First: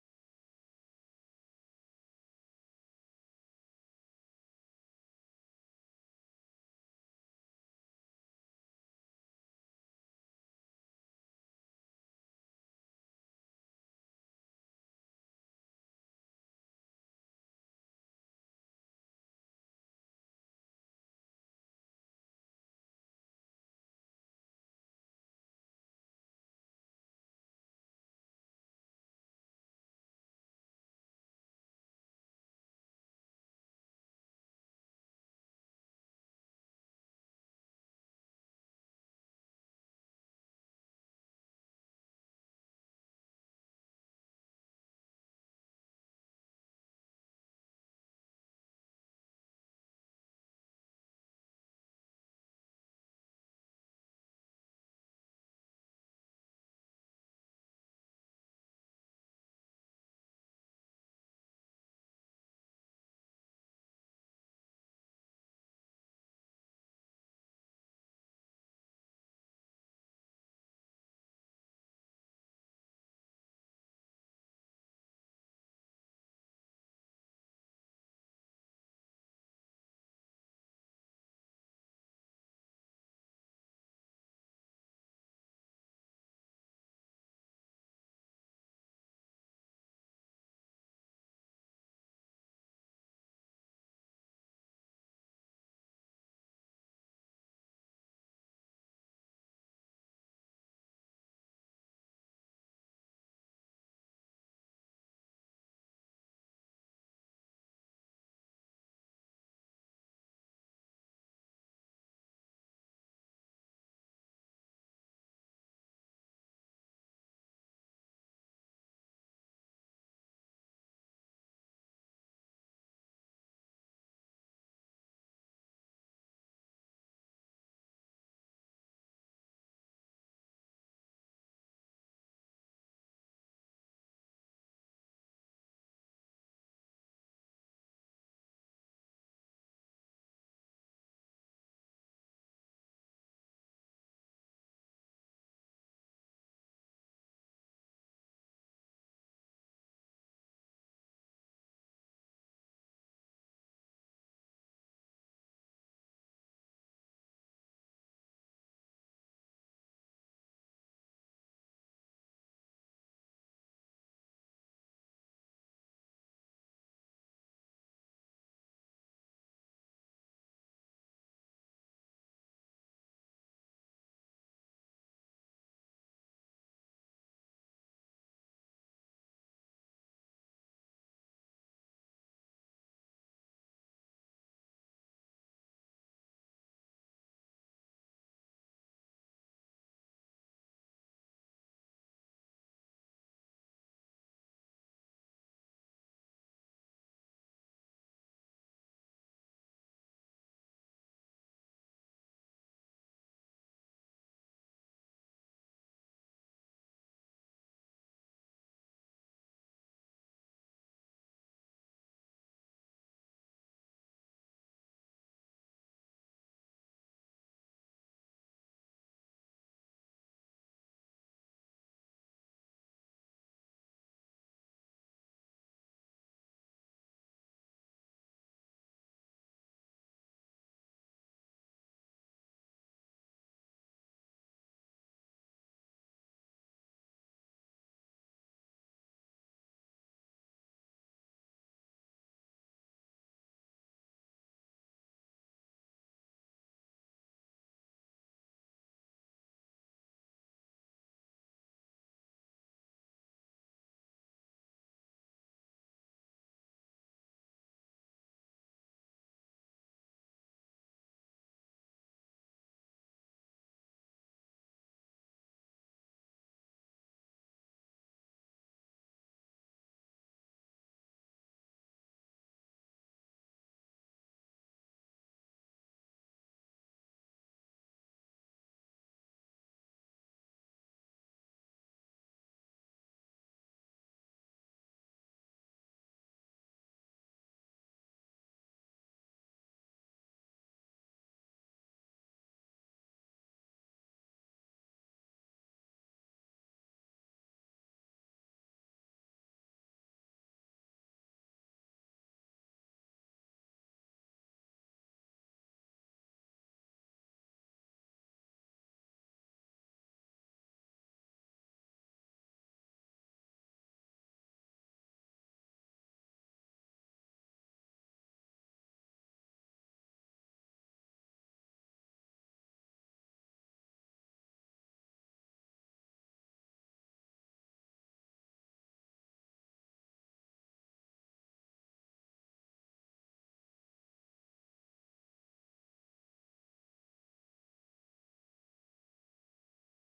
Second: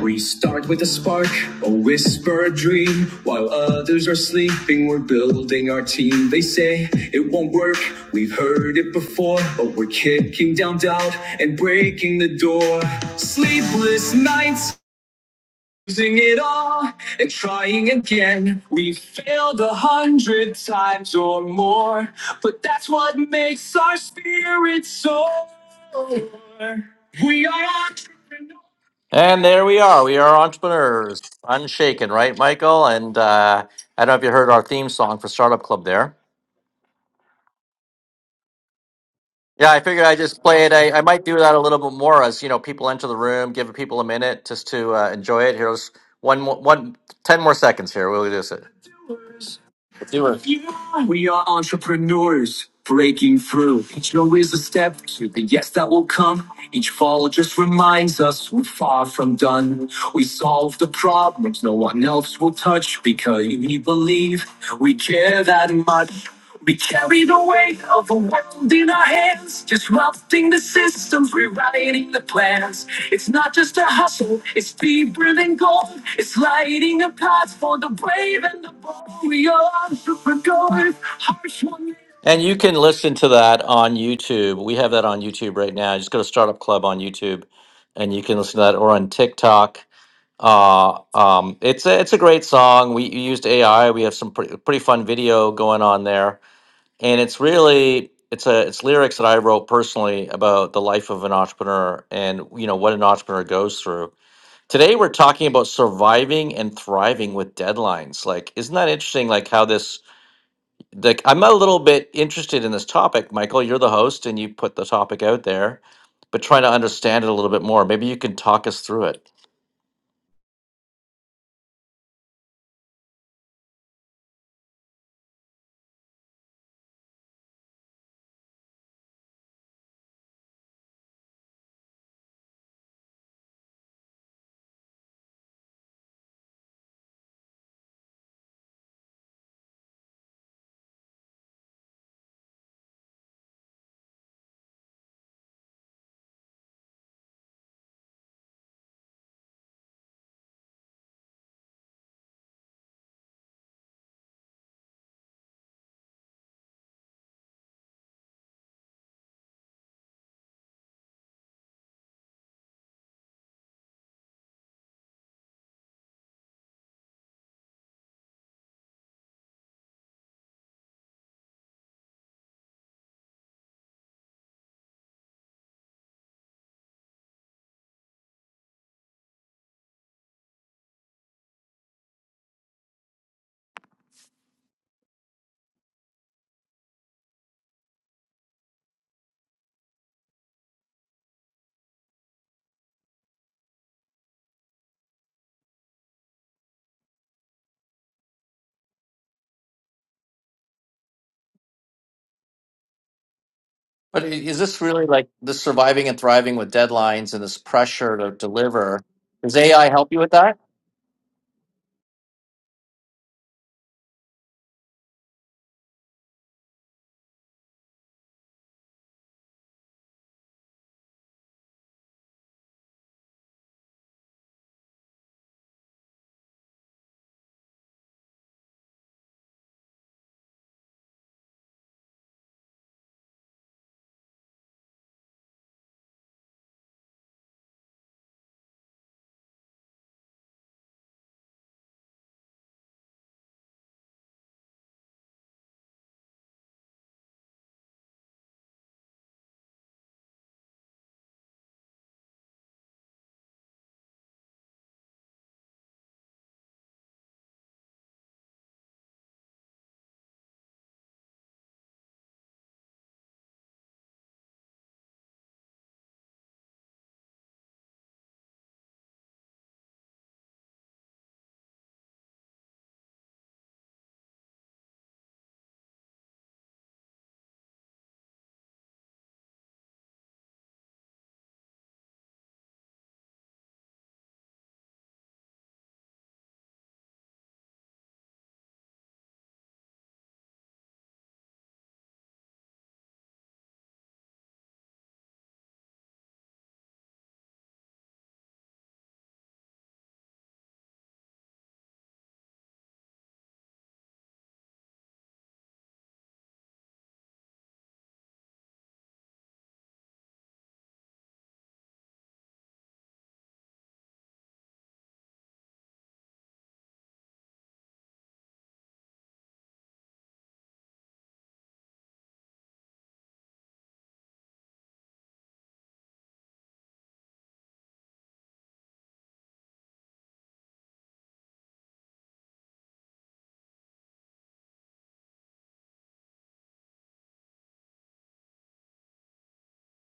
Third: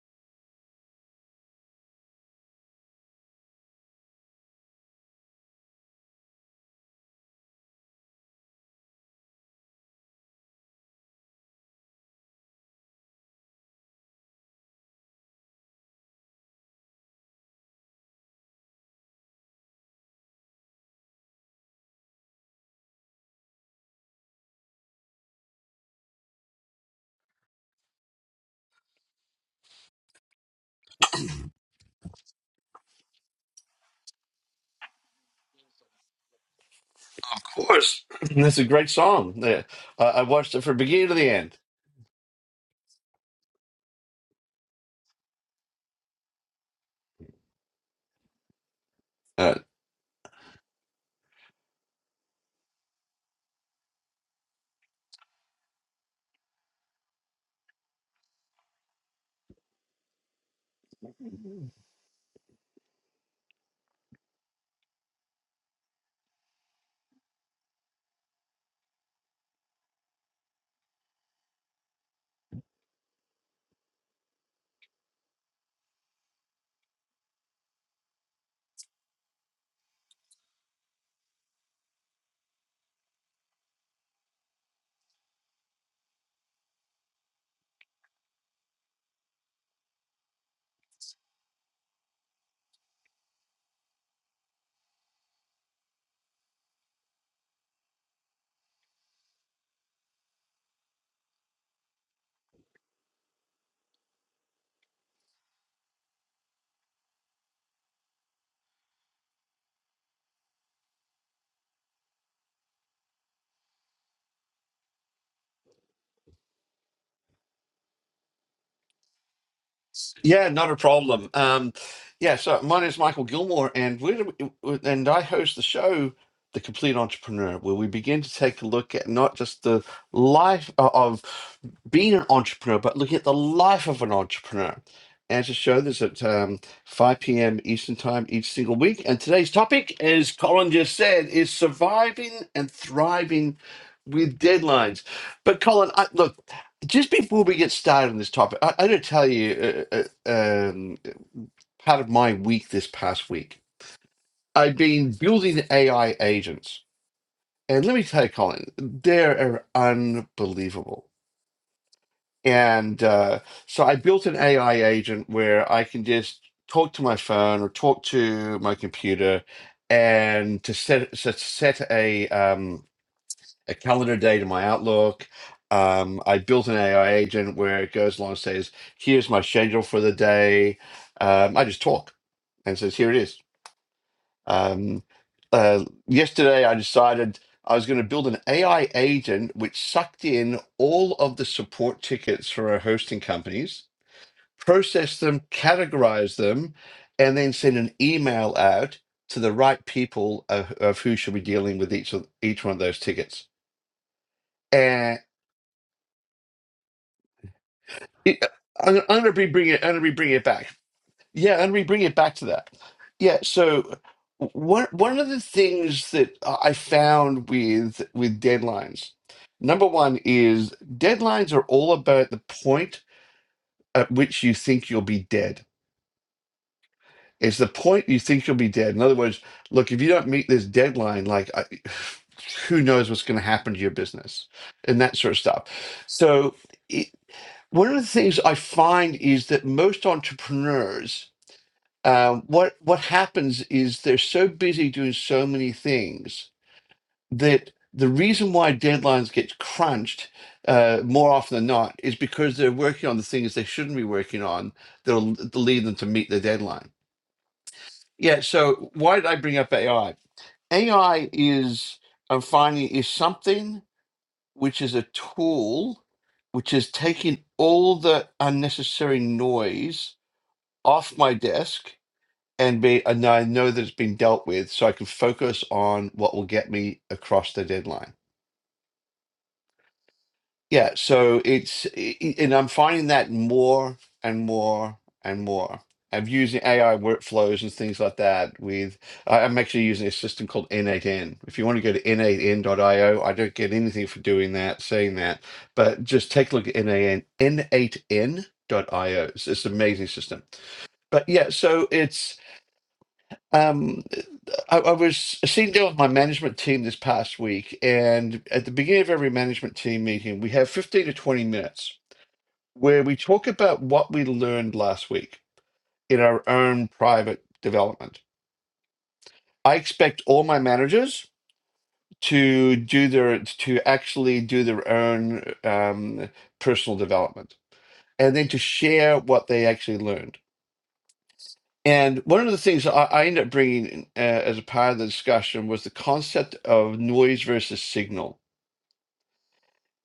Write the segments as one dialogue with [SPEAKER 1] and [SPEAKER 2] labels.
[SPEAKER 1] We start with a spark, a whisper, a dream. While others are sleeping, we're building our team. They say it won't work, we've heard it before, but we're kicking down doubt and breaking the door. Sleepless nights, losing it all and trying again. We have failed a hundred times or more, but that's what makes our spirit soar. We are entrepreneurs. And there we are. We are entrepreneurs, unshaken, right, Michael? And uh, I don't know if you heard our theme song for Startup Club there.
[SPEAKER 2] course. That's a great song. Yeah.
[SPEAKER 1] Yeah, I figured
[SPEAKER 2] Uh,
[SPEAKER 1] I
[SPEAKER 2] I
[SPEAKER 1] just
[SPEAKER 2] watched it
[SPEAKER 1] play it.
[SPEAKER 2] from
[SPEAKER 1] I, I
[SPEAKER 2] beginning to
[SPEAKER 1] might
[SPEAKER 2] the
[SPEAKER 1] do that
[SPEAKER 2] end.
[SPEAKER 1] a little bit more as you know people enter the room, give people a minute just to uh, enjoy it. Here's one, mo- one, ten more seconds here. We'll do it.
[SPEAKER 2] Uh,
[SPEAKER 1] Do it. We are entrepreneurs breaking through. Each no is a step to the yes that will come. Each fall just reminds us we're far from done. We solve the problems no one else will touch because we believe we care that much. We carry the weight of the world in our hands, disrupting the systems, rewriting the plans. It's not just a hustle, it's deeper than gold. It's lighting a path for the brave and the bold. We are entrepreneurs, harsh one. And you can listen to that on YouTube. We have that on YouTube right now. Just go to Startup Club on YouTube, and you can listen to that or on TikTok. Uh, um, it's a, it's a great song. We used AI. We have some pretty, pretty fun video going on there and it's really it's a it's lyrics that I wrote personally about the life of an entrepreneur and you know what an entrepreneur goes through. Today we're talking about surviving and thriving with deadlines. Like, isn't that interesting? Like how this like I'm a little bit interested in this topic, Michael. You're the host and you put the topic out there, but trying to understand it a little bit more. Maybe you can talk us through it.
[SPEAKER 2] Yeah, not a problem. Um, yeah, so my name is Michael Gilmore, and we're and I host the show, The Complete Entrepreneur, where we begin to take a look at not just the life o- of being an entrepreneur, but looking at the life of an entrepreneur. And to show this at um, 5 p.m. Eastern Time each single week. And today's topic, as Colin just said, is surviving and thriving with deadlines. But Colin, I, look just before we get started on this topic, I, I gotta tell you, uh, uh, um, part of my week this past week, I've been building AI agents, and let me tell you, Colin, they are unbelievable. And uh, so I built an AI agent where I can just talk to my phone or talk to my computer, and to set set, set a um, a calendar date in my Outlook. Um, I built an AI agent where it goes along and says, "Here's my schedule for the day." Um, I just talk and it says, "Here it is." Um, uh, yesterday, I decided I was going to build an AI agent which sucked in all of the support tickets for our hosting companies, processed them, categorized them, and then send an email out to the right people of, of who should be dealing with each of each one of those tickets
[SPEAKER 1] But i- is this really like the surviving and thriving with deadlines and this pressure to
[SPEAKER 2] it- I'm,
[SPEAKER 1] deliver?
[SPEAKER 2] I'm going to be
[SPEAKER 1] Does
[SPEAKER 2] bringing it.
[SPEAKER 1] AI
[SPEAKER 2] I'm going
[SPEAKER 1] help
[SPEAKER 2] to be
[SPEAKER 1] you with
[SPEAKER 2] bringing it
[SPEAKER 1] that?
[SPEAKER 2] back. Yeah, I'm going to be bringing it back to that. Yeah. So one one of the things that I found with with deadlines, number one is deadlines are all about the point at which you think you'll be dead. It's the point you think you'll be dead. In other words, look, if you don't meet this deadline, like I, who knows what's going to happen to your business and that sort of stuff. So. one of the things I find is that most entrepreneurs, um, what what happens is they're so busy doing so many things that the reason why deadlines get crunched uh, more often than not is because they're working on the things they shouldn't be working on that'll, that'll lead them to meet the deadline. Yeah. So why did I bring up AI? AI is I'm finding is something which is a tool which is taking all the unnecessary noise off my desk and be and I know that it's been dealt with so I can focus on what will get me across the deadline. Yeah, so it's i- i- and I'm finding that more and more and more. I'm using AI workflows and things like that with I- I'm actually using a system called N8N. If you want to go to n8n.io, I o, I don't get anything for doing that, saying that, but just take a look at N8N, n8n.io. It's, it's an amazing system. But yeah, so it's um. I, I was sitting down with my management team this past week, and at the beginning of every management team meeting, we have 15 to 20 minutes where we talk about what we learned last week in our own private development. I expect all my managers to do their to actually do their own um, personal development and then to share what they actually learned. And one of the things I, I ended up bringing uh, as a part of the discussion was the concept of noise versus signal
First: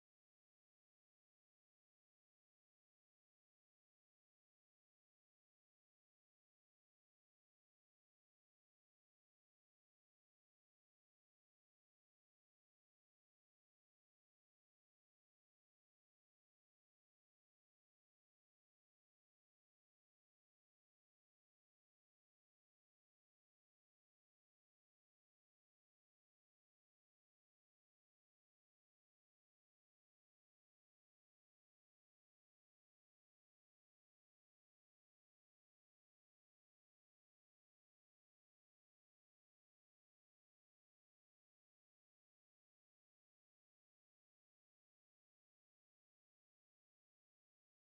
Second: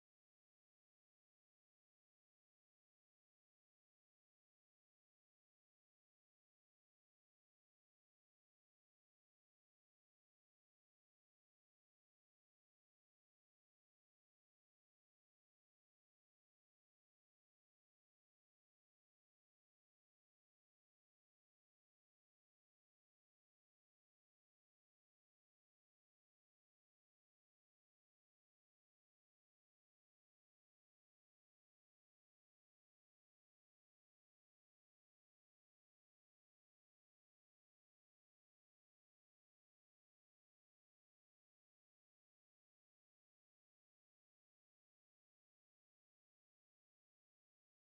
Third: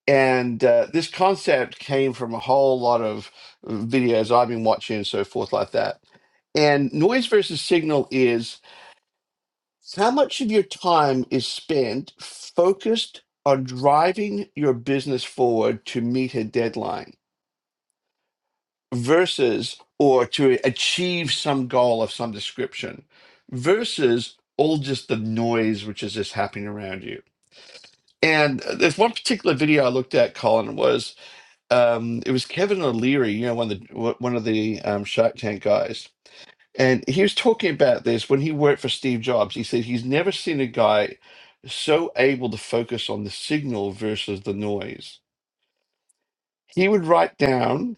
[SPEAKER 2] and uh, this concept came from a whole lot of videos I've been watching and so forth like that. And noise versus signal is how much of your time is spent focused on driving your business forward to meet a deadline versus or to achieve some goal of some description versus all just the noise which is just happening around you. And uh, there's one particular video I looked at, Colin, was um, it was Kevin O'Leary, you know, one of the one of the um, Shark Tank guys, and he was talking about this when he worked for Steve Jobs. He said he's never seen a guy so able to focus on the signal versus the noise. He would write down,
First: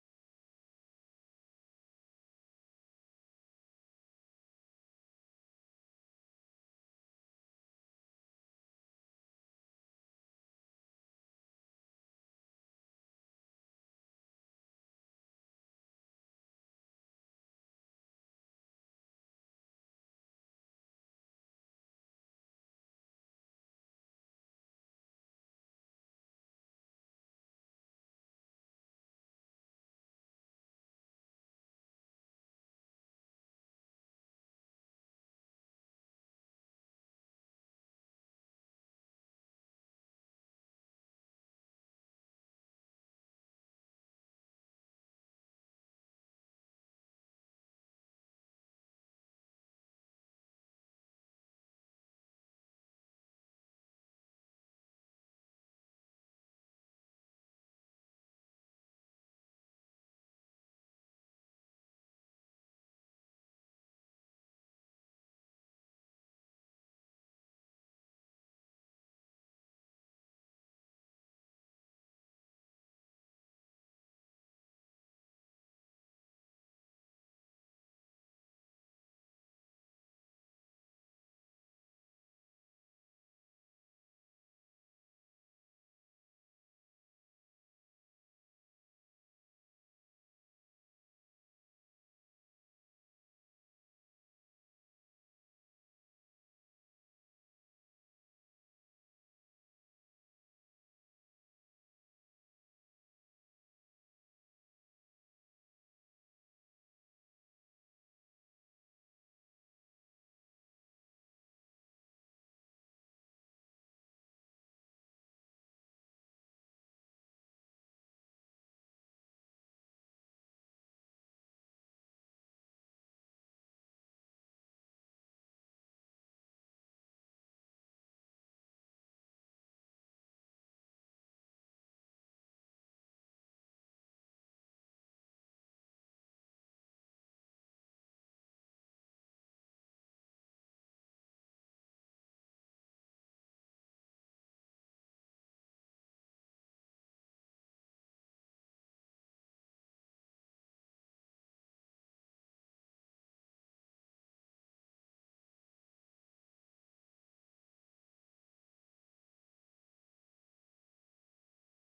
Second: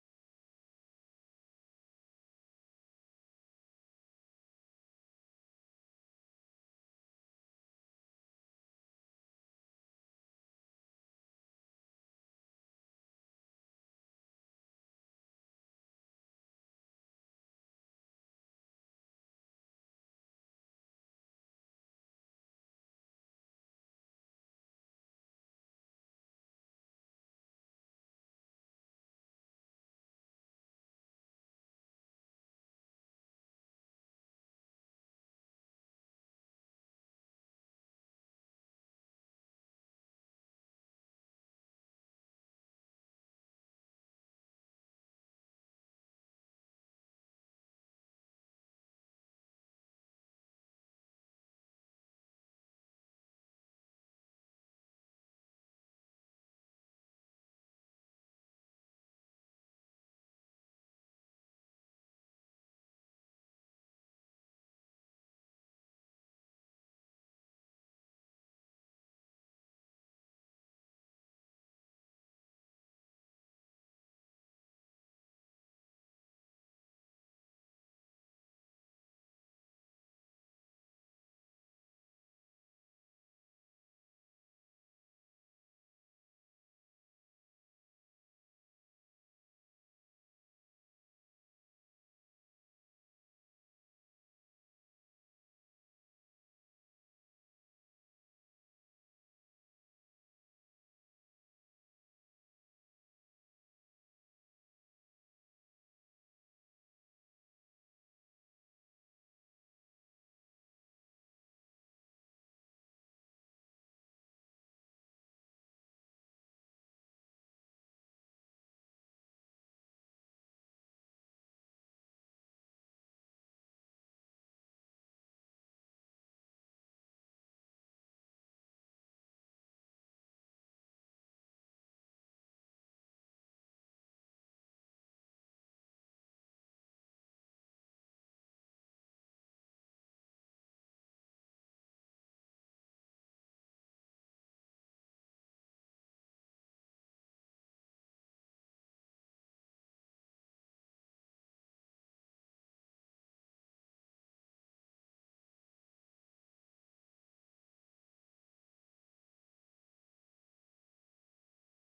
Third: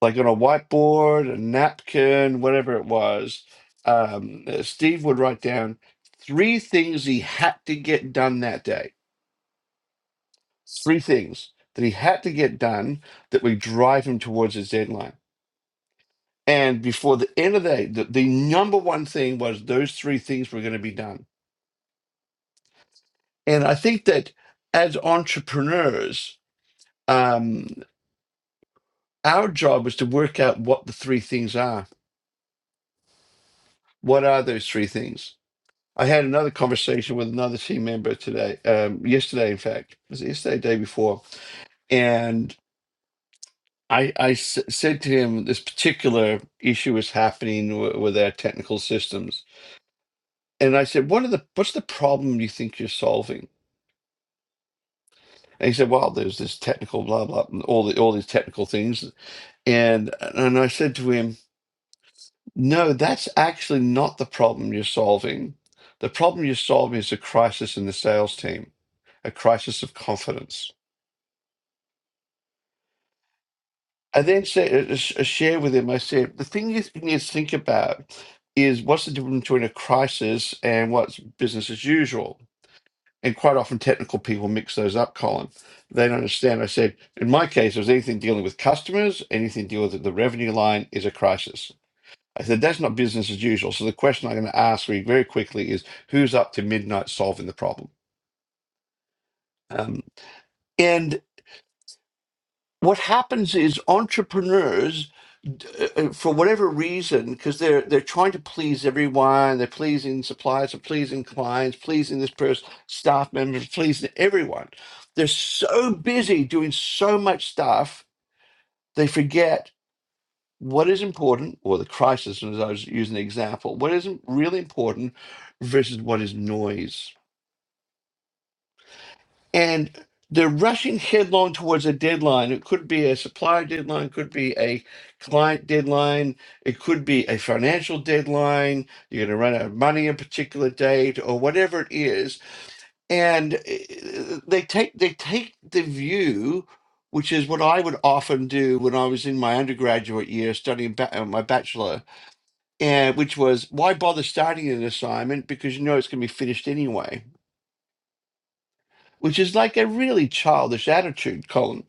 [SPEAKER 2] like on a whiteboard, a napkin, whatever it was. Um, uh, Steve would write down three things he had to get done that day. Three things that he had to get done that would drive him towards his deadline And before the end of the day, the, the number one thing was those three things were going to be done. And I think that as entrepreneurs, um, our job is to work out what the three things are. What are those three things? I had another conversation with another team member today, um, yesterday, in fact, was it yesterday, day before. And I, I s- said to him, this particular issue is happening w- with our technical systems. And I said, what are the, what's the problem you think you're solving? And he said, "Wow, there's this technical blah blah, and all the all these technical things." And and I said to him, "No, that's actually not the problem you're solving. The problem you're solving is a crisis in the sales team, a crisis of confidence." I then said, uh, uh, sh- uh, share with him. I said, "The thing you th- need to think about is what's the difference between a crisis and what's business as usual." And quite often, technical people mix those up, Colin. They don't understand. I said, in my case, it was anything dealing with customers, anything dealing with the revenue line is a crisis. I said, that's not business as usual. So the question I'm going to ask you very quickly is who's up to midnight solving the problem? Um, and what happens is entrepreneurs d- uh, uh, for whatever reason because they're they're trying to please everyone they're pleasing suppliers they're pleasing clients pleasing this person staff members pleasing everyone they're so busy doing so much stuff they forget what is important or the crisis as i was using the example what isn't really important versus what is noise and they're rushing headlong towards a deadline. It could be a supplier deadline, could be a client deadline, it could be a financial deadline. You're going to run out of money a particular date, or whatever it is. And uh, they take they take the view, which is what I would often do when I was in my undergraduate year studying ba- uh, my bachelor, and which was why bother starting an assignment because you know it's going to be finished anyway which is like a really childish attitude, Colin.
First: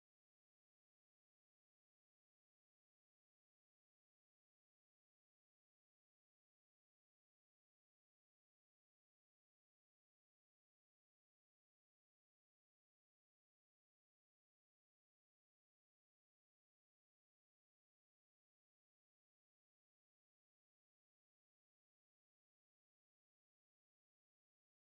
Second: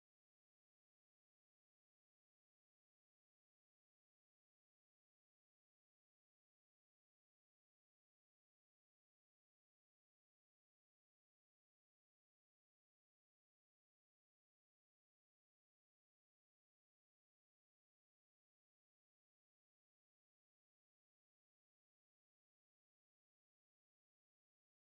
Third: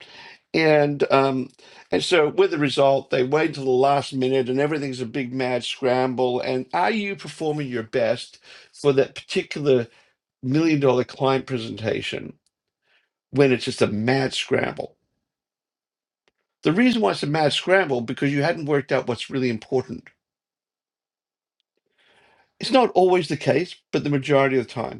[SPEAKER 2] And um, and so with the result, they wait till the last minute, and everything's a big mad scramble. And are you performing your best for that particular million dollar client presentation when it's just a mad scramble? The reason why it's a mad scramble because you hadn't worked out what's really important. It's not always the case, but the majority of the time.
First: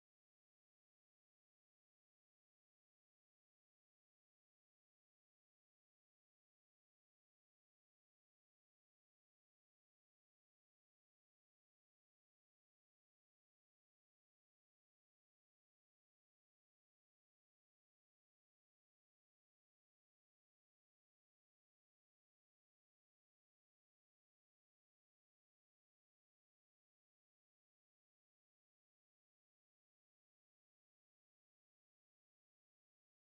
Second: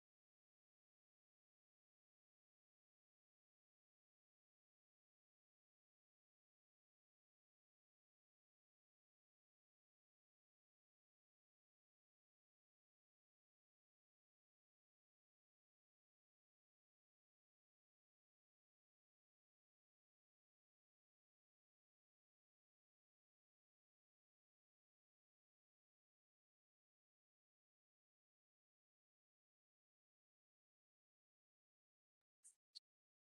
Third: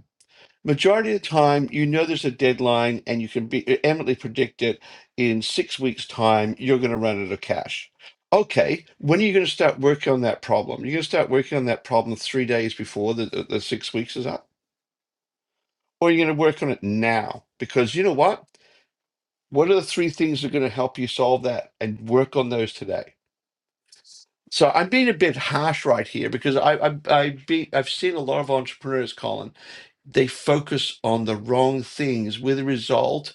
[SPEAKER 2] Majority of the time, you know there's a deadline and you can be uh, eminently predict it in six weeks' time, you're going to run out of cash. Okay, when are you going to start working on that problem? You're going to start working on that problem three days before the, the, the six weeks is up? Or you're going to work on it now? Because you know what? What are the three things that are going to help you solve that and work on those today? So I'm being a bit harsh right here because I, I, I be, I've seen a lot of entrepreneurs, Colin, they focus on the wrong things with the result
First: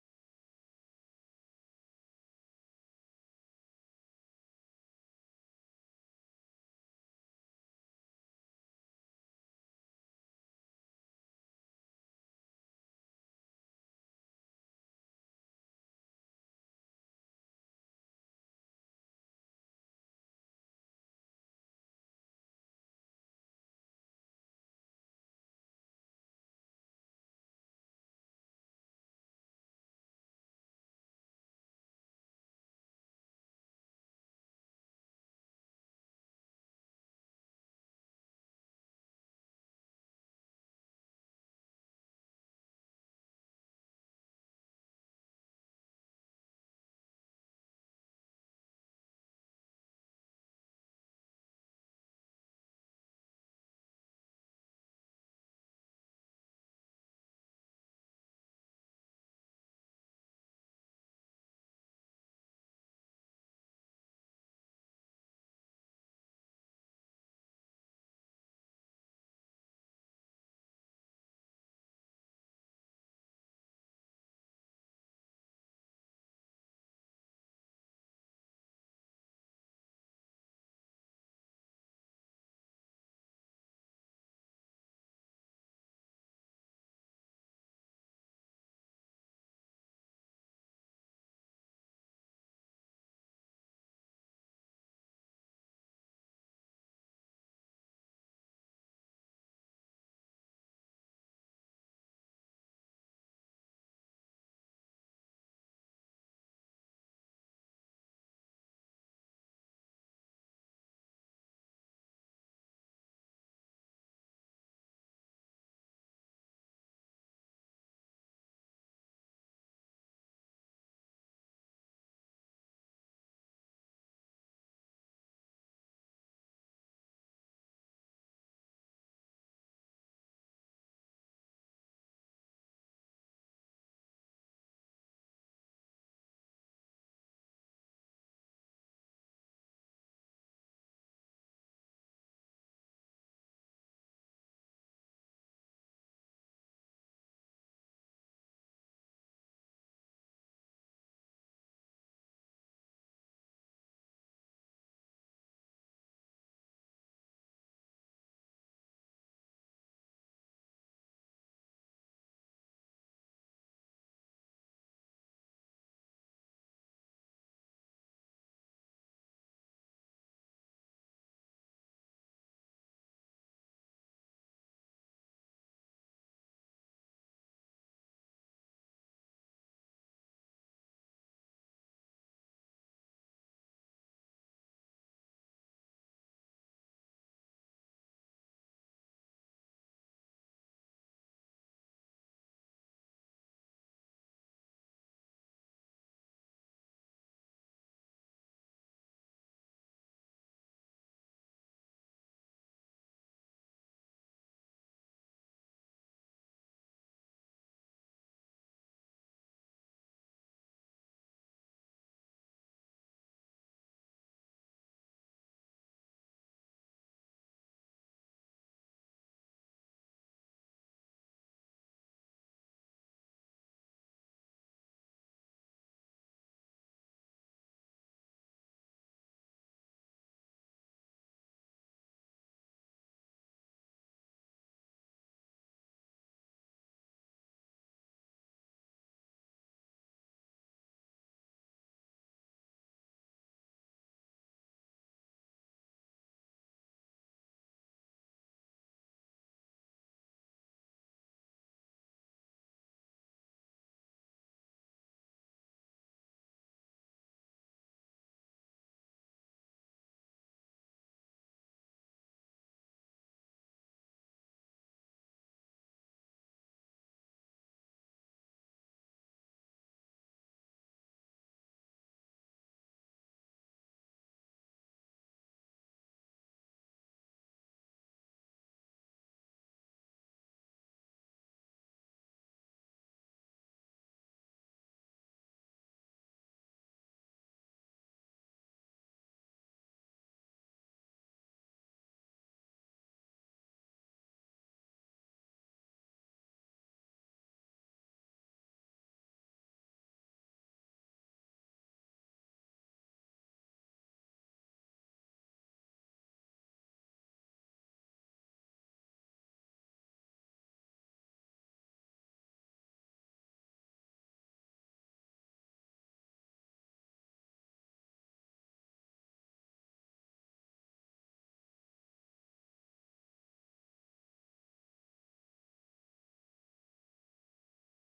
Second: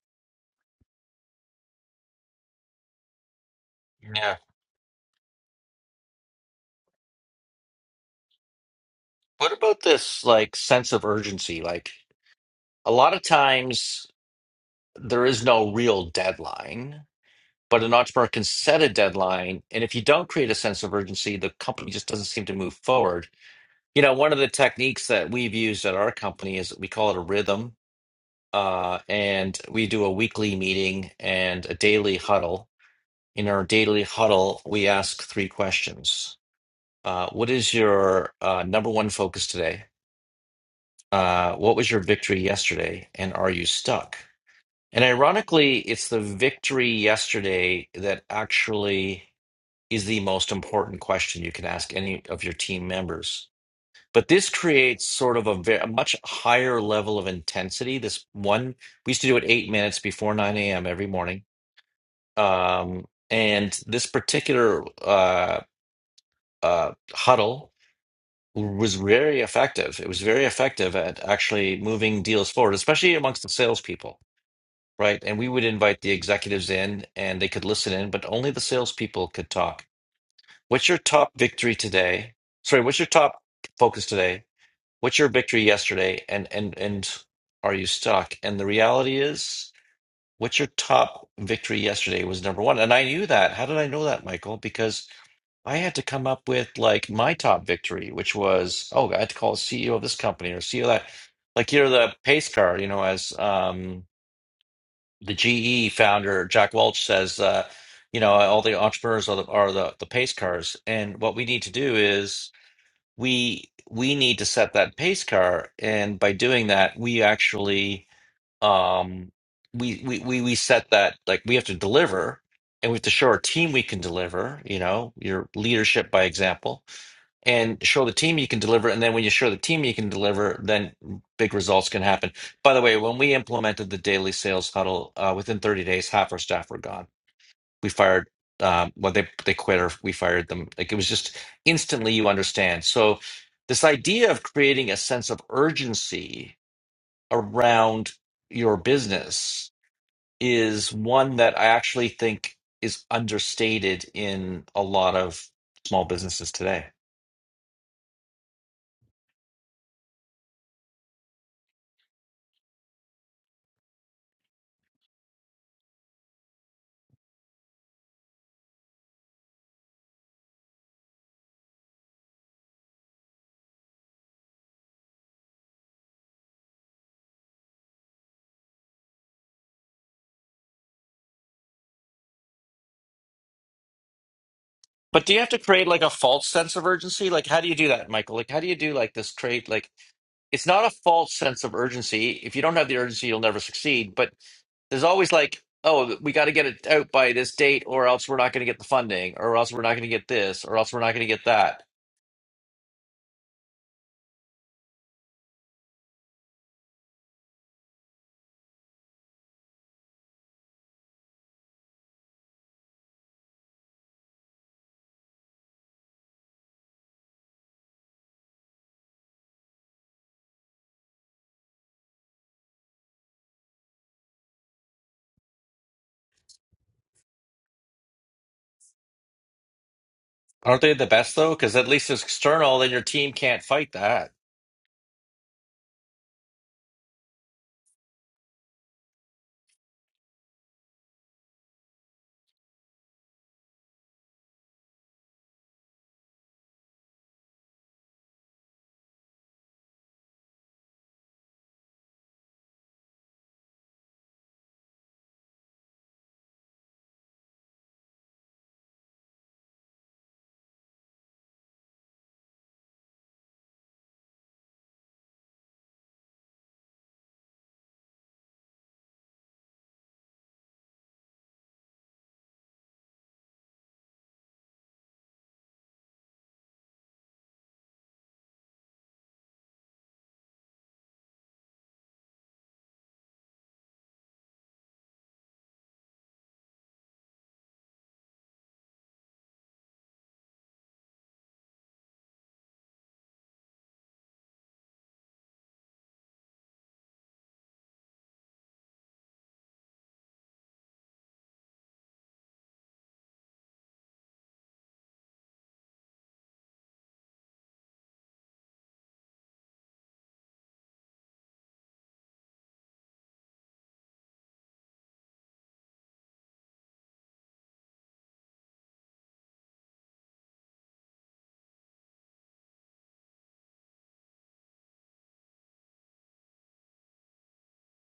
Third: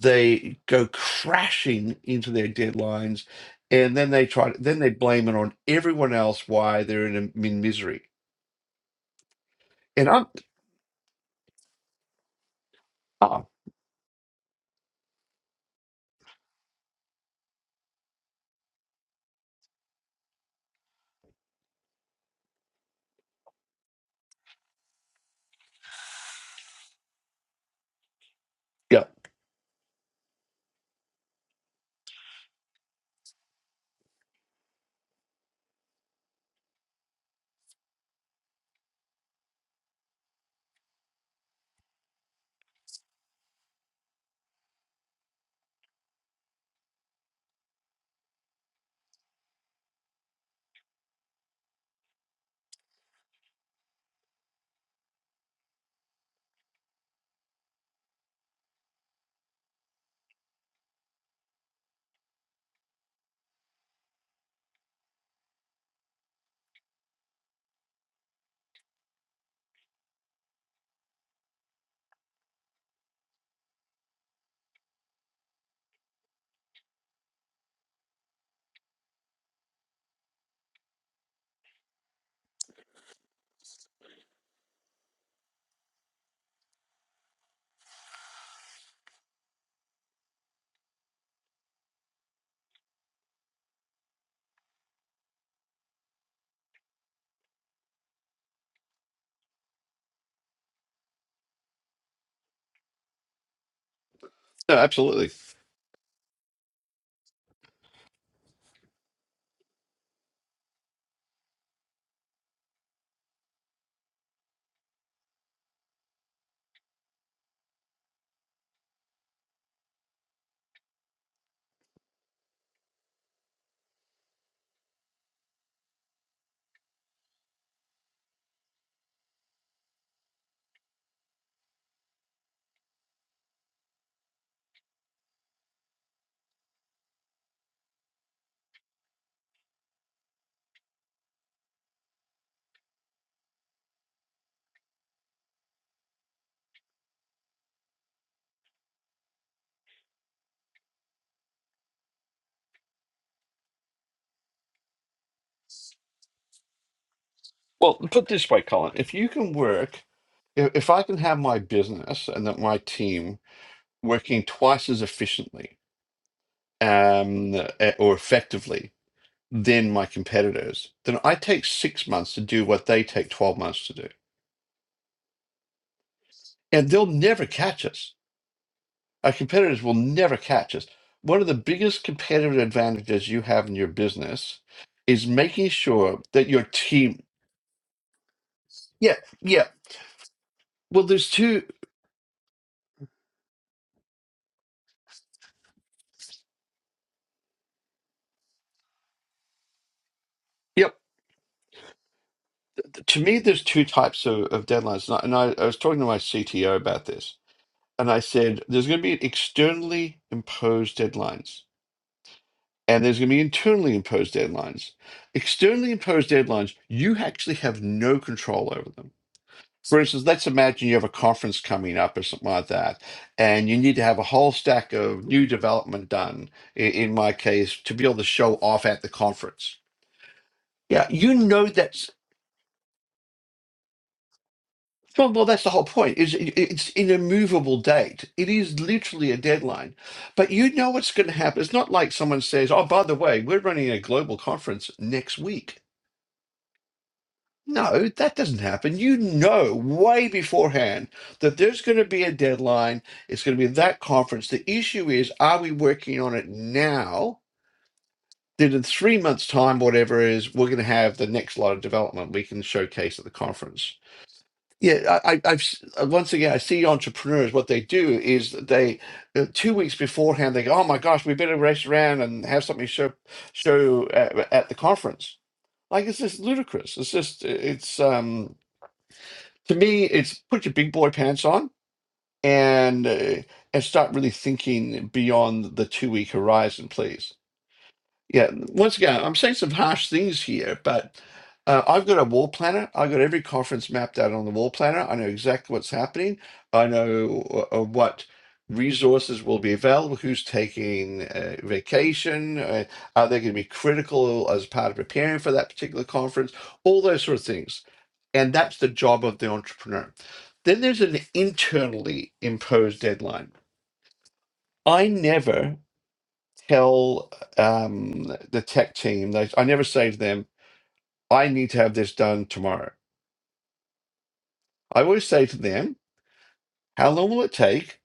[SPEAKER 2] they go crashing into their deadlines and then they
[SPEAKER 1] Yeah.
[SPEAKER 2] try then they blame it on everyone else why they're in, a, in misery
[SPEAKER 1] What about
[SPEAKER 2] and
[SPEAKER 1] this
[SPEAKER 2] i'm
[SPEAKER 1] like sense of urgency? Like a lot of
[SPEAKER 2] oh
[SPEAKER 1] times there is no real deadline, but an entrepreneur can set a deadline, and if you don't create a sense of urgency, the company just doesn't seem to move forward. You know, one of the techniques that we've used at our company is we call it a rhythm. Uh,
[SPEAKER 2] yeah
[SPEAKER 1] and we do a weekly meeting and a daily huddle. In our daily huddle, we ask three questions. Uh, what is your uh, number one focus today? Uh, what was your victory yesterday? And are you stuck? And ironically, it's the victory yesterday that actually is the most important question you can ask any of your team members But this creates sort of a, ve- a much higher level of intensity. This one, we used to do it eight minutes before 9 a.m. every morning. Um, and this particular uh, uh, huddle was very effective. It was very effective at actually moving deals forward, especially amongst the salespeople, right? And we would invite the executives in and they could listen in, but only the salespeople could talk. What's your top victory today? Sorry, what's your top focus today? what's your victory yesterday and and and are you stuck and the reality is what's your top victory yesterday was number one and i knew that how did i know that michael because i had to come up with like my top victory which was oh i had to call the ceo of this company or ceo of that like you're the pace car you know as um
[SPEAKER 2] no, absolutely
[SPEAKER 1] the ge founder jack welch says uh you know all the entrepreneurs are the, are the, the pace cars and what we need to do is we we need to set that pace car and by doing that we actually um we we we, we set that like we have to deliver and we have to show our team we can deliver you know your leadership by example and show the team you can deliver and then when you show the team you can deliver then big results can happen by the way when we implemented the daily sales huddle uh, within 30 days half our staff were gone we fired um well they they quit or we fired them like it was just instantly you understand so this idea of creating a sense of urgency around your business is one that i actually think is understated in a lot of small businesses today
[SPEAKER 2] well put it this way colin if you can work if, if i can have my business and that my team working twice as efficiently um, eh, or effectively than my competitors then i take six months to do what they take 12 months to do and they'll never catch us Our competitors will never catch us. One of the biggest competitive advantages you have in your business
[SPEAKER 1] But
[SPEAKER 2] is
[SPEAKER 1] do you have to
[SPEAKER 2] making
[SPEAKER 1] create like a
[SPEAKER 2] sure
[SPEAKER 1] false
[SPEAKER 2] that your
[SPEAKER 1] sense of
[SPEAKER 2] team.
[SPEAKER 1] urgency? Like, how do you do that, Michael? Like, how do you do like
[SPEAKER 2] Yeah,
[SPEAKER 1] this create?
[SPEAKER 2] yeah.
[SPEAKER 1] Like, it's not a
[SPEAKER 2] Well, there's
[SPEAKER 1] false
[SPEAKER 2] two.
[SPEAKER 1] sense of urgency. If you don't have the urgency, you'll never succeed. But there's always like, oh, we got to get it out by this date, or else we're not going to get the funding, or else we're not going to get this, or else
[SPEAKER 2] Yep.
[SPEAKER 1] we're not going to get that.
[SPEAKER 2] To me, there's two types of, of deadlines. And, I, and I, I was talking to my CTO about this. And I said, there's going to be externally imposed deadlines, and there's going to be internally imposed deadlines. Externally imposed deadlines, you actually have no control over them For instance, let's imagine you have a conference coming up or something like that, and you need to have a whole stack of new development done, i- in my case, to be able to show off at the conference.
[SPEAKER 1] Aren't they the
[SPEAKER 2] Yeah, you
[SPEAKER 1] best though?
[SPEAKER 2] know
[SPEAKER 1] Because at least
[SPEAKER 2] that's
[SPEAKER 1] it's external, then your team can't fight that.
[SPEAKER 2] well, well that's the whole point. Is it- it's an immovable date. It is literally a deadline. But you know what's going to happen. It's not like someone says, "Oh, by the way, we're running a global conference next week." No, that doesn't happen. You know way beforehand that there's going to be a deadline. It's going to be that conference. The issue is, are we working on it now? Then in three months' time, whatever it is, we're going to have the next lot of development we can showcase at the conference. Yeah, I, I, I've s- uh, once again I see entrepreneurs. What they do is that they uh, two weeks beforehand they go, "Oh my gosh, we better race around and have something show show at, at the conference." Like it's just ludicrous. It's just uh, it's um to me, it's put your big boy pants on and uh, and start really thinking beyond the two week horizon, please. Yeah, once again, I'm saying some harsh things here, but uh, I've got a wall planner. I've got every conference mapped out on the wall planner. I know exactly what's happening. I know uh, uh, what resources will be available, who's taking uh, vacation, uh, are they going to be critical as part of preparing for that particular conference, all those sort of things and that's the job of the entrepreneur. Then there's an internally imposed deadline. I never tell um, the tech team, that I never say to them, I need to have this done tomorrow. I always say to them, how long will it take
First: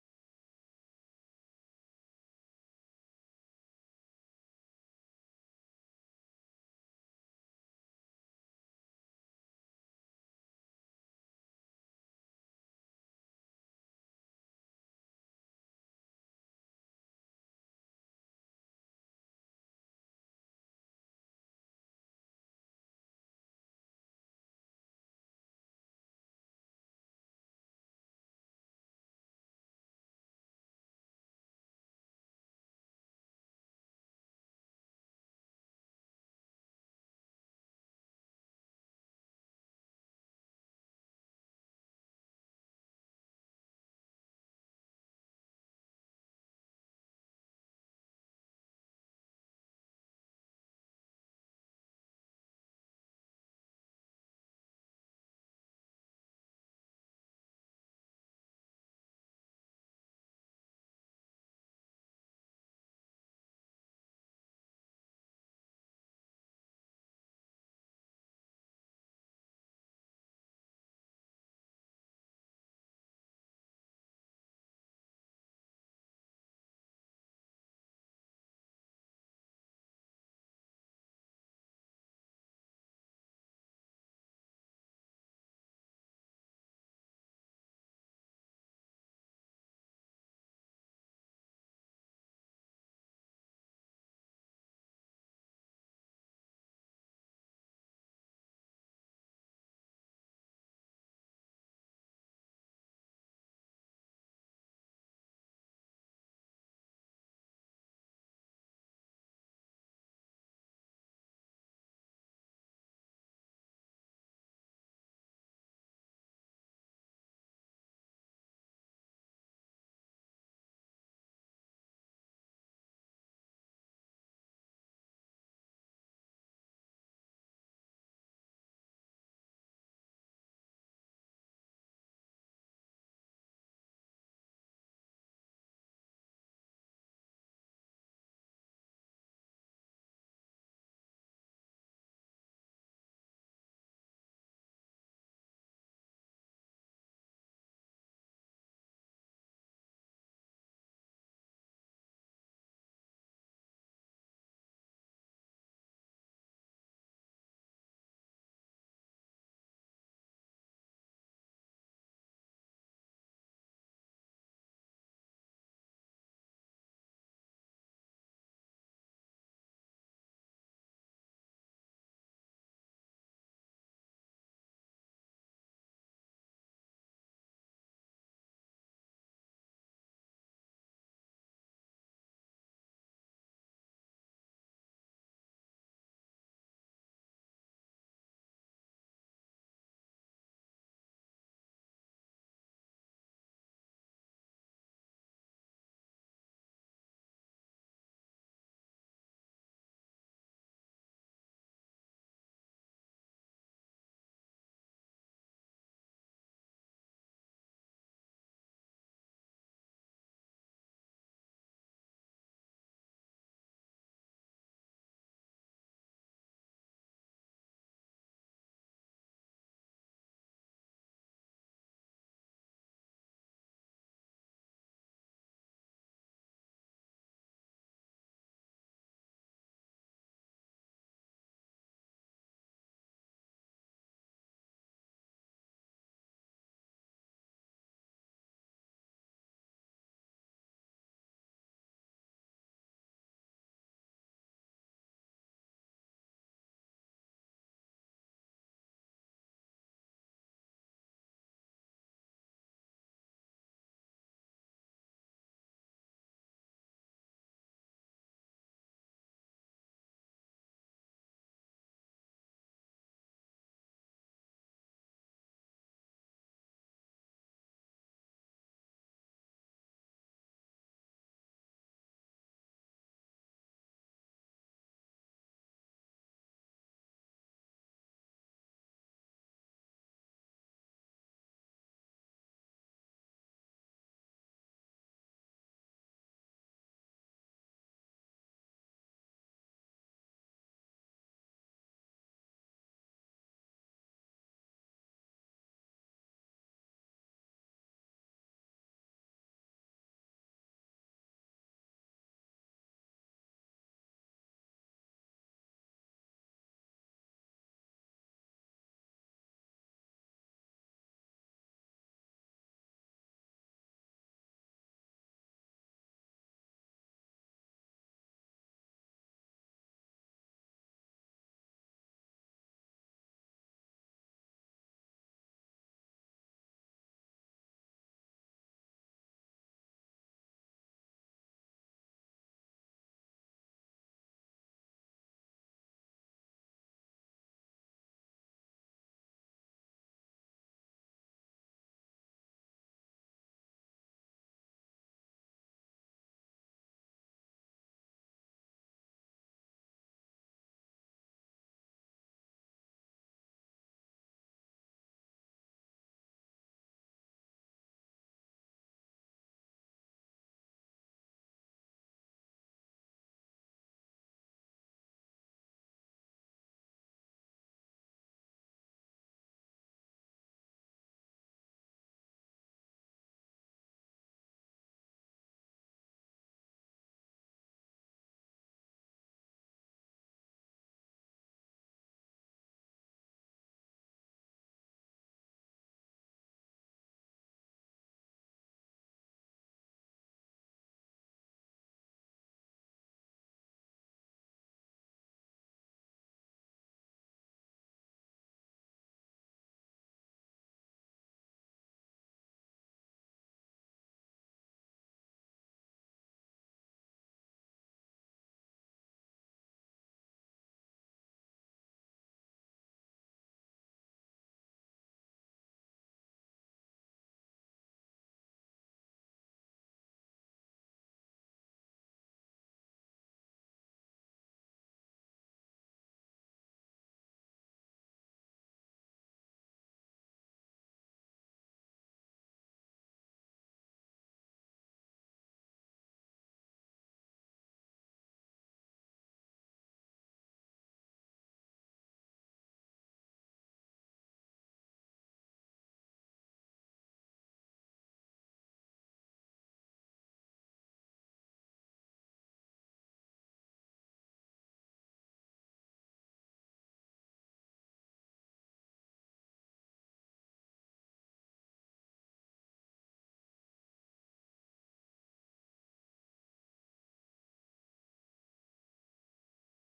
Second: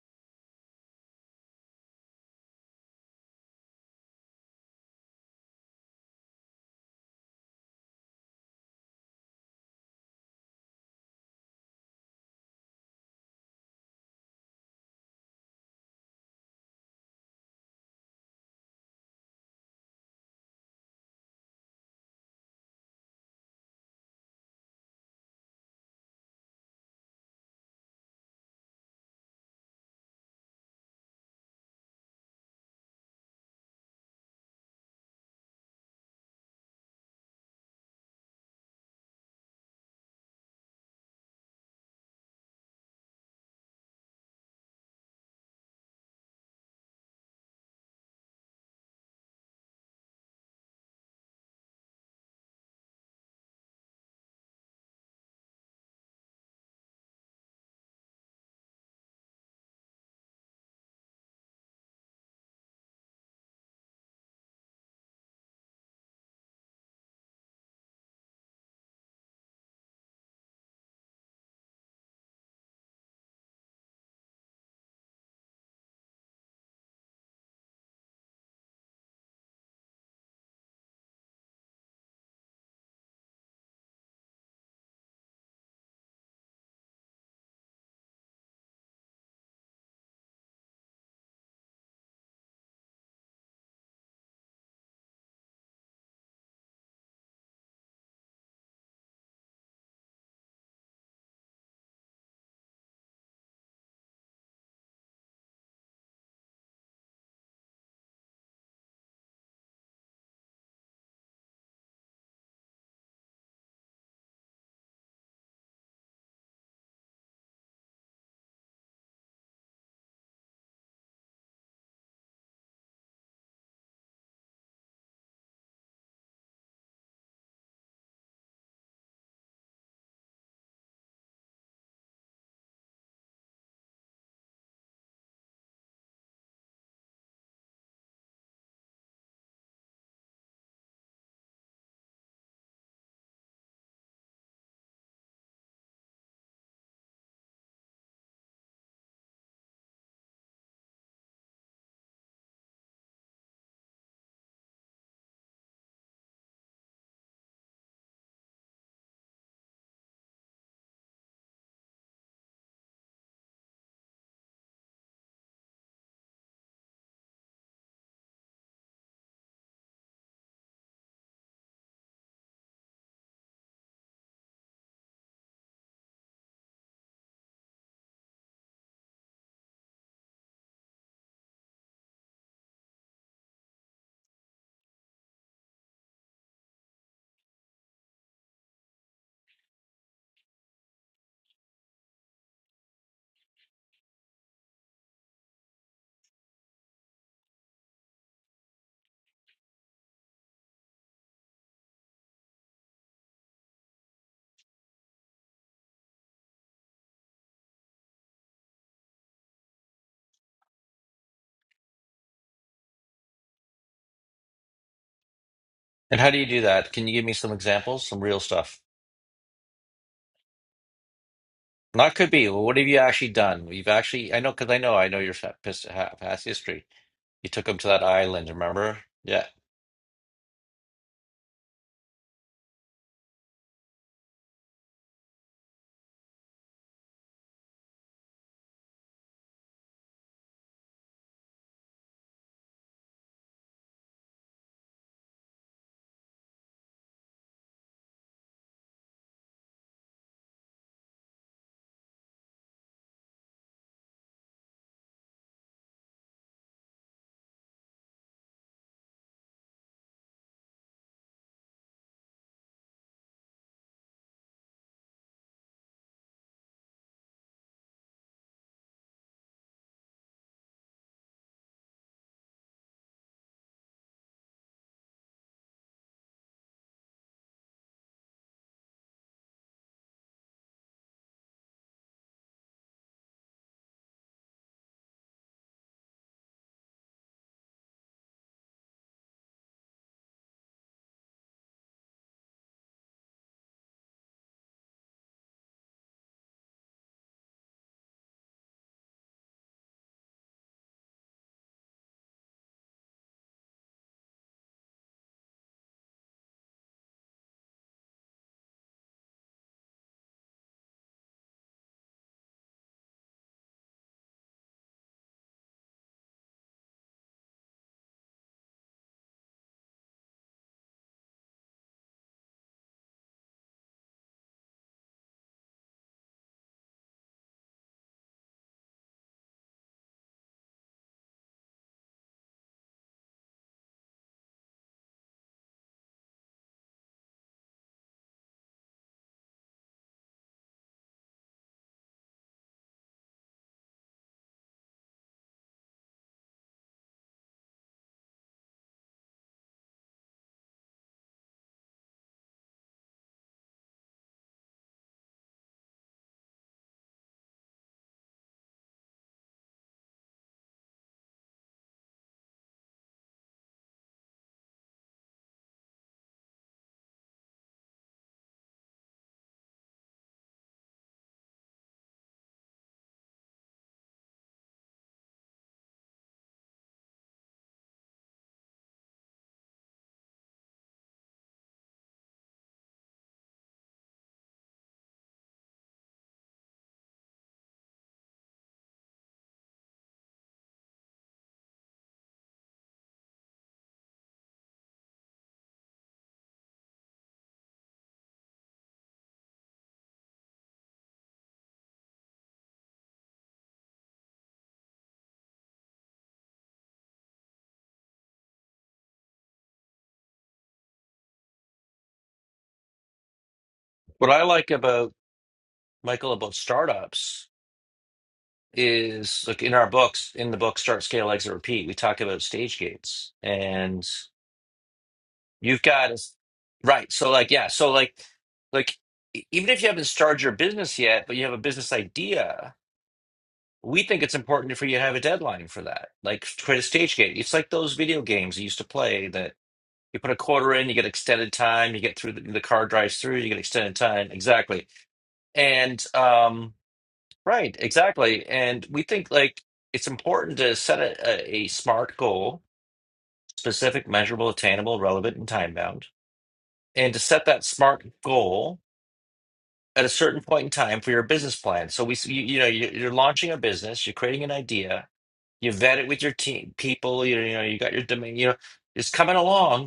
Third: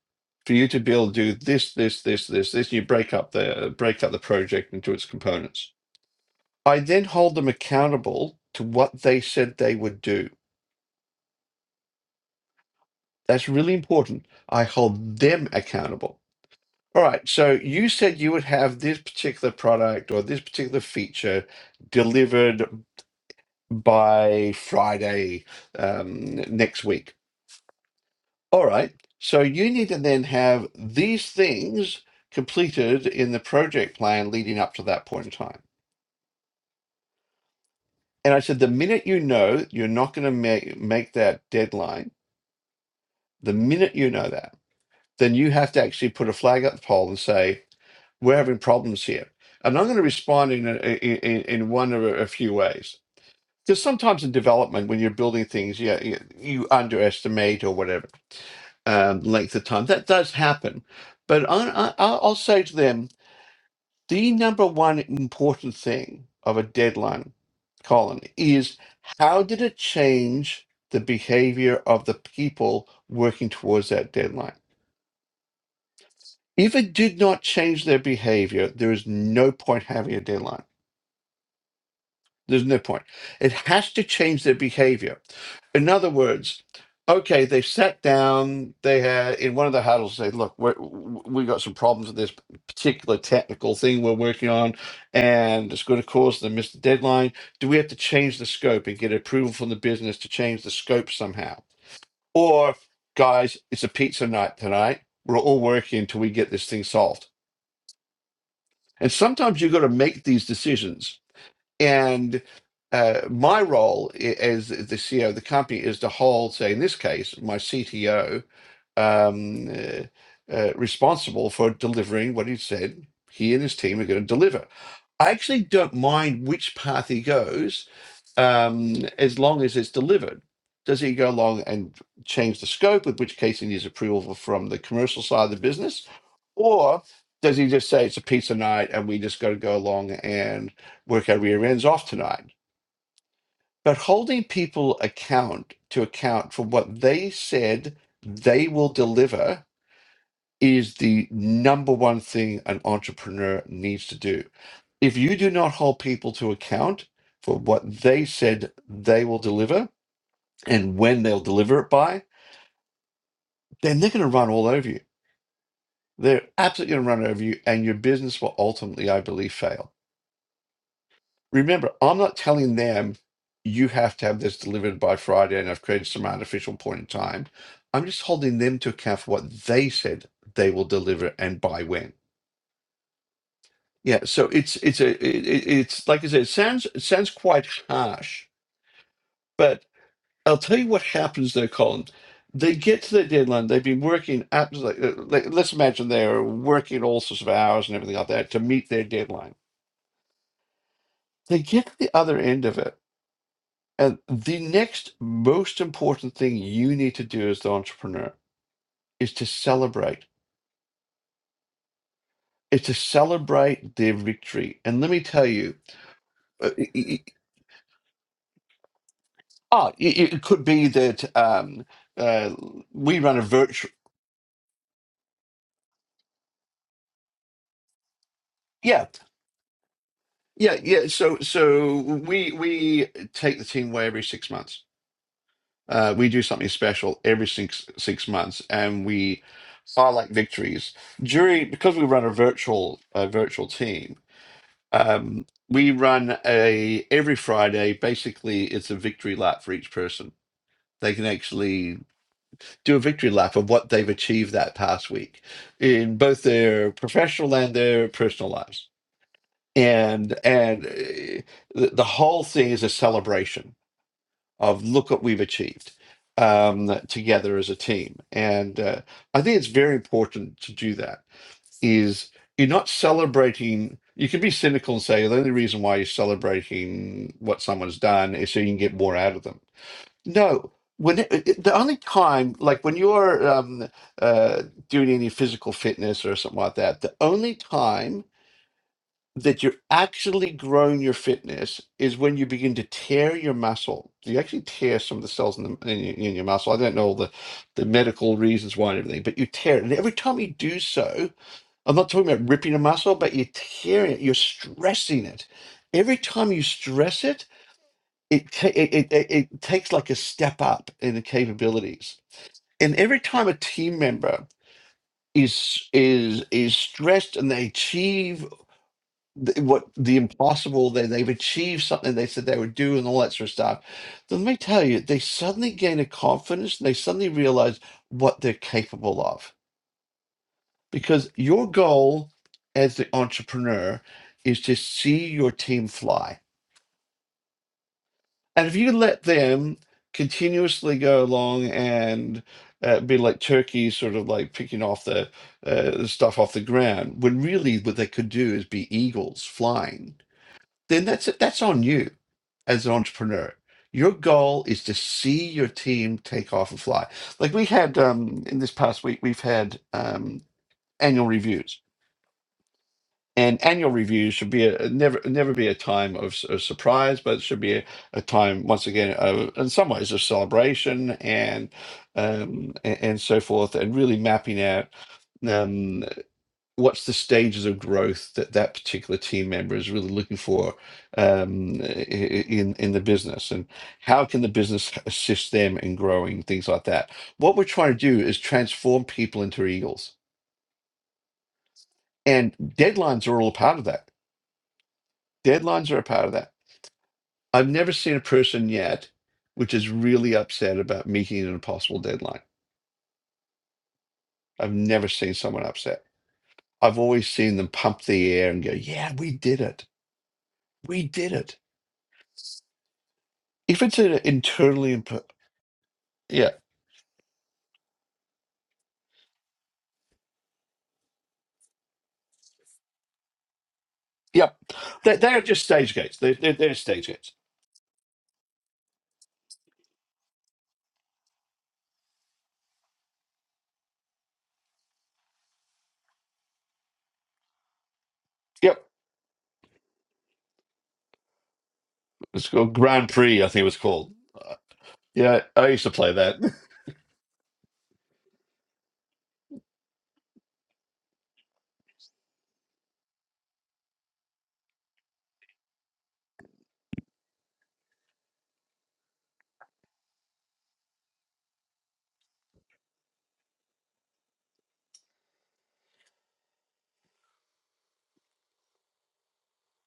[SPEAKER 2] for you to be able to do this, this, this, this, this? You break up the break up the project into its components. I then hold them accountable to what they said they would do. That's really important. I hold them accountable All right, so you said you would have this particular product or this particular feature delivered by Friday um, next week. All right, so you need to then have these things completed in the project plan leading up to that point in time. And I said, the minute you know you're not going to make, make that deadline, the minute you know that, then you have to actually put a flag up the pole and say, we're having problems here. And I'm going to respond in a, in, in one of a, a few ways. Because sometimes in development, when you're building things, yeah, you, you underestimate or whatever um, length of time. That does happen. But I, I, I'll I'll say to them, the number one important thing of a deadline, Colin, is how did it change the behavior of the people working towards that deadline? If it did not change their behavior, there is no point having a deadline There's no point. It has to change their behavior. In other words, okay, they've sat down. They had in one of the huddles. Say, look, we're, we got some problems with this particular technical thing we're working on, and it's going to cause them miss the deadline. Do we have to change the scope and get approval from the business to change the scope somehow? Or, guys, it's a pizza night tonight. We're all working until we get this thing solved. And sometimes you've got to make these decisions and uh, my role i- as the CEO of the company is to hold, say, in this case, my CTO um, uh, uh, responsible for delivering what he said he and his team are going to deliver. I actually don't mind which path he goes um, as long as it's delivered. Does he go along and change the scope, in which case he needs approval from the commercial side of the business? Or does he just say it's a pizza night and we just got to go along and work our rear ends off tonight? But holding people account to account for what they said they will deliver is the number one thing an entrepreneur needs to do. If you do not hold people to account for what they said they will deliver, and when they'll deliver it by, then they're going to run all over you. They're absolutely going to run over you, and your business will ultimately, I believe, fail. Remember, I'm not telling them you have to have this delivered by Friday and I've created some artificial point in time. I'm just holding them to account for what they said they will deliver and by when. Yeah, so it's it's a it, it- it's like I said, it sounds it sounds quite harsh, but. I'll tell you what happens there, Colin. They get to their deadline. They've been working absolutely. Like, uh, like, let's imagine they're working all sorts of hours and everything like that to meet their deadline. They get to the other end of it, and the next most important thing you need to do as the entrepreneur is to celebrate. Is to celebrate their victory. And let me tell you,
[SPEAKER 1] And how do you do
[SPEAKER 2] uh, it,
[SPEAKER 1] that? Can you
[SPEAKER 2] it,
[SPEAKER 1] give me some examples, some real stuff?
[SPEAKER 2] ah, it, it could be that um,
[SPEAKER 1] Not could be.
[SPEAKER 2] uh,
[SPEAKER 1] Well, what have you
[SPEAKER 2] we
[SPEAKER 1] actually
[SPEAKER 2] run a
[SPEAKER 1] done? You've
[SPEAKER 2] virtual.
[SPEAKER 1] actually, I know, because I know, I know your fa- past past history. You took them to that island, remember?
[SPEAKER 2] yeah.
[SPEAKER 1] Yeah.
[SPEAKER 2] Yeah, yeah. So, so we we take the team away every six months. Uh, we do something special every six six months, and we highlight victories during because we run a virtual uh, virtual team. Um, we run a every Friday. Basically, it's a victory lap for each person. They can actually do a victory lap of what they've achieved that past week in both their professional and their personal lives and and uh, the, the whole thing is a celebration of look what we've achieved um, together as a team and uh, i think it's very important to do that is you're not celebrating you can be cynical and say the only reason why you're celebrating what someone's done is so you can get more out of them no when it, it- the only time like when you're um, uh, doing any physical fitness or something like that the only time that you're actually growing your fitness is when you begin to tear your muscle. You actually tear some of the cells in, the, in, your, in your muscle. I don't know all the, the medical reasons why and everything, but you tear it. And every time you do so, I'm not talking about ripping a muscle, but you tear it, you're stressing it. Every time you stress it, it, ta- it, it, it it takes like a step up in the capabilities. And every time a team member is is is stressed and they achieve th- what the impossible they they've achieved something they said they would do and all that sort of stuff then let me tell you they suddenly gain a confidence and they suddenly realize what they're capable of because your goal as the entrepreneur is to see your team fly and if you let them continuously go along and uh, be like turkeys sort of like picking off the uh, stuff off the ground when really what they could do is be eagles flying then that's that's on you as an entrepreneur. Your goal is to see your team take off and fly. Like we had um, in this past week, we've had um, annual reviews, and annual reviews should be a never never be a time of, s- of surprise, but it should be a, a time once again, of, in some ways, of celebration and um, and, and so forth, and really mapping out. Um, what's the stages of growth that that particular team member is really looking for um, i- i- in in the business, and how can the business assist them in growing things like that? What we're trying to do is transform people into eagles, and deadlines are all a part of that. Deadlines are a part of that. I've never seen a person yet which is really upset about meeting an impossible deadline. I've never seen someone upset. I've always seen them pump the air and go, "Yeah, we did it. We did it." if it's an
[SPEAKER 1] What I like
[SPEAKER 2] internally
[SPEAKER 1] about
[SPEAKER 2] imp-
[SPEAKER 1] Michael
[SPEAKER 2] yeah
[SPEAKER 1] about startups is, look, in our books, in the book Start, Scale, Exit, Repeat, we talk about stage gates, and
[SPEAKER 2] yep they're, they're just
[SPEAKER 1] you've
[SPEAKER 2] stage
[SPEAKER 1] got
[SPEAKER 2] gates they're, they're, they're stage
[SPEAKER 1] right. So,
[SPEAKER 2] gates
[SPEAKER 1] like, yeah, so like, like e- even if you haven't started your business yet, but you have a business idea, we think it's important for you to have a deadline for that. Like, create a stage gate. It's like those video games you used
[SPEAKER 2] yep
[SPEAKER 1] to play that. You put a quarter in, you get extended time. You get through the,
[SPEAKER 2] it's
[SPEAKER 1] the
[SPEAKER 2] called
[SPEAKER 1] car
[SPEAKER 2] grand
[SPEAKER 1] drives through,
[SPEAKER 2] prix i
[SPEAKER 1] you get
[SPEAKER 2] think it was
[SPEAKER 1] extended
[SPEAKER 2] called
[SPEAKER 1] time.
[SPEAKER 2] uh,
[SPEAKER 1] Exactly.
[SPEAKER 2] yeah i used to
[SPEAKER 1] And
[SPEAKER 2] play that
[SPEAKER 1] um, right, exactly. And we think like it's important to set a, a, a smart goal, specific, measurable, attainable, relevant, and time bound, and to set that smart goal at a certain point in time for your business plan. So we, s- you, you know, you- you're launching a business, you're creating an idea, you vet it with your team, people, you, you know, you got your domain, you know, it's coming along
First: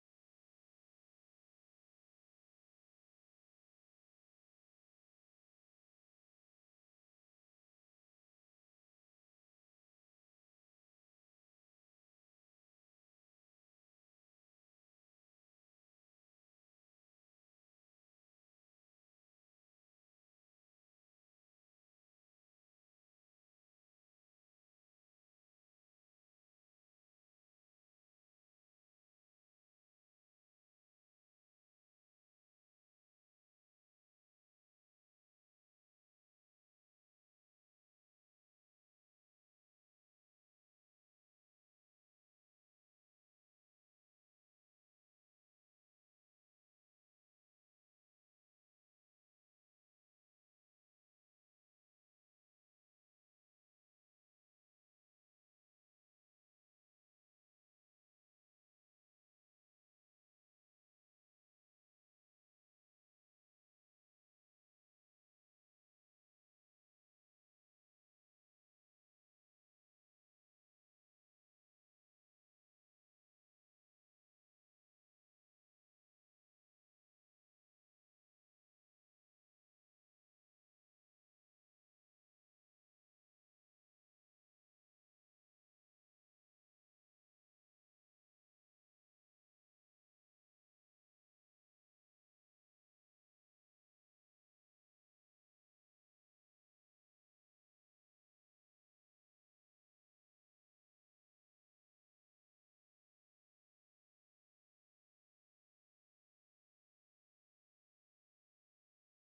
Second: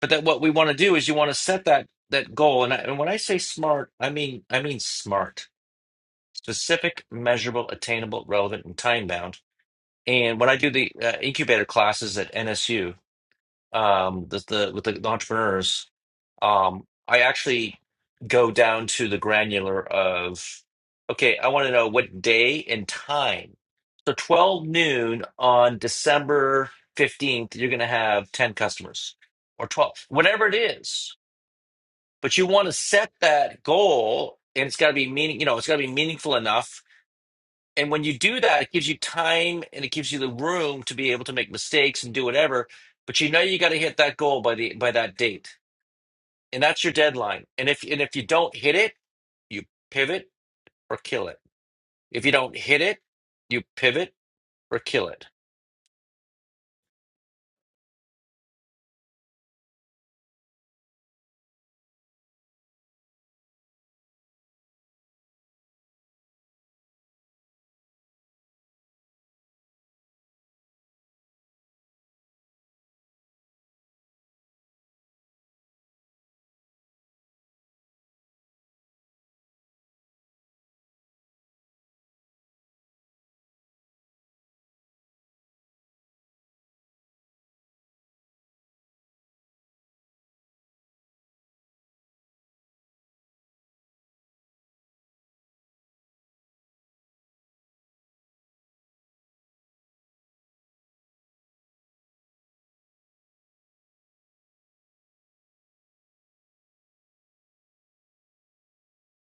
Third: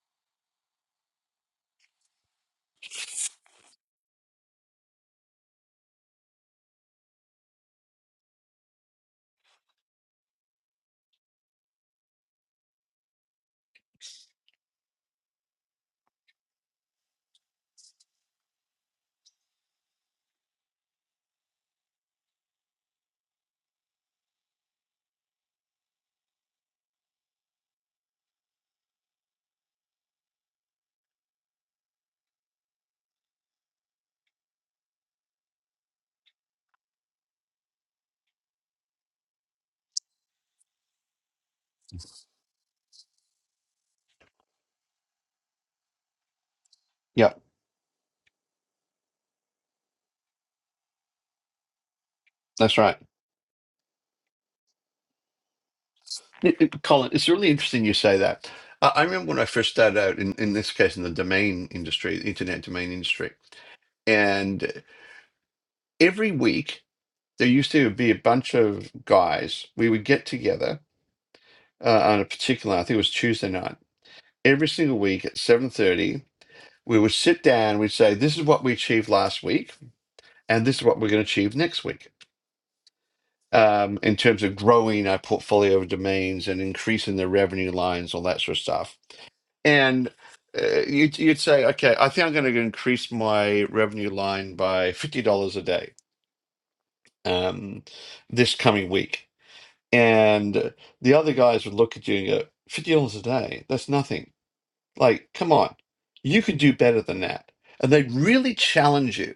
[SPEAKER 1] but that what we want to do is you want to set that that goal and, I, and when i say smart i mean i mean smart specific measurable attainable relevant and time bound and when i do the uh, incubator classes at nsu um the, the with the the entrepreneurs um i actually go down to the granular of okay i want to know what day and time so 12 noon on december 15th you're going to have 10 customers or 12 whatever it is but you want to set that goal and it's got to be meaning you know it's got to be meaningful enough and when you do that it gives you time and it gives you the room to be able to make mistakes and do whatever but you know you got to hit that goal by the by that date and that's your
[SPEAKER 2] yep
[SPEAKER 1] deadline and if and if you don't hit it you pivot or kill it if you don't
[SPEAKER 2] that's
[SPEAKER 1] hit
[SPEAKER 2] right
[SPEAKER 1] it you pivot or kill it
[SPEAKER 2] It- it- colin it's really interesting you say that I, I remember when i first started out in, in this case in the domain industry the internet domain industry and every week there used to be a bunch of guys we would get together uh, on a particular i think it was tuesday night every single week at 7:30 we would sit down, we'd say, this is what we achieved last week, and this is what we're going to achieve next week um, in terms of growing our portfolio of domains and increasing the revenue lines, all that sort of stuff. And uh, you'd, you'd say, okay, I think I'm going to increase my revenue line by $50 a day um, this coming week. And the other guys would look at you and go, $50 a day, that's nothing. Like, come on, you could do better than that. And they would really challenge you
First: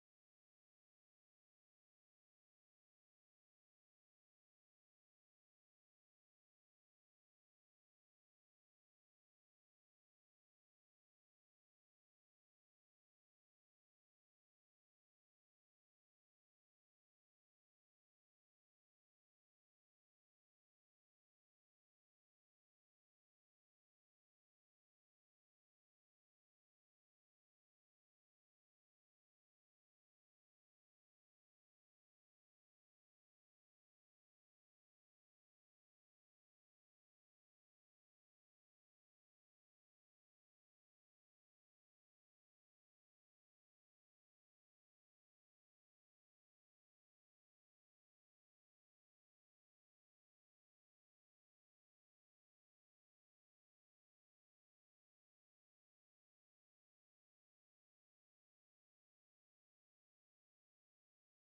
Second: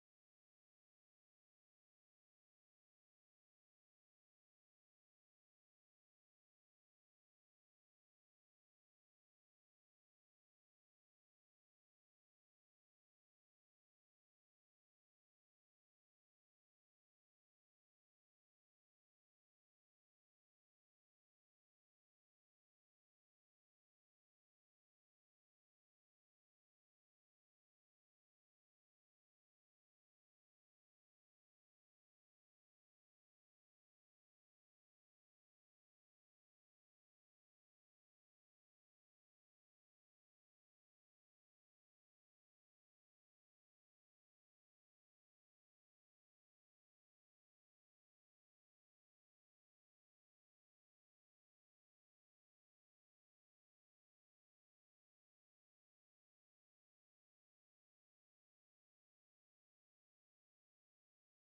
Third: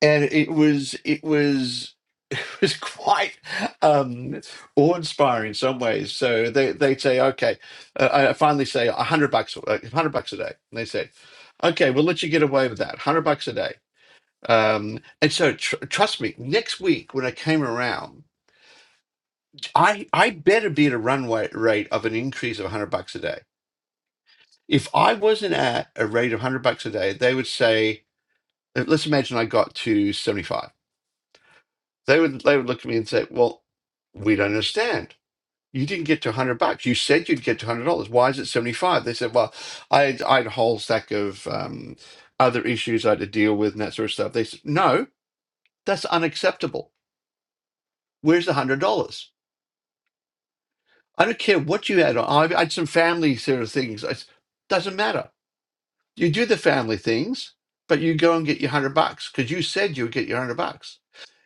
[SPEAKER 2] and it was it was it was quite um awe-inspiring in some ways so they they'd say okay uh, i finally say 100 bucks uh, 100 bucks a day and they say okay we'll let you get away with that 100 bucks a day um and so tr- trust me next week when i came around i i better be at a runway rate of an increase of 100 bucks a day if i wasn't at a rate of 100 bucks a day they would say let's imagine i got to 75 They would they would look at me and say, "Well, we don't understand. You didn't get to 100 bucks. You said you'd get to 100 dollars. Why is it 75?" They said, "Well, I had, I had a whole stack of um, other issues I had to deal with and that sort of stuff." They said, "No, that's unacceptable. Where's the 100 dollars? I don't care what you had. I I had some family sort of things. It doesn't matter. You do the family things." But you go and get your hundred bucks because you said you would get your hundred bucks,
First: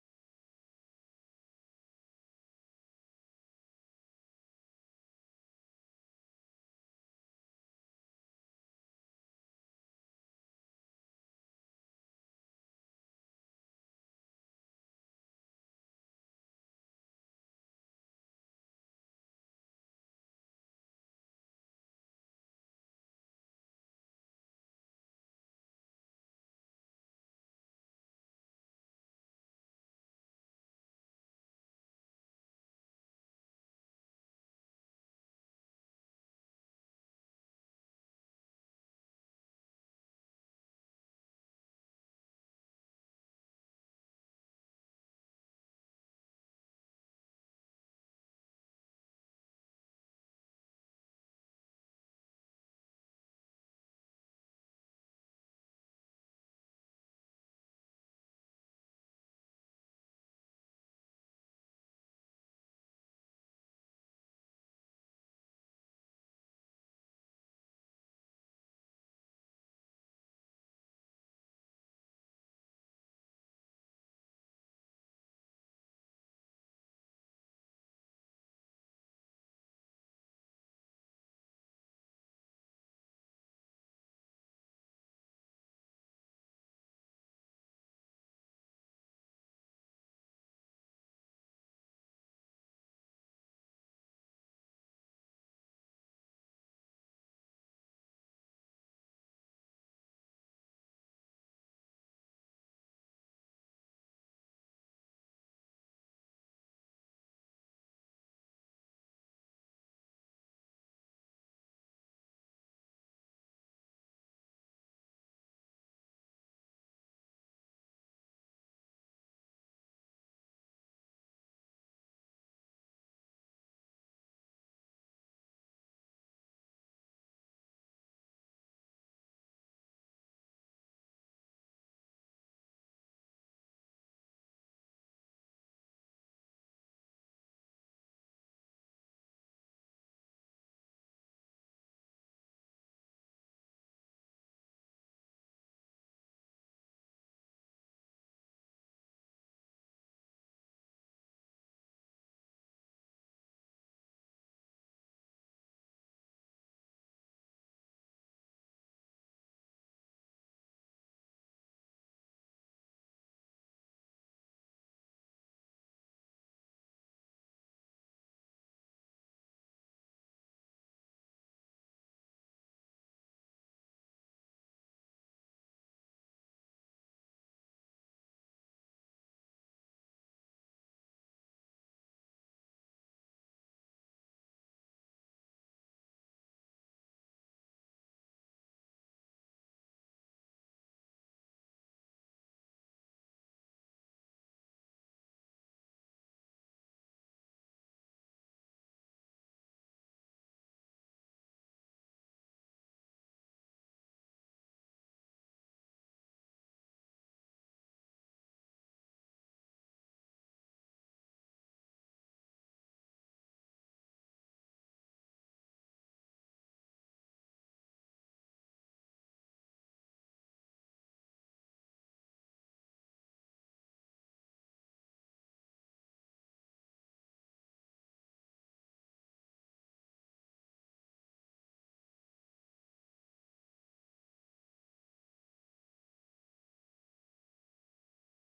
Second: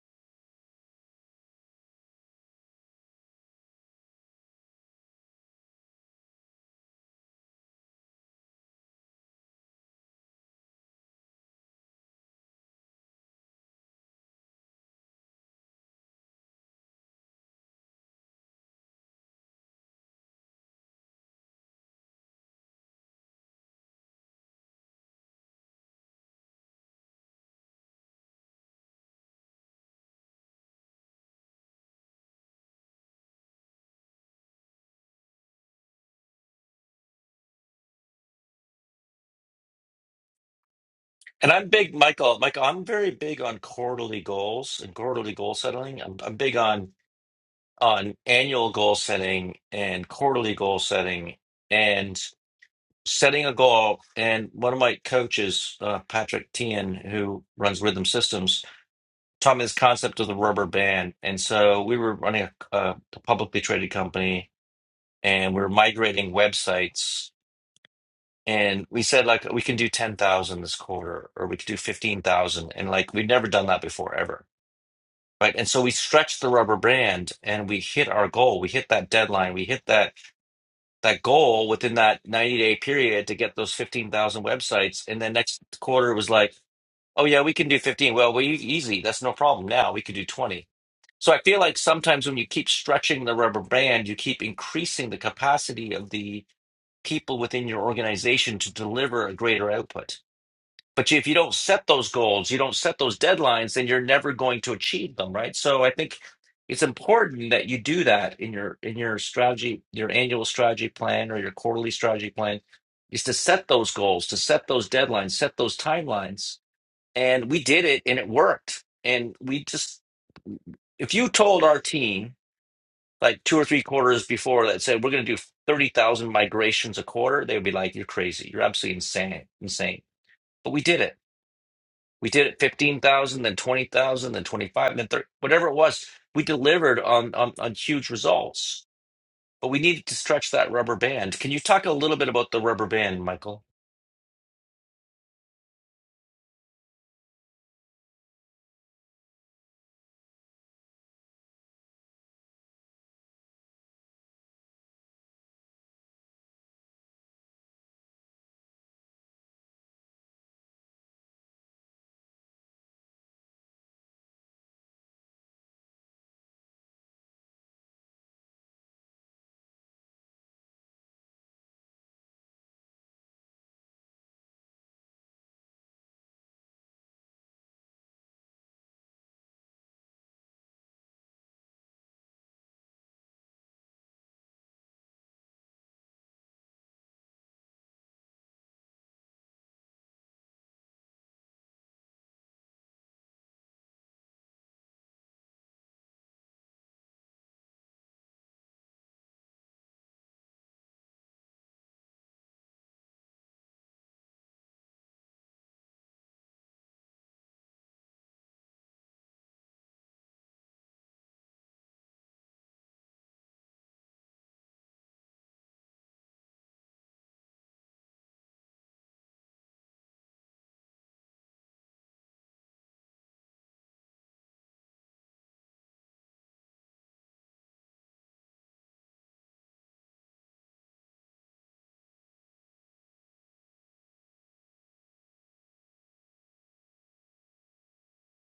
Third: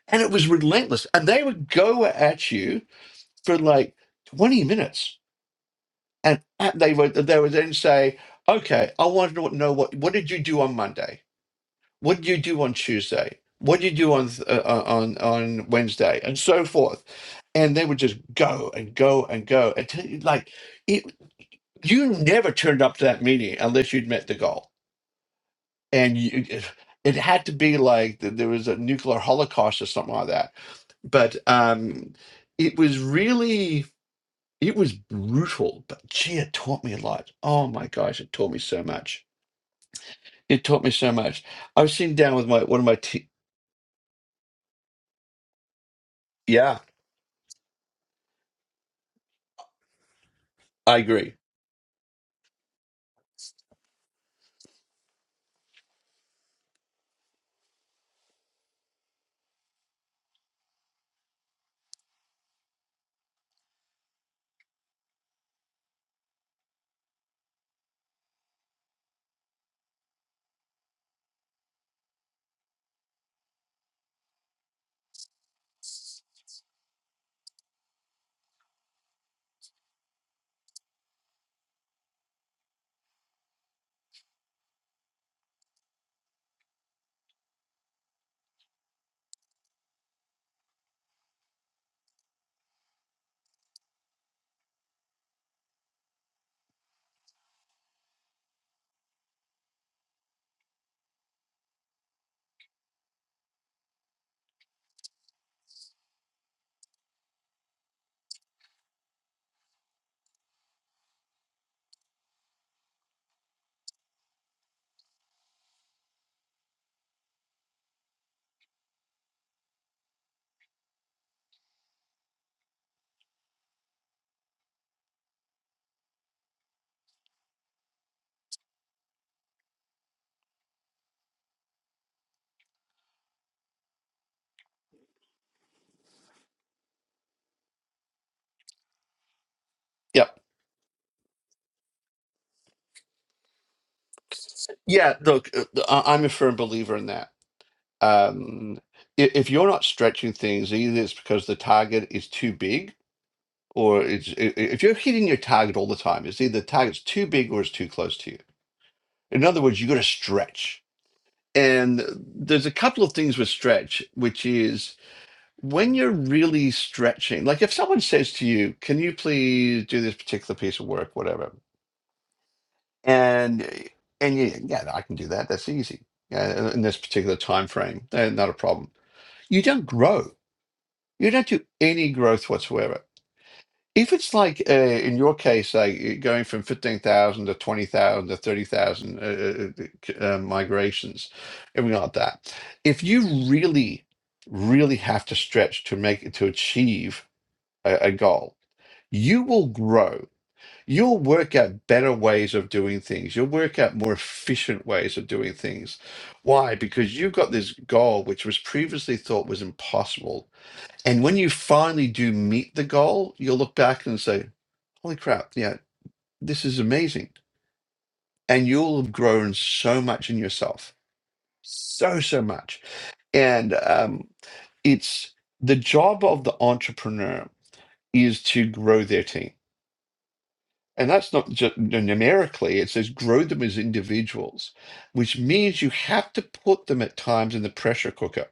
[SPEAKER 2] and it was relentless. And they would go at you for like 20 minutes. And at- they would they would then say, okay, I want to know what what did you do on Monday? What did you do on Tuesday? What did you do on th- uh, uh, on on Wednesday? And so forth. And they would just go and go and go until you- like it, you never turned up to that meeting unless you'd met the goal. And you, it it had to be like th- there was a nuclear holocaust or something like that. But um, it was really It was brutal, but gee, it taught me a lot. Oh my gosh, it taught me so much. It taught me so much.
[SPEAKER 1] and i'm
[SPEAKER 2] I
[SPEAKER 1] big
[SPEAKER 2] was sitting down
[SPEAKER 1] michael
[SPEAKER 2] with
[SPEAKER 1] michael
[SPEAKER 2] my one
[SPEAKER 1] i'm
[SPEAKER 2] of my
[SPEAKER 1] very
[SPEAKER 2] te-
[SPEAKER 1] big on quarterly goals and quarterly goal settling i'm, I'm big
[SPEAKER 2] yeah,
[SPEAKER 1] on on annual goal setting and quarterly goal
[SPEAKER 2] I agree.
[SPEAKER 1] setting and setting a goal. And one of my coaches, uh, Patrick Tian, who runs Rhythm Systems, taught me this concept of the rubber band. And so we were running a, a publicly traded company and we were migrating websites. And we said, like, we can do 10,000 this quarter or we could do 15,000. And like, we'd never done that before ever. Right. And so we stretched the rubber band and we hit our goal. We hit that deadline. We hit that that goal within that 90 day period to get those 15,000 websites. And then next quarter was like, oh, yeah, we can do 15. Well, we easy. That's no problem now. We could do 20. So I feel like sometimes when you keep stretching the rubber band, you keep increasing the capacity of the people within your organization to deliver a greater output. But if you don't set those goals, you don't set those deadlines, then you're never going to achieve them, right? So I think it's important that you do that in your in your strategy, your annual strategy plan or your quarterly strategy plan is to set those goals, to set those deadlines, set those timelines. And we did it and it worked. And we just if you told our team like two or three quarters before that said we're going to do 30,000 migrations a quarter, they would be like you're crazy. You're absolutely insane, insane. But we did it we did it 15,000, then 20,000, then 25, then 30, whatever it was. We delivered on, on on huge results, but we needed to
[SPEAKER 2] Yep,
[SPEAKER 1] stretch that rubber band. Can you talk a little bit about the rubber band, Michael?
[SPEAKER 2] yeah. Look, uh, I- I'm a firm believer in that. Um, i- if you're not stretching things, either it's because the target is too big, or it's i- i- if you're hitting your target all the time, it's either the target's too big or it's too close to you. In other words, you got to stretch. And uh, there's a couple of things with stretch, which is when you're really stretching, like if someone says to you, "Can you please do this particular piece of work, whatever," and and you, yeah, no, I can do that. That's easy. Yeah, in this particular time frame, eh, not a problem. You don't grow. You don't do any growth whatsoever. If it's like uh, in your case, like eh, going from fifteen thousand to twenty thousand to thirty thousand uh, uh, uh, c- uh, migrations, everything like that. If you really, really have to stretch to make it to achieve a, a goal, you will grow. You'll work out better ways of doing things. You'll work out more efficient ways of doing things. Why? Because you've got this goal which was previously thought was impossible. And when you finally do meet the goal, you'll look back and say, holy crap, yeah, this is amazing. And you'll have grown so much in yourself. So, so much. And um, it's the job of the entrepreneur is to grow their team And that's not just numerically, it says grow them as individuals, which means you have to put them at times in the pressure cooker.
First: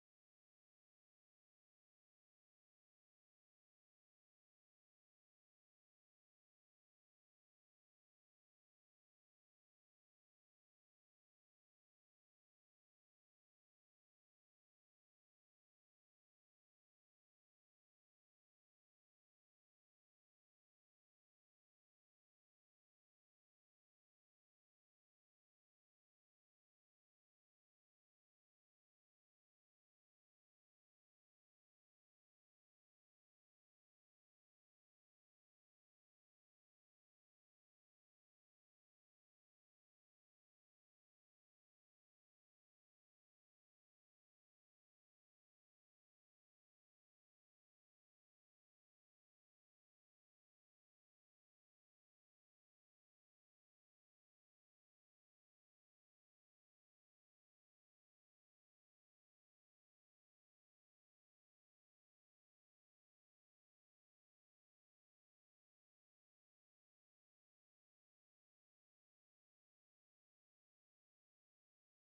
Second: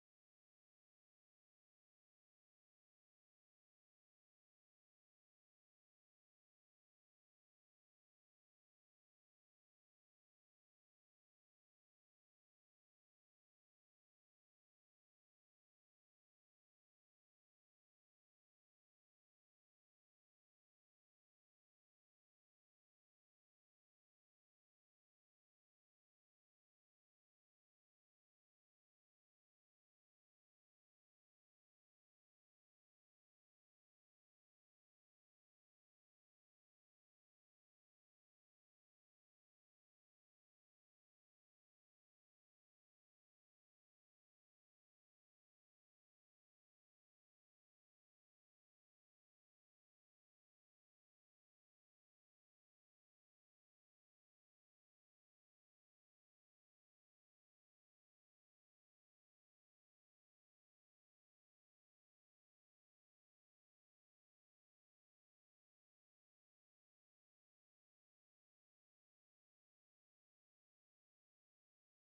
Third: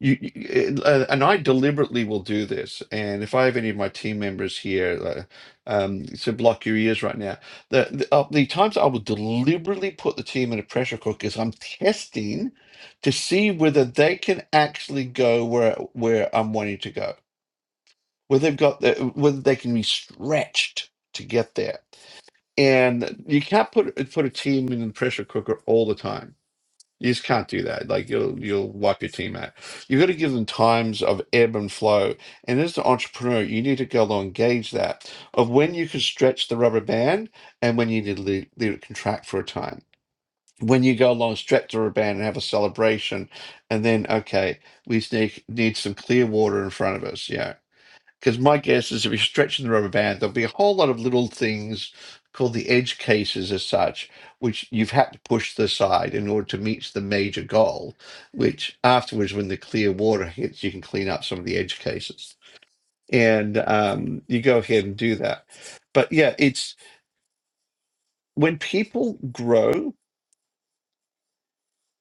[SPEAKER 2] You, you- uh, and I deliberately will do this. And if I have any of my team members here, uh, um, so block your ears right now. The the, uh, the times I will deliberately put the team in a pressure cooker is I'm testing to see whether they can actually go where where I'm wanting to go, whether they've got the, whether they can be stretched to get there and you can't put put a team in the pressure cooker all the time. You just can't do that. Like you'll you'll wipe your team out. You've got to give them times of ebb and flow. And as an entrepreneur, you need to go along gauge that of when you can stretch the rubber band and when you need to leave, leave it contract for a time. When you go along, stretch the rubber band and have a celebration, and then okay, we just need, need some clear water in front of us. Yeah, because my guess is if you're stretching the rubber band, there'll be a whole lot of little things called the edge cases as such, which you've had to push to the side in order to meet the major goal, which afterwards, when the clear water hits, you can clean up some of the edge cases. And um, you go ahead and do that. But yeah, it's when people grow,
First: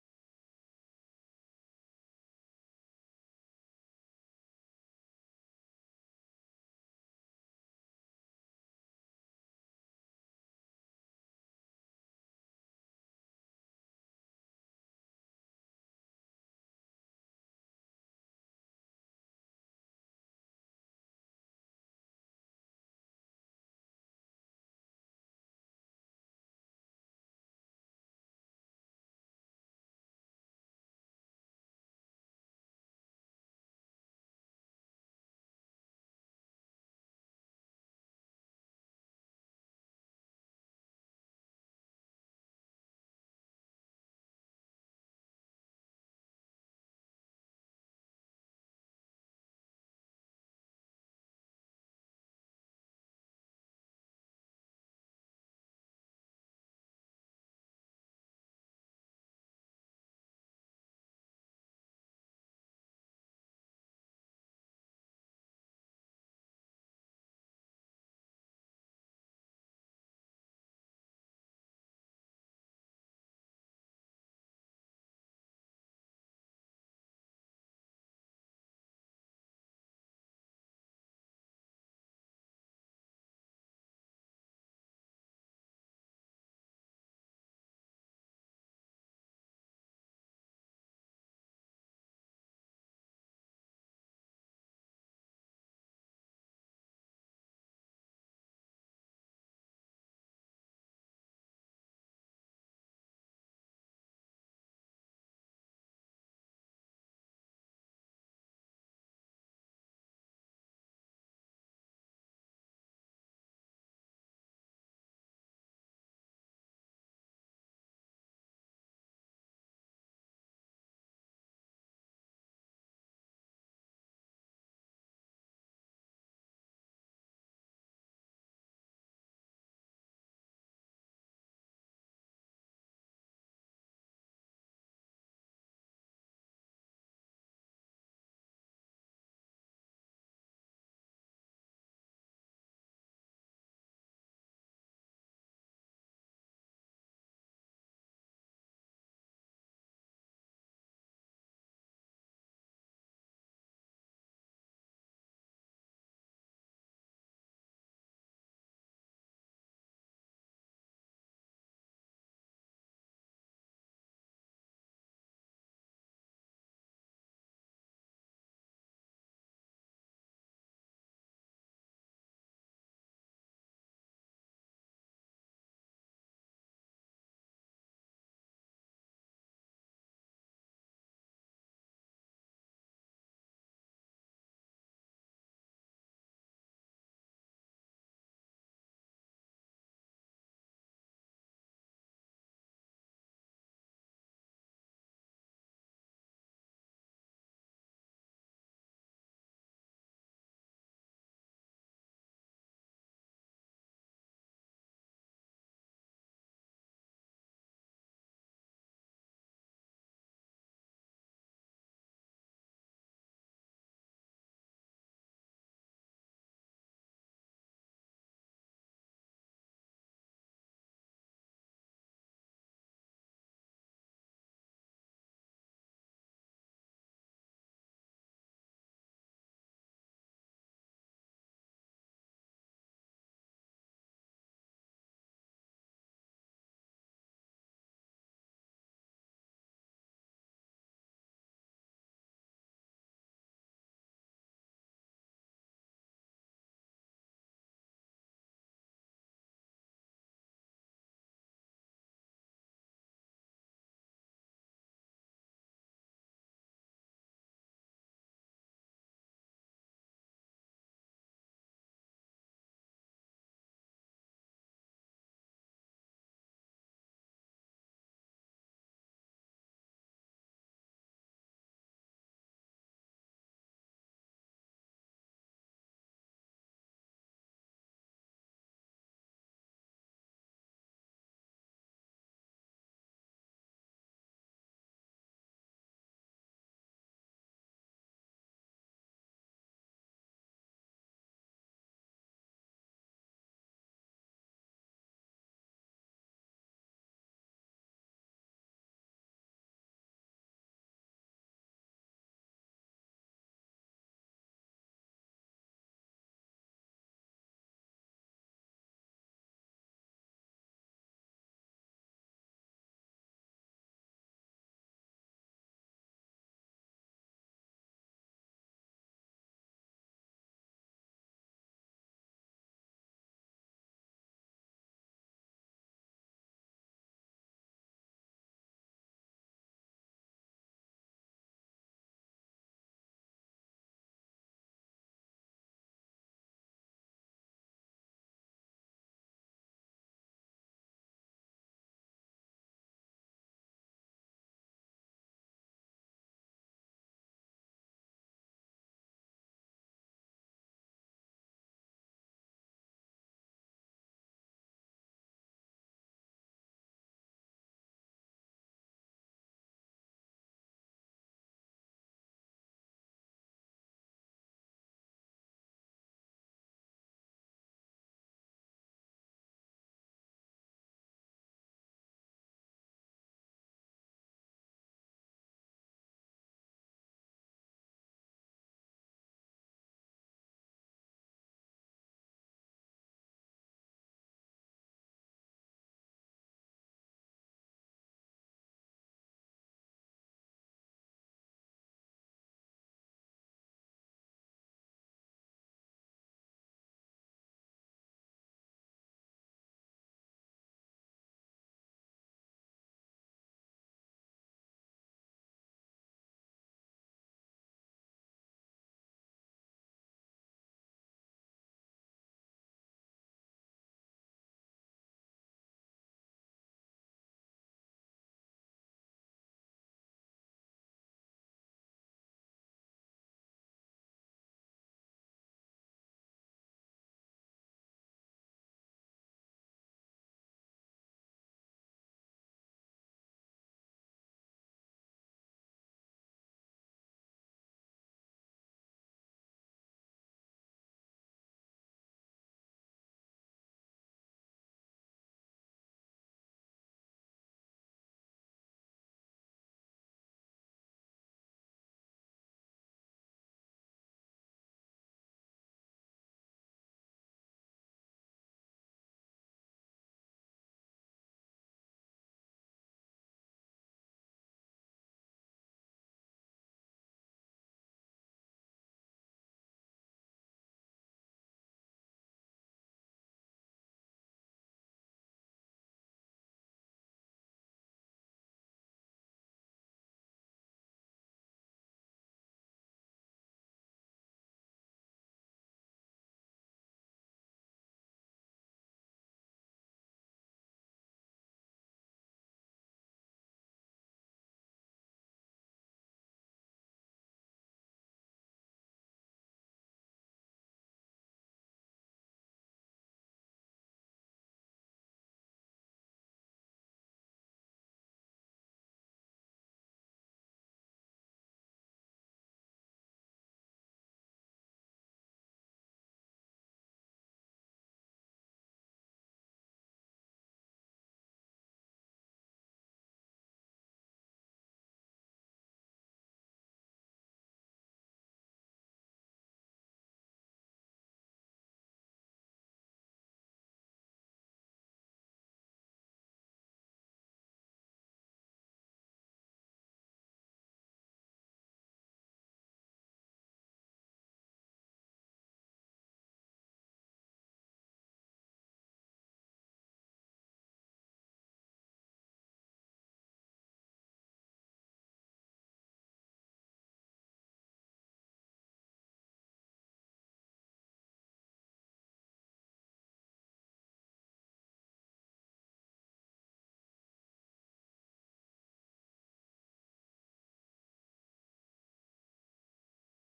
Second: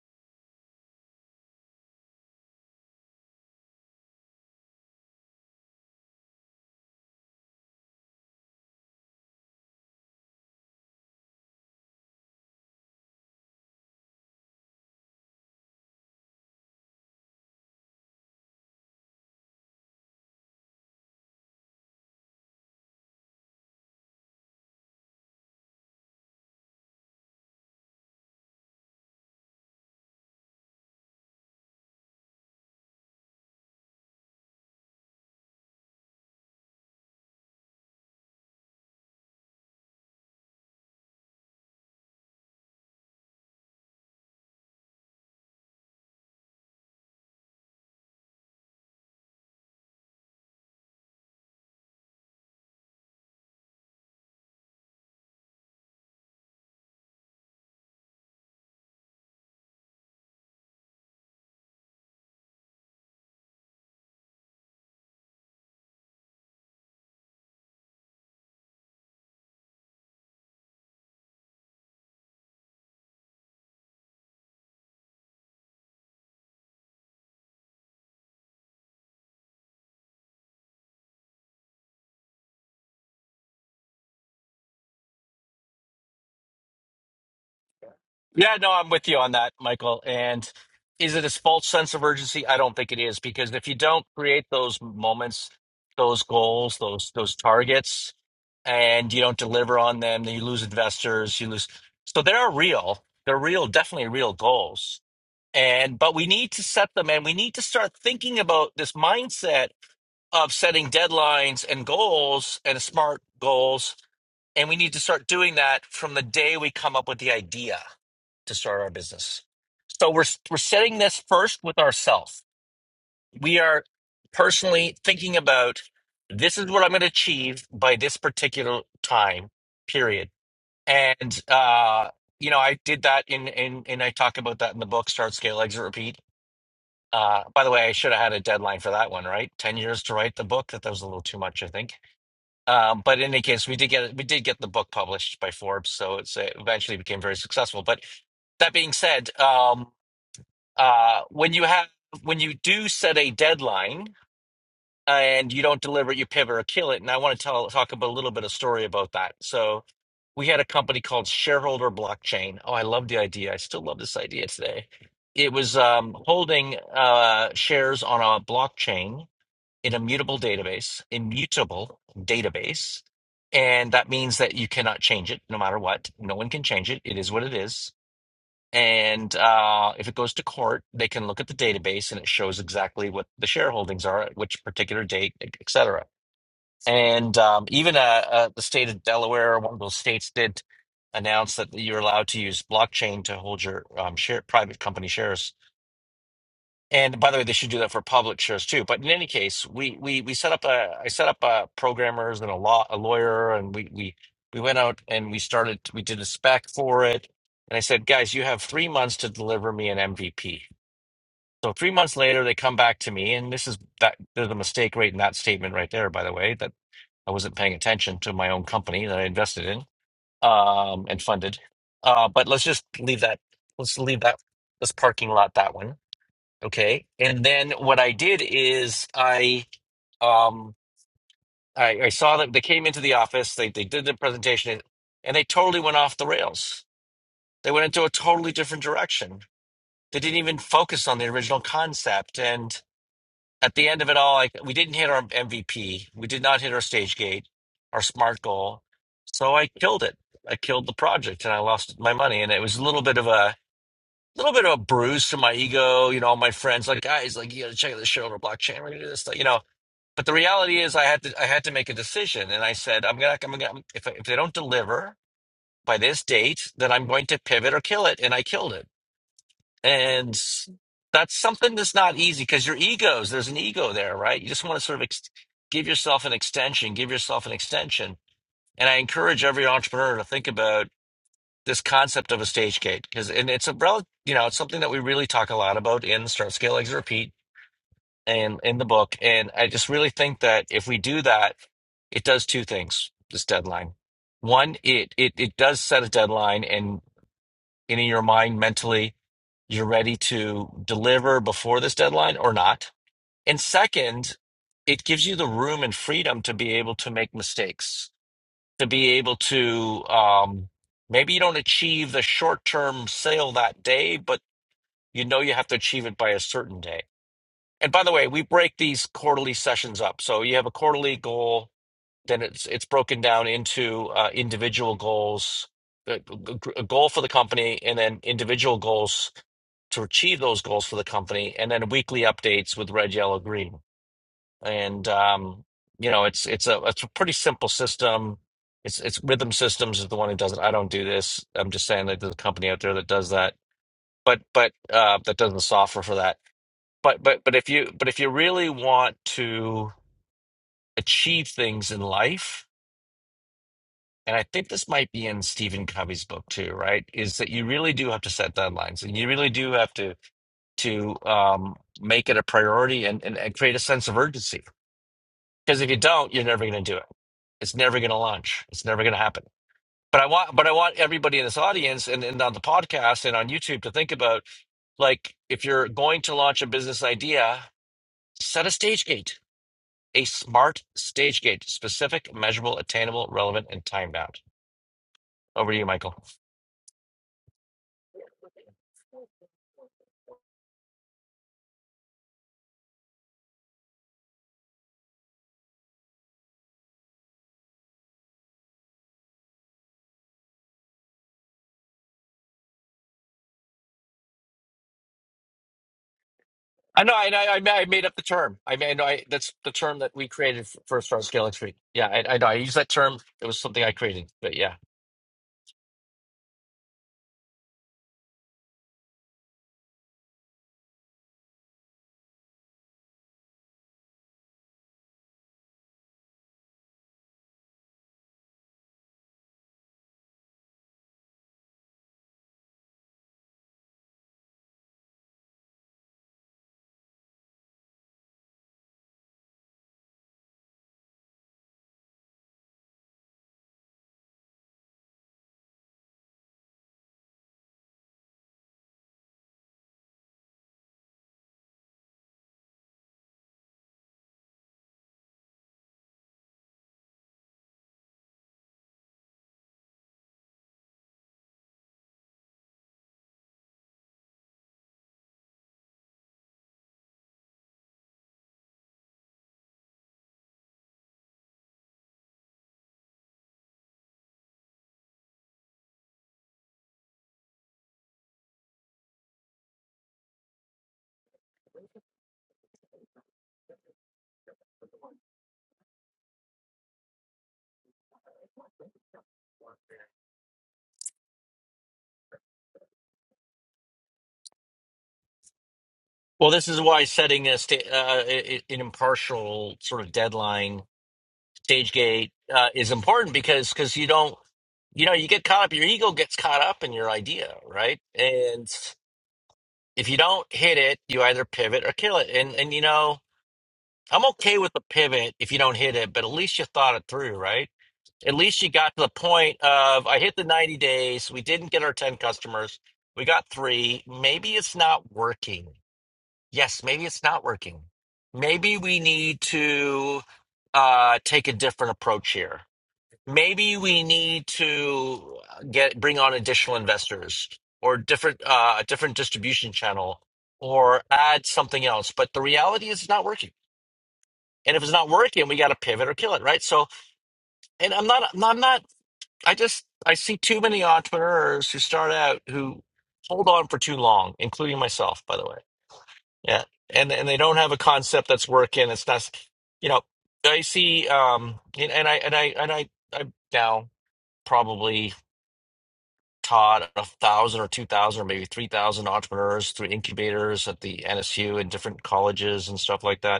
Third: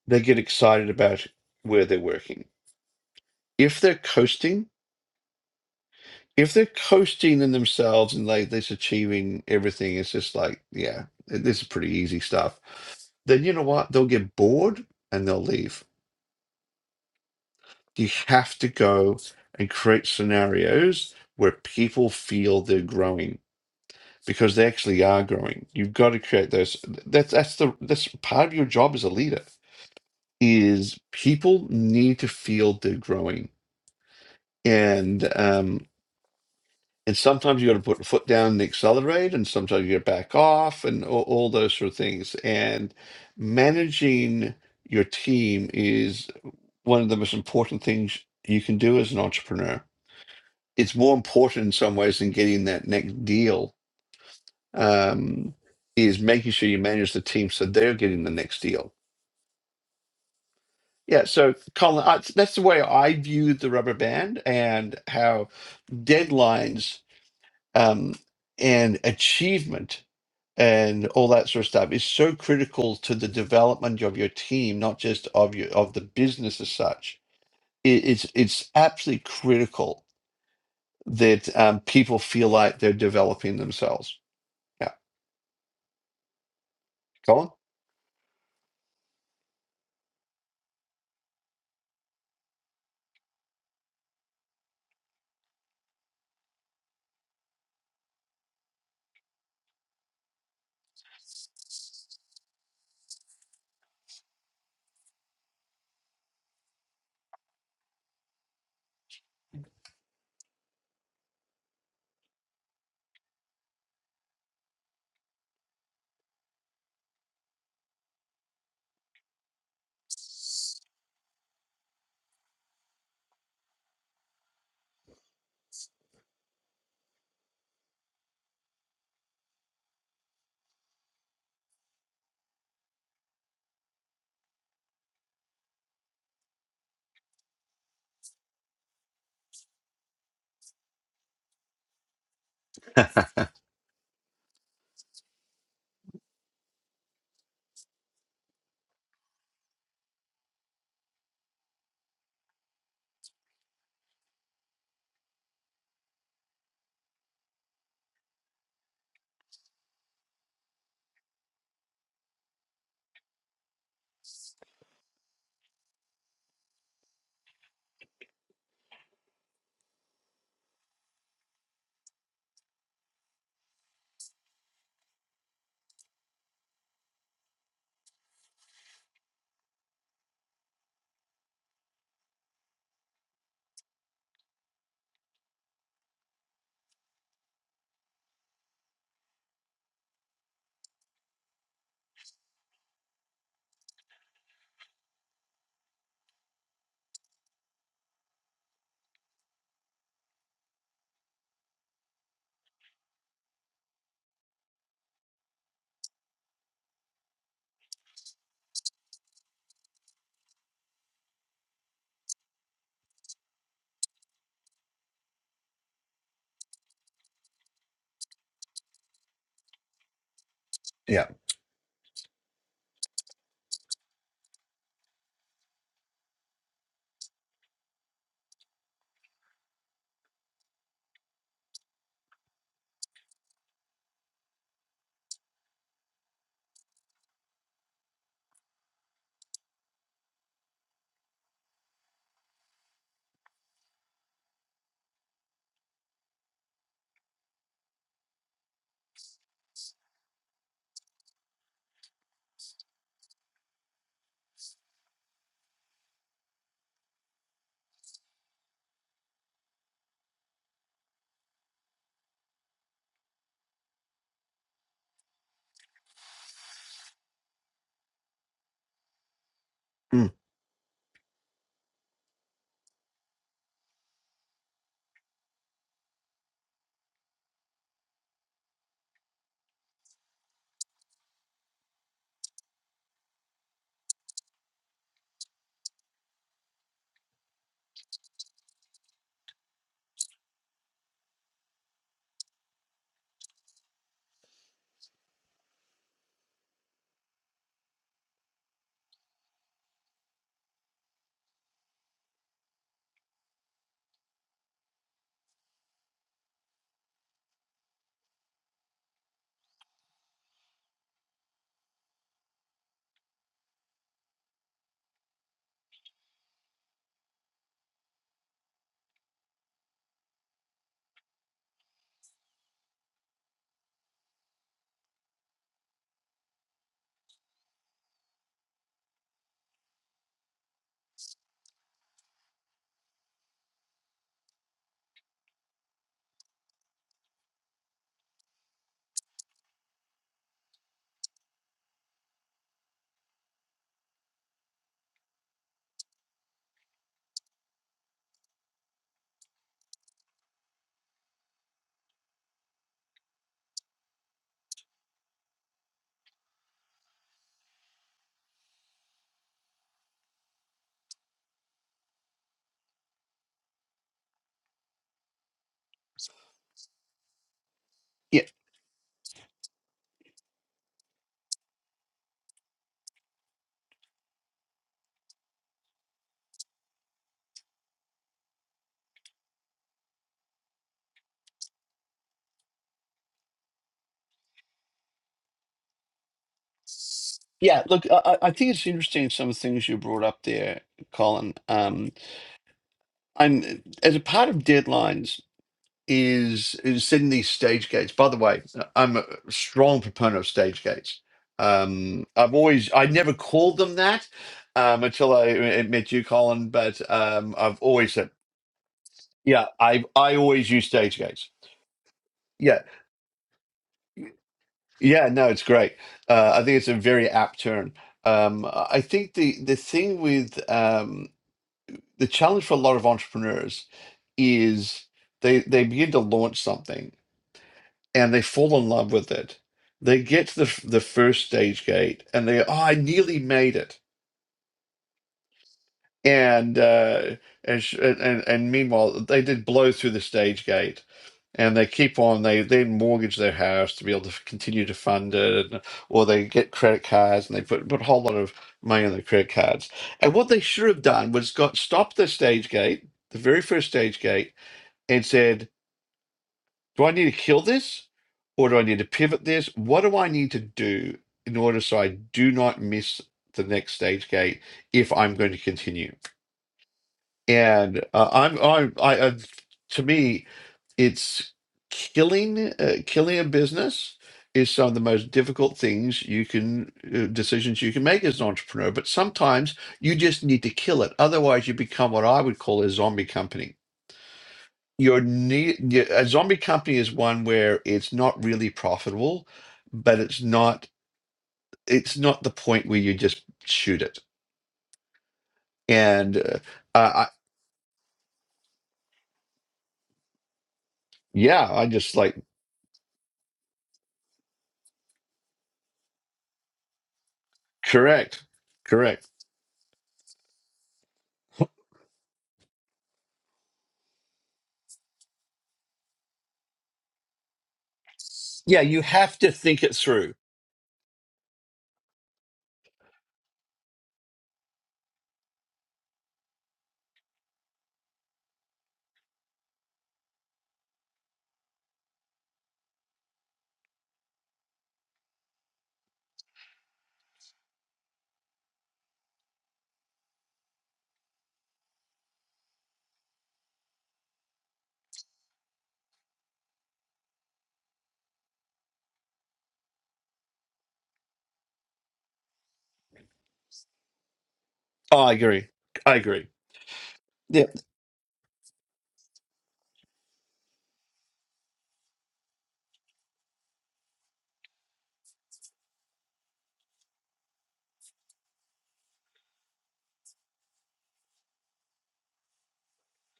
[SPEAKER 2] they get excited about where they're working. If they're coasting, if they're coasting in themselves and like this achieving everything, it's just like, yeah, this is pretty easy stuff. Then you know what? They'll get bored and they'll leave. You have to go and create scenarios where people feel they're growing because they actually are growing. You've got to create those. That's that's the that's part of your job as a leader is people need to feel they're growing. And um, And sometimes you got to put the foot down and accelerate, and sometimes you got to back off, and all, all those sort of things. And managing your team is one of the most important things you can do as an entrepreneur. It's more important in some ways than getting that next deal. Um, is making sure you manage the team so they're getting the next deal. Yeah, so Colin, I, that's the way I view the rubber band and how deadlines um, and achievement and all that sort of stuff is so critical to the development of your team, not just of your of the business as such. It, it's it's absolutely critical that um, people feel like they're developing themselves. Yeah, go
[SPEAKER 1] Yeah, no, I'm with you on that, Michael. And is it a false sense of urgency? I don't think it is because if you don't create those moments, those goals, those those targets, and you don't deliver on them, then you lose investors, you lose. So they are real. They're real, definitely real goals. And but we need to set them and we need to start thinking about this mindset of setting deadlines and goals and smart goals. And we need to start doing that from the day we come up with the idea to start our business. So we're we're setting this first with ourselves. We are personally thinking about this is what I'm going to achieve by this particular time period. And uh, you know, I did that in in and I talk about that in the book Start Scale Exit Repeat uh, by the way, I should have had a deadline for that one, right? Ten years to write the book. That, that was a little too much, I think. Um,
[SPEAKER 2] on.
[SPEAKER 1] but in any case, we did get we did get the book published by Forbes, so it's, it eventually became very successful. But that being said, um, uh, when you have when you do set a deadline and you don't deliver it, you pivot or kill it. And I want to tell talk about a little bit of story about that. So we had a company called Shareholder Blockchain. Oh, I love the idea. I still love this idea today. It was um, holding uh, shares on a blockchain in a mutable database, immutable database. And that means that you cannot change it no matter what. No one can change it. It is what it is. And uh, if it goes to court, they can look at the database and it shows exactly what the shareholdings are at which particular date, etc. And um, even uh, uh, the state of Delaware, one of those states, did announce that you're allowed to use blockchain to hold your um, share, private company shares. And by the way, they should do that for public shares too. But in any case, we we we set up a I set up uh programmers and a law a lawyer, and we we we went out and we started we did a spec for it. And I said, guys, you have three months to deliver me an MVP. So three months later, they come back to me, and this is that there's a mistake right in that statement right there, by the way. I wasn't paying attention to my own company that I invested in um, and
[SPEAKER 2] Yeah.
[SPEAKER 1] funded. Uh, but let's just leave that. Let's leave that. This parking lot. That one. Okay. And then what I did is I um, I, I saw that They came into the office. They they did the presentation, and they totally went off the rails. They went into a totally different direction. They didn't even focus on the original concept, and. at the end of it all, like we didn't hit our MVP, we did not hit our stage gate, our smart goal. So I killed it. I killed the project, and I lost my money. And it was a little bit of a little bit of a bruise to my ego. You know, all my friends like guys, like you got to check out this shit over blockchain. We're gonna do this, stuff, you know. But the reality is, I had to I had to make a decision, and I said, I'm gonna I'm gonna if if they don't deliver by this date, then I'm going to pivot or kill it, and I killed it
[SPEAKER 2] Mm.
[SPEAKER 1] and that's something that's not easy because your egos, there's an ego there, right? You just want to sort of ex- give yourself an extension, give yourself an extension. And I encourage every entrepreneur to think about this concept of a stage gate because, and it's a rel, you know, it's something that we really talk a lot about in Start Scale Exit Repeat and in the book. And I just really think that if we do that, it does two things. This deadline, one, it it it does set a deadline, and in your mind mentally you're ready to deliver before this deadline or not. And second, it gives you the room and freedom to be able to make mistakes, to be able to um, maybe you don't achieve the short term sale that day, but you know you have to achieve it by a certain day. And by the way, we break these quarterly sessions up. So you have a quarterly goal, then it's it's broken down into uh, individual goals, a a- a goal for the company, and then individual goals to achieve those goals for the company, and then weekly updates with red, yellow, green. And um, you know, it's it's a it's a pretty simple system. It's it's Rhythm Systems is the one who does it. I don't do this. I'm just saying that there's a company out there that does that, but but uh, that does the software for that. But but but if you but if you really want to achieve things in life, and I think this might be in Stephen Covey's book too, right? Is that you really do have to set deadlines, and you really do have to to um, make it a priority and, and, and create a sense of urgency. Because if you don't, you're never going to do it. It's never going to
[SPEAKER 2] Yeah.
[SPEAKER 1] launch. It's never going to happen. But I want, but I want everybody in this audience and, and on the podcast and on YouTube to think about like if you're going to launch a business idea, set a stage gate, a smart stage gate, specific, measurable, attainable, relevant, and timed out. Over to you, Michael.
[SPEAKER 2] Yeah. Look, I, I I think it's interesting some of the things you brought up there, Colin. Um, I'm as a part of deadlines. is is setting these stage gates. By the way, I'm a strong proponent of stage gates. Um, I've always I never called them that um, until I uh, met you, Colin. But
[SPEAKER 1] I know, I know,
[SPEAKER 2] um, I've
[SPEAKER 1] I, I made
[SPEAKER 2] always
[SPEAKER 1] up the
[SPEAKER 2] said,
[SPEAKER 1] term. I mean, I know I, that's
[SPEAKER 2] yeah,
[SPEAKER 1] the term
[SPEAKER 2] I
[SPEAKER 1] that we
[SPEAKER 2] I
[SPEAKER 1] created
[SPEAKER 2] always
[SPEAKER 1] f-
[SPEAKER 2] use
[SPEAKER 1] for
[SPEAKER 2] stage
[SPEAKER 1] Star Scale
[SPEAKER 2] gates.
[SPEAKER 1] x P. Yeah, I, I know. I use
[SPEAKER 2] Yeah,
[SPEAKER 1] that term. It was something I created, but yeah.
[SPEAKER 2] yeah, no, it's great. Uh, I think it's a very apt term. Um, I think the the thing with um, the challenge for a lot of entrepreneurs is they they begin to launch something and they fall in love with it. They get to the f- the first stage gate, and they oh, I nearly made it. And uh, and, sh- and and and meanwhile, they did blow through the stage gate, and they keep on. They then mortgage their house to be able to f- continue to fund it, and, or they get credit cards and they put put a whole lot of money on their credit cards. And what they should have done was got stopped the stage gate, the very first stage gate, and said. Do I need to kill this? Or do I need to pivot this? What do I need to do in order so I do not miss the next stage gate if I'm going to continue? And uh, I'm, I'm, I, I, to me, it's killing, uh, killing a business is some of the most difficult things you can, uh, decisions you can make as an entrepreneur. But sometimes you just need to kill it. Otherwise, you become what I would call a zombie company your need your, a zombie company is one where it's not really profitable but it's not it's not the point where you just shoot it and
[SPEAKER 1] Well,
[SPEAKER 2] uh,
[SPEAKER 1] this is
[SPEAKER 2] I,
[SPEAKER 1] why
[SPEAKER 2] I
[SPEAKER 1] setting a sta- uh, a- a- an impartial sort of deadline,
[SPEAKER 2] yeah i
[SPEAKER 1] stage
[SPEAKER 2] just
[SPEAKER 1] gate,
[SPEAKER 2] like
[SPEAKER 1] uh, is important because because you don't, you know, you get caught up. Your ego gets caught up in your idea, right?
[SPEAKER 2] correct
[SPEAKER 1] And
[SPEAKER 2] correct
[SPEAKER 1] if you don't hit it, you either pivot or kill it. And and you know, I'm okay with the pivot if you don't hit it, but at least you thought it through, right? At least she
[SPEAKER 2] yeah
[SPEAKER 1] got
[SPEAKER 2] you
[SPEAKER 1] to the
[SPEAKER 2] have to
[SPEAKER 1] point
[SPEAKER 2] think it
[SPEAKER 1] of I
[SPEAKER 2] through
[SPEAKER 1] hit the 90 days. We didn't get our 10 customers. We got three. Maybe it's not working. Yes, maybe it's not working. Maybe we need to uh, take a different approach here. Maybe we need to uh, get bring on additional investors or different uh, a different distribution channel or add something else. But the reality is, it's not working. And if it's not working, we got to pivot or kill it, right? So, and I'm not, I'm not I just I see too many entrepreneurs who start out who hold on for too long, including myself,
[SPEAKER 2] oh, i
[SPEAKER 1] by the way.
[SPEAKER 2] agree i agree
[SPEAKER 1] Yeah, and and they don't
[SPEAKER 2] yeah
[SPEAKER 1] have a concept that's working. It's not, you know, I see, um, and, and I and I and I I've now probably taught a thousand or two thousand or maybe three thousand entrepreneurs through incubators at the NSU and different colleges and stuff like that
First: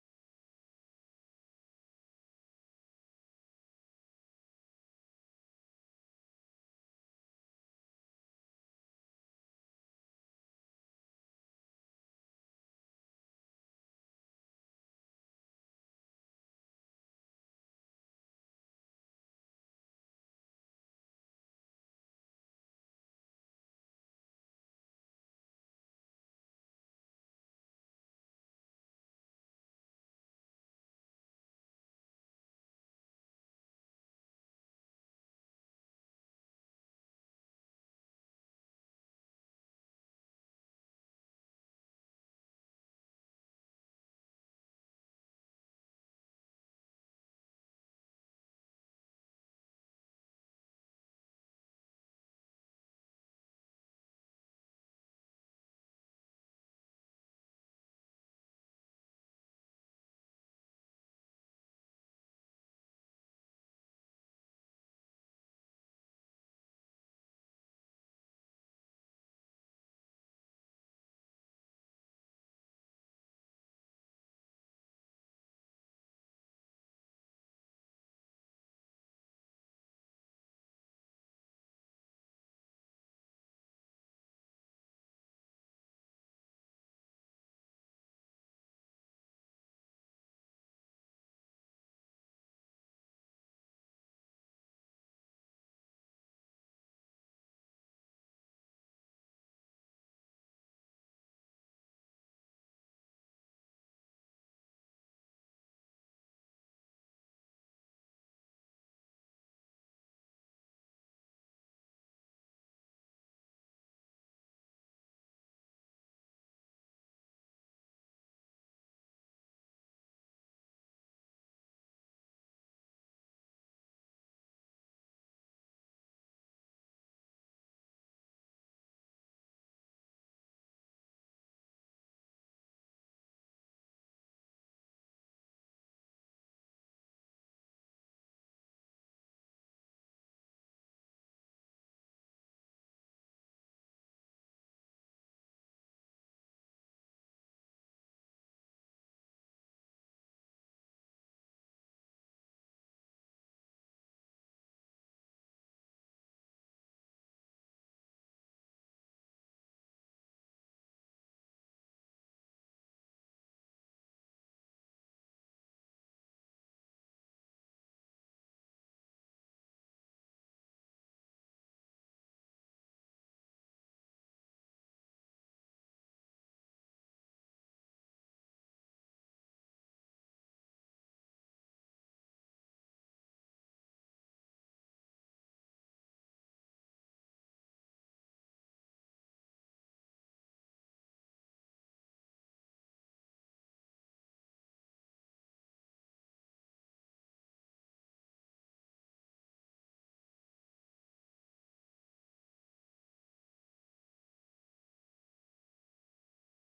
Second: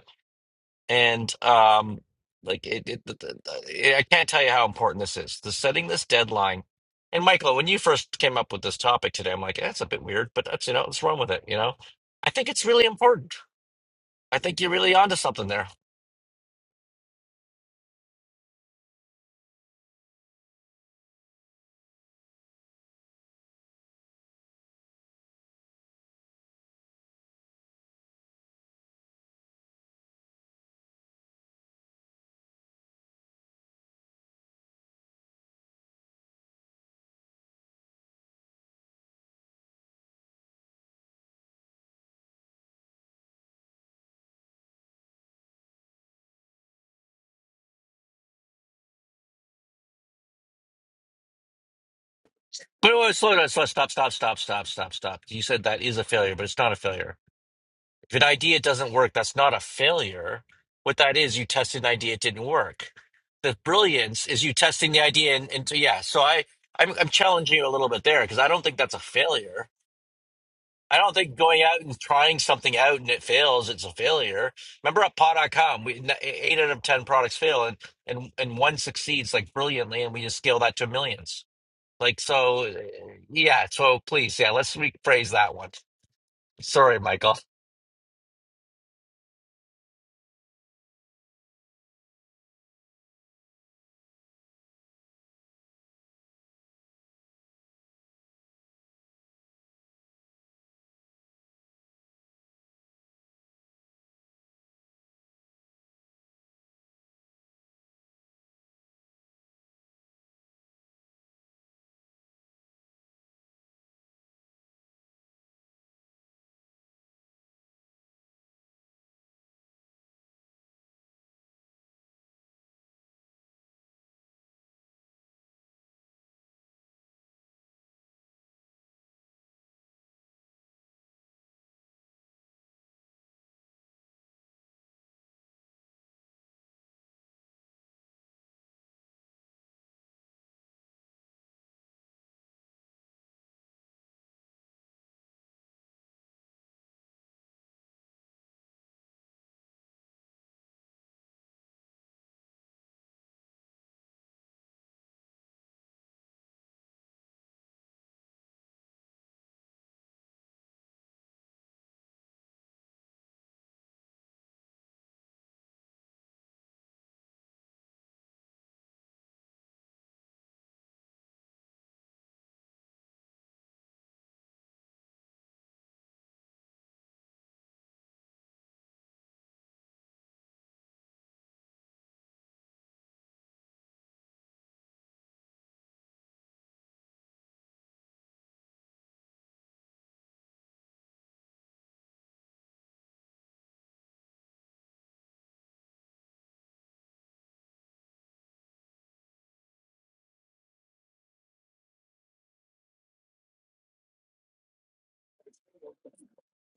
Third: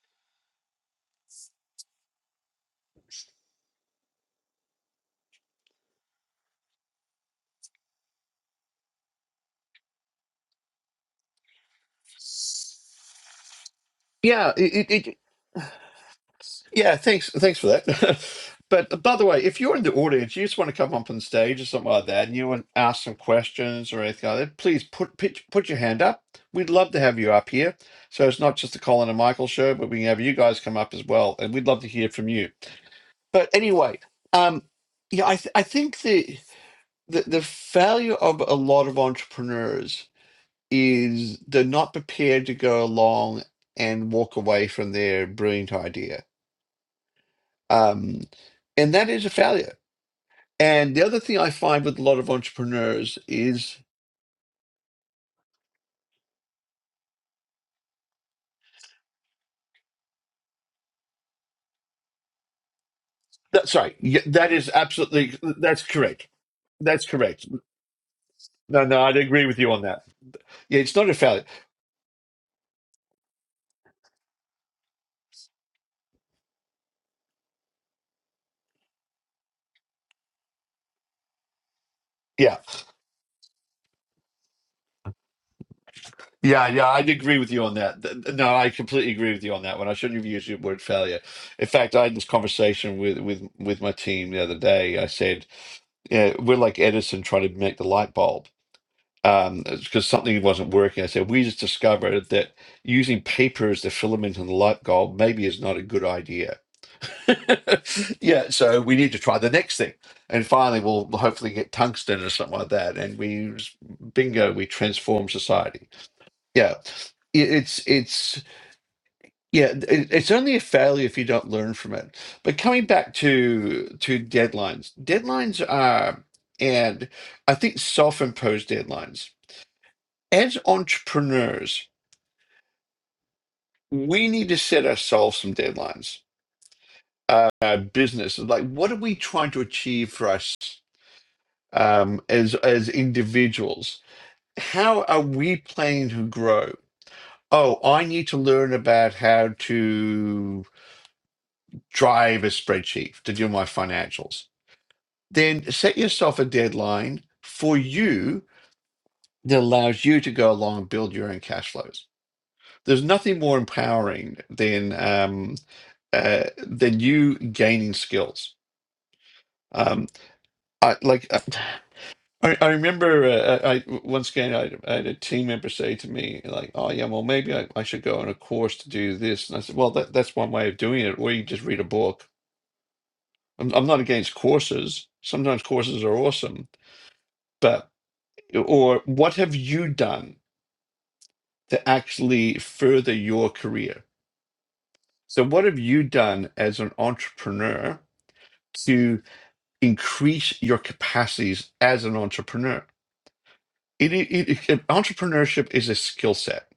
[SPEAKER 1] and um, like it, it, it, it, I can't tell you how important this is. The setting this deadline. And Michael, when you first came up with this topic today, I'm like, that's a bit weird, but that's you know, let's run with it. You know, I think it's really important. I
[SPEAKER 2] yeah
[SPEAKER 1] think you're really onto something there.
[SPEAKER 2] Yeah, thanks. Thanks for that. But by the way, if you're in the audience, you just want to come up on stage or something like that, and you want to ask some questions or anything like that, please put put, put your hand up. We'd love to have you up here. So it's not just the Colin and Michael show, but we can have you guys come up as well, and we'd love to hear from you. But anyway, um, yeah, I th- I think the, the the failure of a lot of entrepreneurs is they're not prepared to go along and walk away from their brilliant idea Um, and that is a failure. And the other thing I find with a lot of
[SPEAKER 1] But wait, wait,
[SPEAKER 2] entrepreneurs
[SPEAKER 1] slow down, slow,
[SPEAKER 2] is
[SPEAKER 1] stop, stop, stop, stop, stop, stop. You said that is a failure, but it's not a failure. If an idea doesn't work, that's not a failure. What that is, you tested an idea, it didn't work. The
[SPEAKER 2] that sorry, yeah,
[SPEAKER 1] brilliance is you
[SPEAKER 2] that is
[SPEAKER 1] testing the idea
[SPEAKER 2] absolutely
[SPEAKER 1] and, and so,
[SPEAKER 2] that's
[SPEAKER 1] yeah. So
[SPEAKER 2] correct.
[SPEAKER 1] I, I'm,
[SPEAKER 2] That's
[SPEAKER 1] I'm
[SPEAKER 2] correct.
[SPEAKER 1] challenging you a little bit there because I don't think
[SPEAKER 2] No,
[SPEAKER 1] that's a
[SPEAKER 2] no, I'd agree with
[SPEAKER 1] failure.
[SPEAKER 2] you on that. Yeah, it's
[SPEAKER 1] I
[SPEAKER 2] not a
[SPEAKER 1] don't think
[SPEAKER 2] failure.
[SPEAKER 1] going out and trying something out and it fails, it's a failure. Remember at pod.com, we n- e, eight out of 10 products fail and, and, and one succeeds like brilliantly and we just scale that to millions. Like,
[SPEAKER 2] Yeah,
[SPEAKER 1] so eh, yeah. So please, yeah, let's rephrase that one.
[SPEAKER 2] yeah, yeah,
[SPEAKER 1] Sorry,
[SPEAKER 2] I'd
[SPEAKER 1] Michael.
[SPEAKER 2] agree with you on that. Th- th- No, I completely agree with you on that one. I shouldn't have used the word failure. In fact, I had this conversation with with with my team the other day. I said, yeah, we're like Edison trying to make the light bulb. um, because something wasn't working. I said, we just discovered that using paper as the filament in the light bulb maybe is not a good idea. yeah, so we need to try the next thing. And finally, we'll we'll hopefully get tungsten or something like that. And we, bingo, we transform society. Yeah, i- it's it's yeah, it, it's only a failure if you don't learn from it. But coming back to to deadlines, deadlines are, and I think self-imposed deadlines as entrepreneurs, we need to set ourselves some deadlines. Uh, our business, like, what are we trying to achieve for us um, as as individuals? How are we planning to grow? Oh, I need to learn about how to drive a spreadsheet to do my financials. Then set yourself a deadline for you that allows you to go along and build your own cash flows. There's nothing more empowering than um, uh, than you gaining skills. Um, I like uh, I, I remember uh, I I- once again I, had- I had a team member say to me like, "Oh yeah, well maybe I, I should go on a course to do this." And I said, "Well, that, that's one way of doing it, or you just read a book." I'm, I'm not against courses. Sometimes courses are awesome, but or what have you done to actually further your career? So what have you done as an entrepreneur to increase your capacities as an entrepreneur. It, it, it, entrepreneurship is a skill set.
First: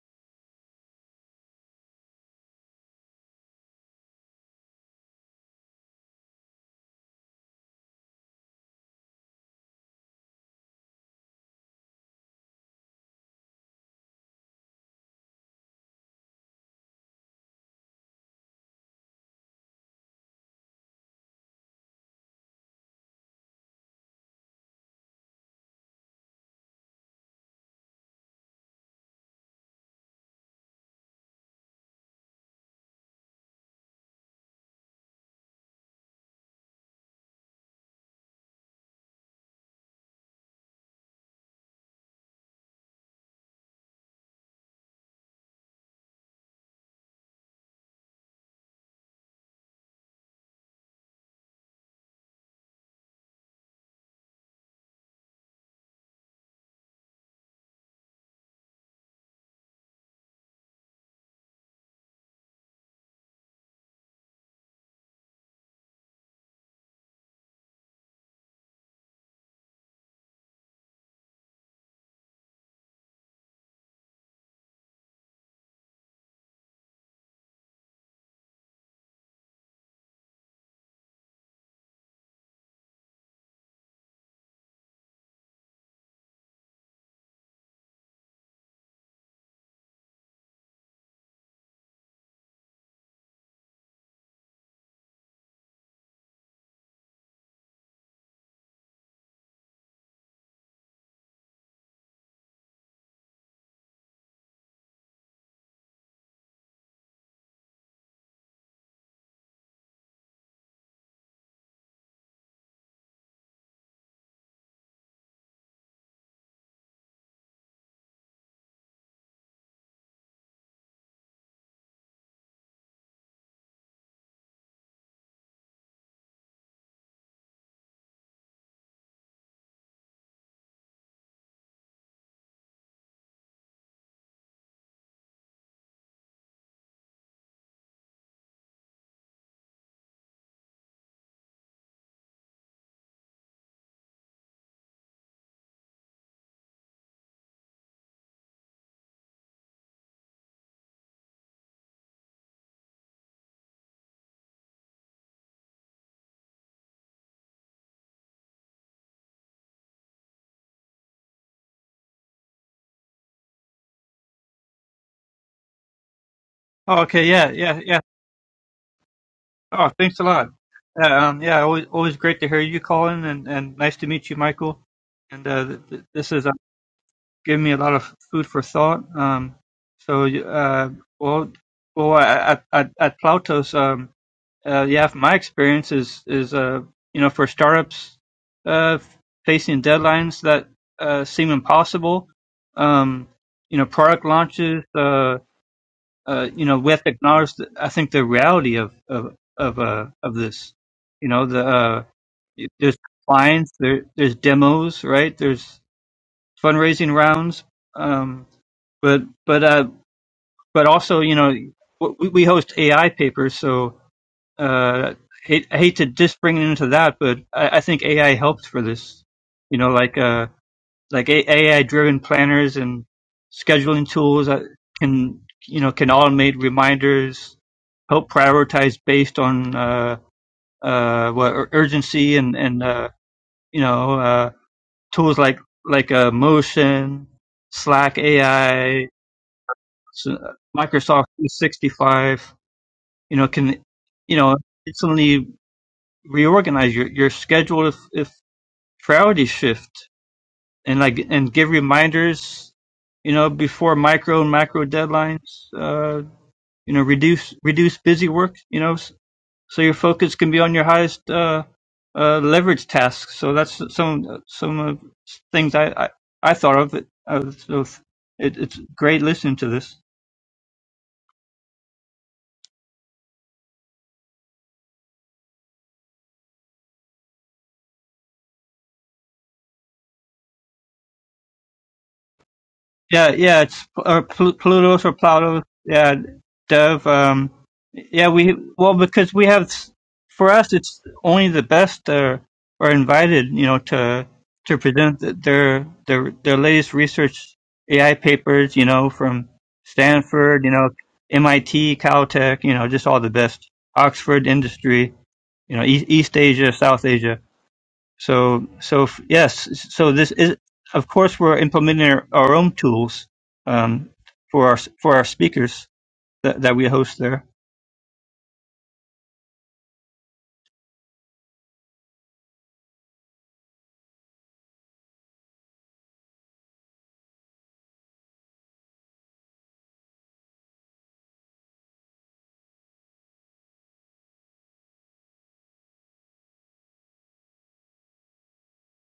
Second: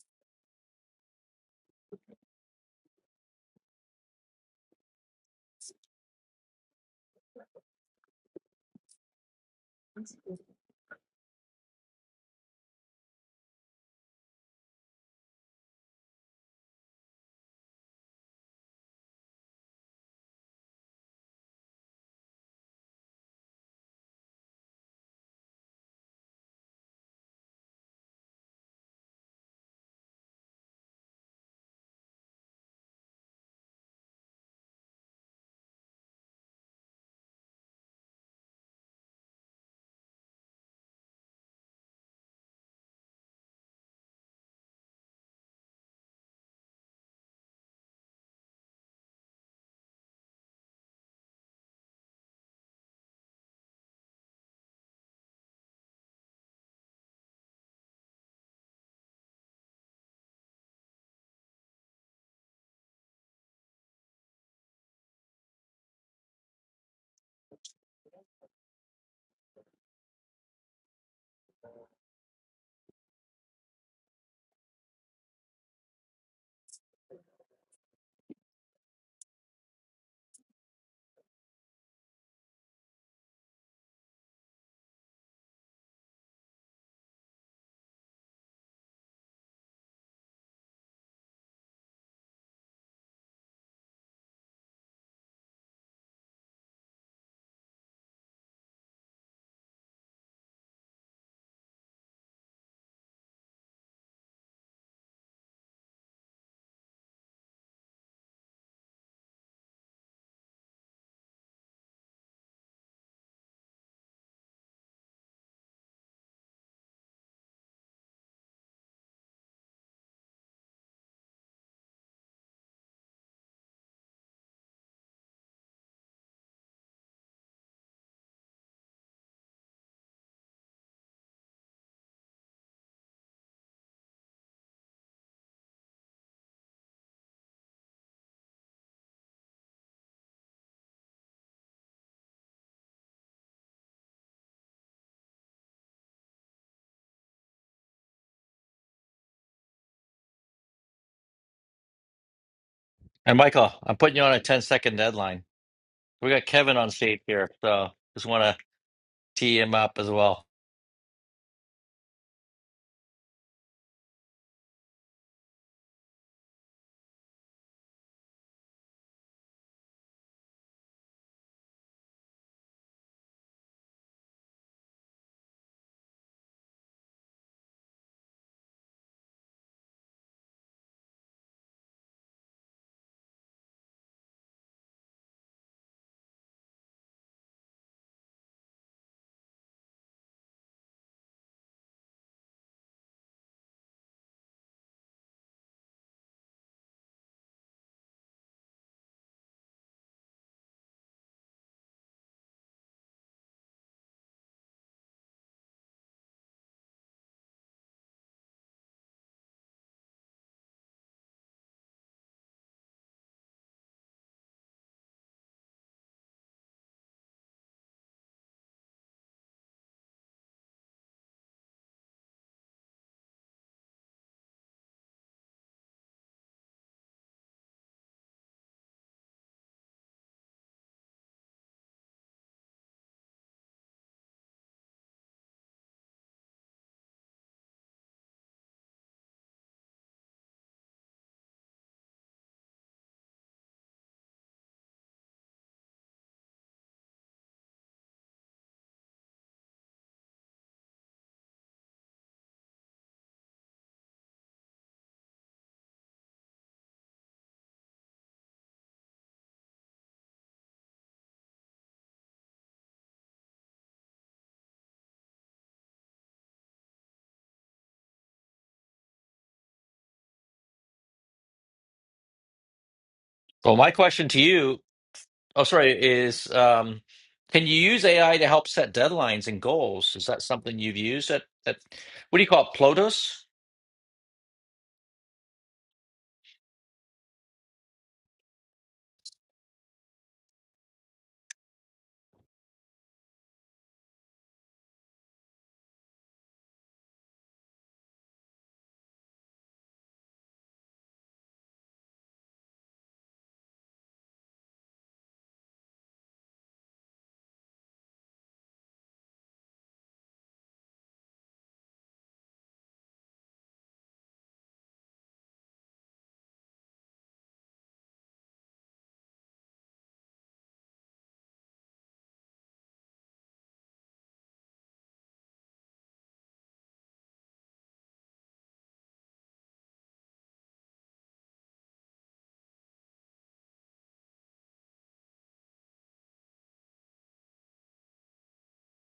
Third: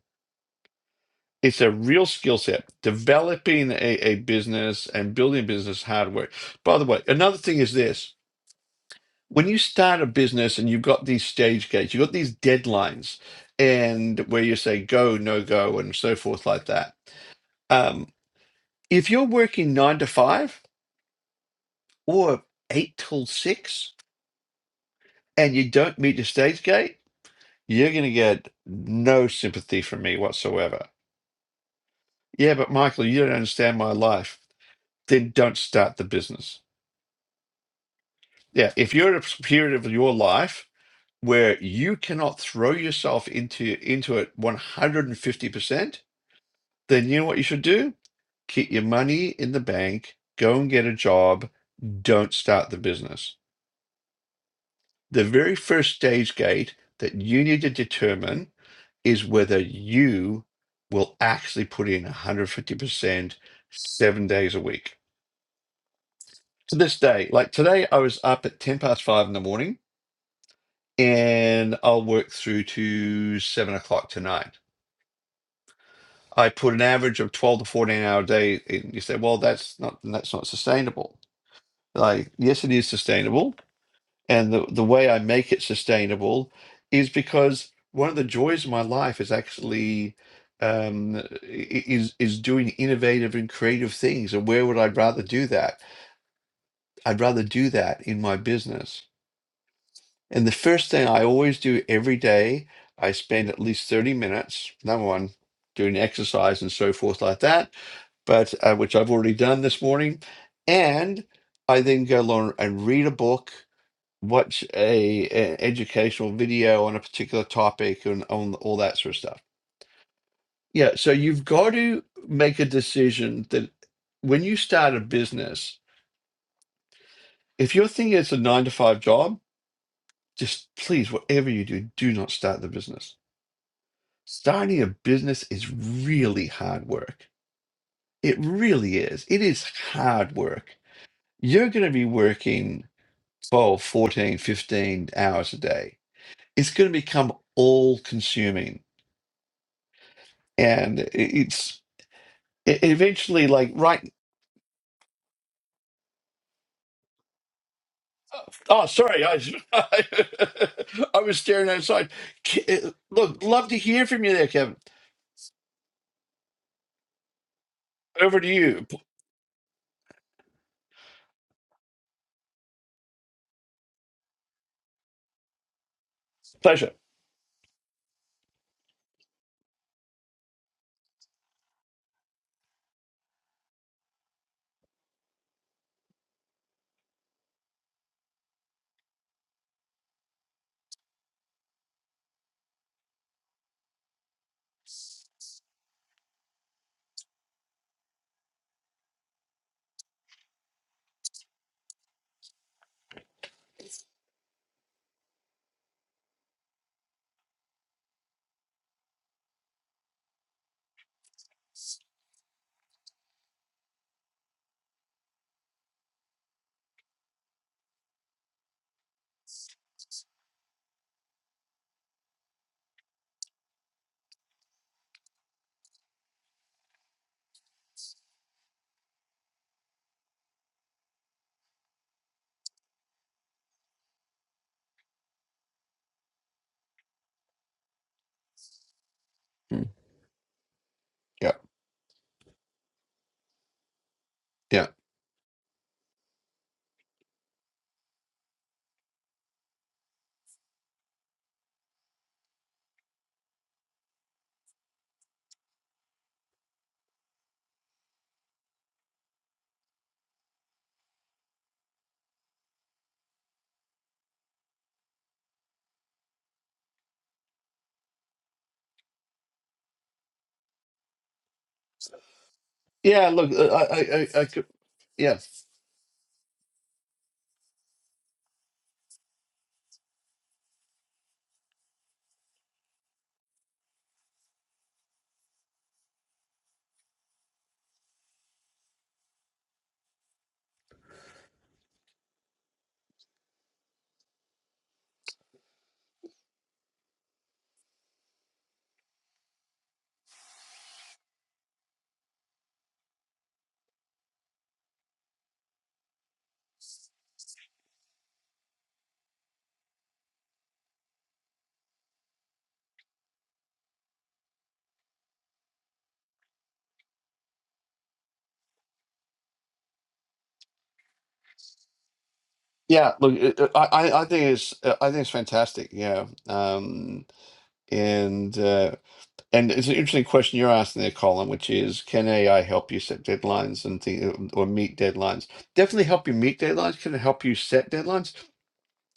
[SPEAKER 2] It's a real skill set. Developing a, a business and building a business hardware. By the way, another thing is this: when you start a business and you've got these stage gates, you've got these deadlines, and where you say go, no go, and so forth like that. Um, if you're working nine to five or eight till six, and you don't meet your stage gate You're going to get no sympathy from me whatsoever. Yeah, but Michael, you don't understand my life. Then don't start the business. Yeah, if you're at a period of your life where you cannot throw yourself into into it 150%, then you know what you should do? Keep your money in the bank, go and get a job, don't start the business. The very first stage gate that you need to determine is whether you will actually put in 150% seven days a week. To this day, like today, I was up at 10 past five in the morning and I'll work through to seven o'clock tonight. I put an average of 12 to 14 hour day. And you say, well, that's not, that's not sustainable. Like, yes, it is sustainable And the, the way I make it sustainable is because one of the joys of my life is actually um, i- is is doing innovative and creative things. And where would I rather do that? I'd rather do that in my business. And the first thing I always do every day, I spend at least 30 minutes, number one, doing exercise and so forth like that, but uh, which I've already done this morning. And I then go along and read a book watch a, a educational video on a particular topic and on all that sort of stuff. Yeah, so you've got to make a decision that when you start a business, if you're thinking it's a nine to five job, just please, whatever you do, do not start the business. Starting a business is really hard work. It really is. It is hard work. You're going to be working 12, 14, 15 hours a day. It's going to become all consuming and it's it
[SPEAKER 1] And
[SPEAKER 2] eventually like
[SPEAKER 1] Michael, I'm
[SPEAKER 2] right
[SPEAKER 1] putting you on a 10 second deadline. We got Kevin on stage here, so just want to
[SPEAKER 2] oh sorry i was
[SPEAKER 1] tee him up as well.
[SPEAKER 2] i was staring outside K- uh, look love to hear from you there kevin
[SPEAKER 3] Oh, okay, yeah, yeah, yeah.
[SPEAKER 2] over to you P-
[SPEAKER 3] Oh, thanks a lot. Yeah, um, yeah, always, always great to hear you, calling, and, and nice to meet you, Michael. And uh, th- th- this is uh,
[SPEAKER 2] pleasure
[SPEAKER 3] giving me a lot of food for thought. Um, so, you- uh, well, well, at at, at Plautos, um, uh, yeah, from my experience is is uh, you know, for startups uh, facing deadlines that uh, seem impossible, um, you know, product launches. Uh, uh, you know, we have to acknowledge, the, I think, the reality of of of uh, of this. You know, the uh, there's compliance, there there's demos, right? There's fundraising rounds, um, but but uh, but also, you know, we, we host AI papers, so uh, hate, I hate to just bring it into that, but I, I think AI helped for this. You know, like uh, like AI driven planners and scheduling tools that can, you know, can automate reminders, help prioritize based on, uh, uh, what ur- urgency and, and, uh, you know, uh, tools like, like, uh, Motion, Slack AI,
[SPEAKER 2] Mm,
[SPEAKER 3] Microsoft
[SPEAKER 2] yeah
[SPEAKER 3] 365, you know, can, you know,
[SPEAKER 2] yeah
[SPEAKER 3] instantly reorganize your, your schedule if, if priorities shift. and like and give reminders, you know, before micro and macro deadlines. Uh, you know, reduce reduce busy work. You know, s- so your focus can be on your highest uh, uh, leverage tasks. So that's some some of things I I, I thought of. It. Uh, so it, it's great listening to this.
[SPEAKER 2] yeah look uh,
[SPEAKER 1] So
[SPEAKER 2] i
[SPEAKER 1] my
[SPEAKER 2] i
[SPEAKER 1] question
[SPEAKER 2] i,
[SPEAKER 1] to
[SPEAKER 2] I could
[SPEAKER 1] you,
[SPEAKER 2] yeah
[SPEAKER 1] oh sorry, is um, can you use AI to help set deadlines and goals? Is that something you've used at, at what do you call it,
[SPEAKER 3] Yeah,
[SPEAKER 1] Plotus?
[SPEAKER 3] yeah, it's or Pl- Pluto's or Plato's. Yeah, Dev. Um, yeah, we well because we have for us it's only the best are are invited, you know, to to present th- their their their latest research AI papers, you know, from Stanford, you know, MIT, Caltech, you know, just all the best. Oxford Industry, you know, East, East Asia, South Asia. So, so f- yes, so this is, of course, we're implementing our, our own tools um, for our for our speakers that, that we host there.
[SPEAKER 2] yeah look uh, uh, i i I think it's uh, i think it's fantastic yeah um and uh, and it's an interesting question you're asking there, Colin, which is can AI help you set deadlines and thing, or meet deadlines? Definitely help you meet deadlines. Can it help you set deadlines?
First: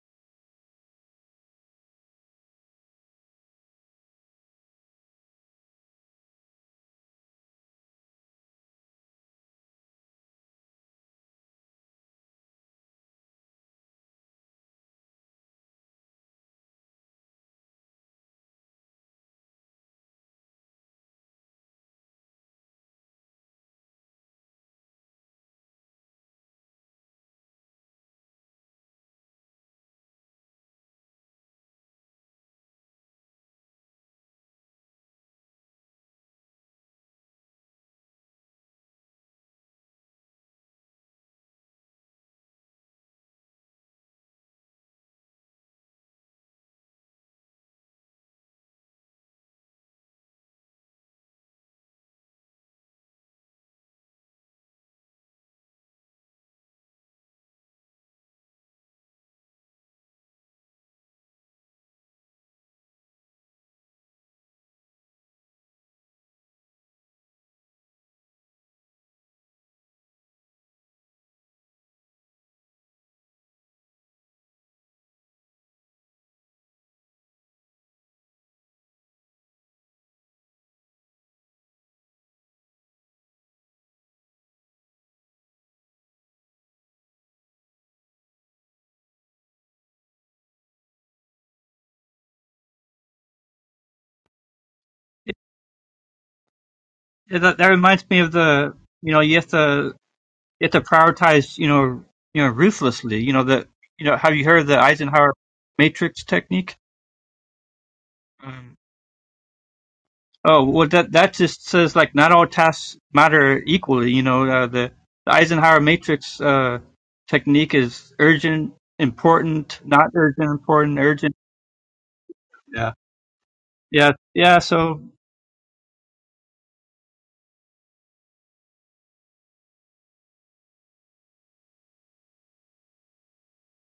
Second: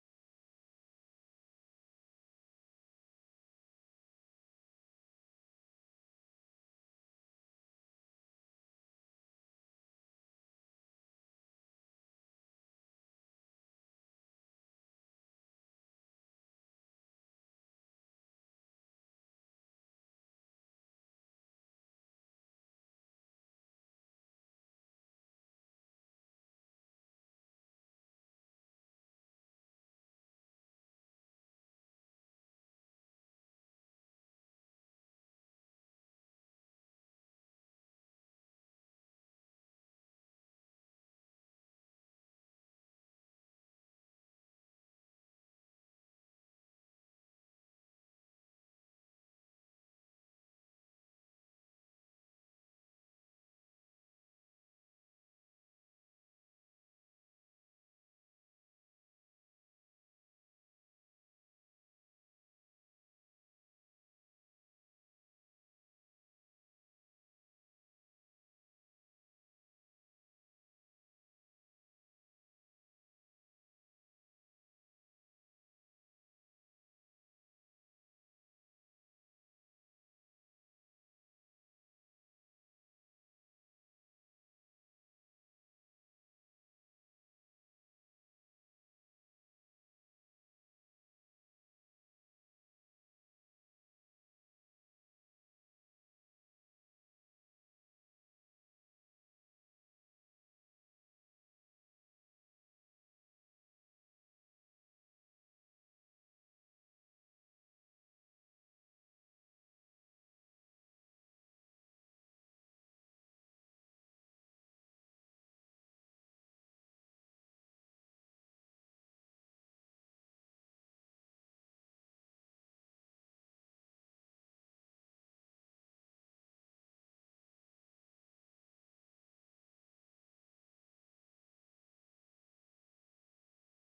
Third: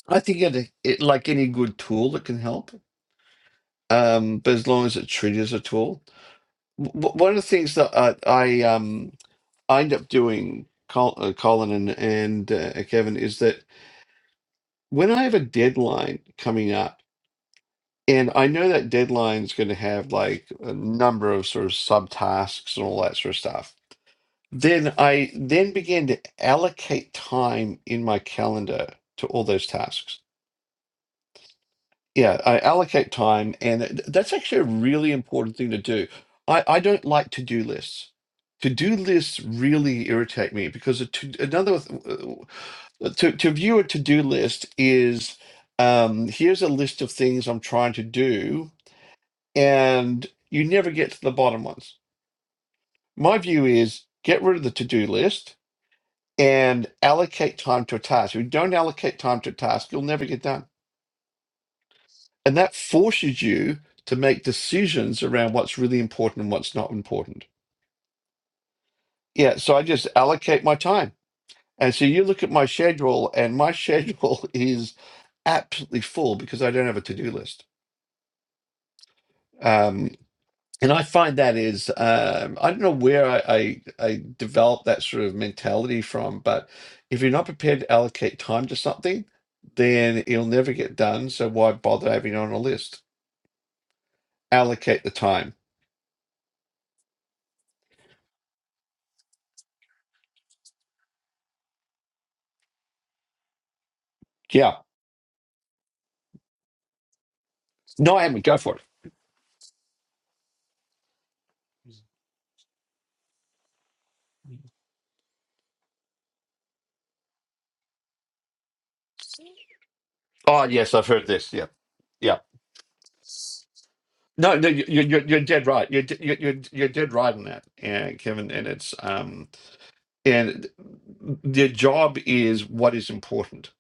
[SPEAKER 2] I think it, it like any good tool, it can help. Um, but as long as it as a tool, w- one of the things that I, I um I end up doing, Col- uh, Colin and and uh, Kevin, is that when I have a deadline coming up, and I know that deadline's going to have like a number of sort of subtasks and all that sort of stuff, then I then begin to allocate time in my calendar to all those tasks. Yeah, I allocate time, and th- that's actually a really important thing to do. I, I don't like to-do lists. To-do lists really irritate me because a to, another th- to to view a to-do list is um, here's a list of things I'm trying to do, and you never get to the bottom ones. My view is get rid of the to-do list and allocate time to a task. If you don't allocate time to a task, you'll never get done. And that forces you to make decisions around what's really important and what's not important. Yeah. So I just allocate my time. And so you look at my schedule, and my schedule is absolutely full because I don't have a to do list. Um, and I find that is, um, I don't know where I, I, I developed that sort of mentality from, but if you're not prepared to allocate time to something, then it'll never get done. So why bother having it on a list? Allocate the
[SPEAKER 3] It,
[SPEAKER 2] time.
[SPEAKER 3] it- that, that reminds me of the, you know, you have to you have to prioritize, you know, you know, ruthlessly. You know the, you know, have you heard of
[SPEAKER 2] Yeah.
[SPEAKER 3] the Eisenhower matrix technique?
[SPEAKER 2] No, I haven't. Go for it.
[SPEAKER 3] Oh well, that that just says like not all tasks matter equally. You know, uh, the, the Eisenhower matrix uh, technique is urgent, important, not urgent,
[SPEAKER 2] Oh yes,
[SPEAKER 3] important,
[SPEAKER 2] I've heard
[SPEAKER 3] urgent.
[SPEAKER 2] this. Yeah, yeah.
[SPEAKER 3] Yeah, yeah,
[SPEAKER 2] No,
[SPEAKER 3] yeah.
[SPEAKER 2] no, you, you,
[SPEAKER 3] So.
[SPEAKER 2] you're you're dead right. You're de- you, you're you're dead right on that, yeah, Kevin. And it's um and their job is what is important,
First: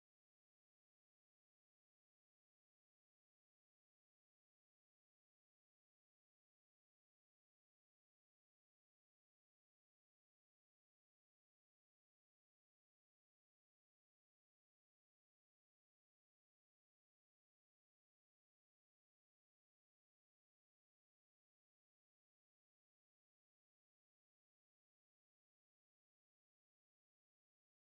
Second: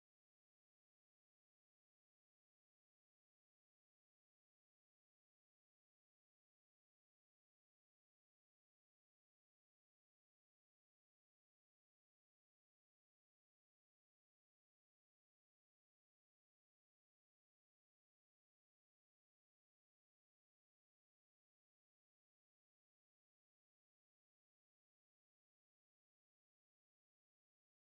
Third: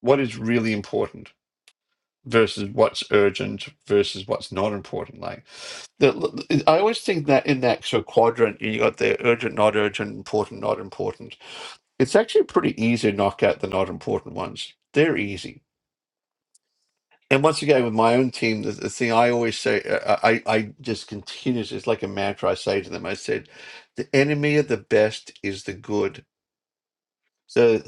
[SPEAKER 2] what is really important versus what's urgent versus what's not important. Like the, I always think that in that sort of quadrant, you got the urgent, not urgent, important, not important. It's actually pretty easy to knock out the not important ones. They're easy And once again, with my own team, the, the thing I always say, uh, uh, I, I just continues, it's like a mantra I say to them. I said, the enemy of the best is the good. So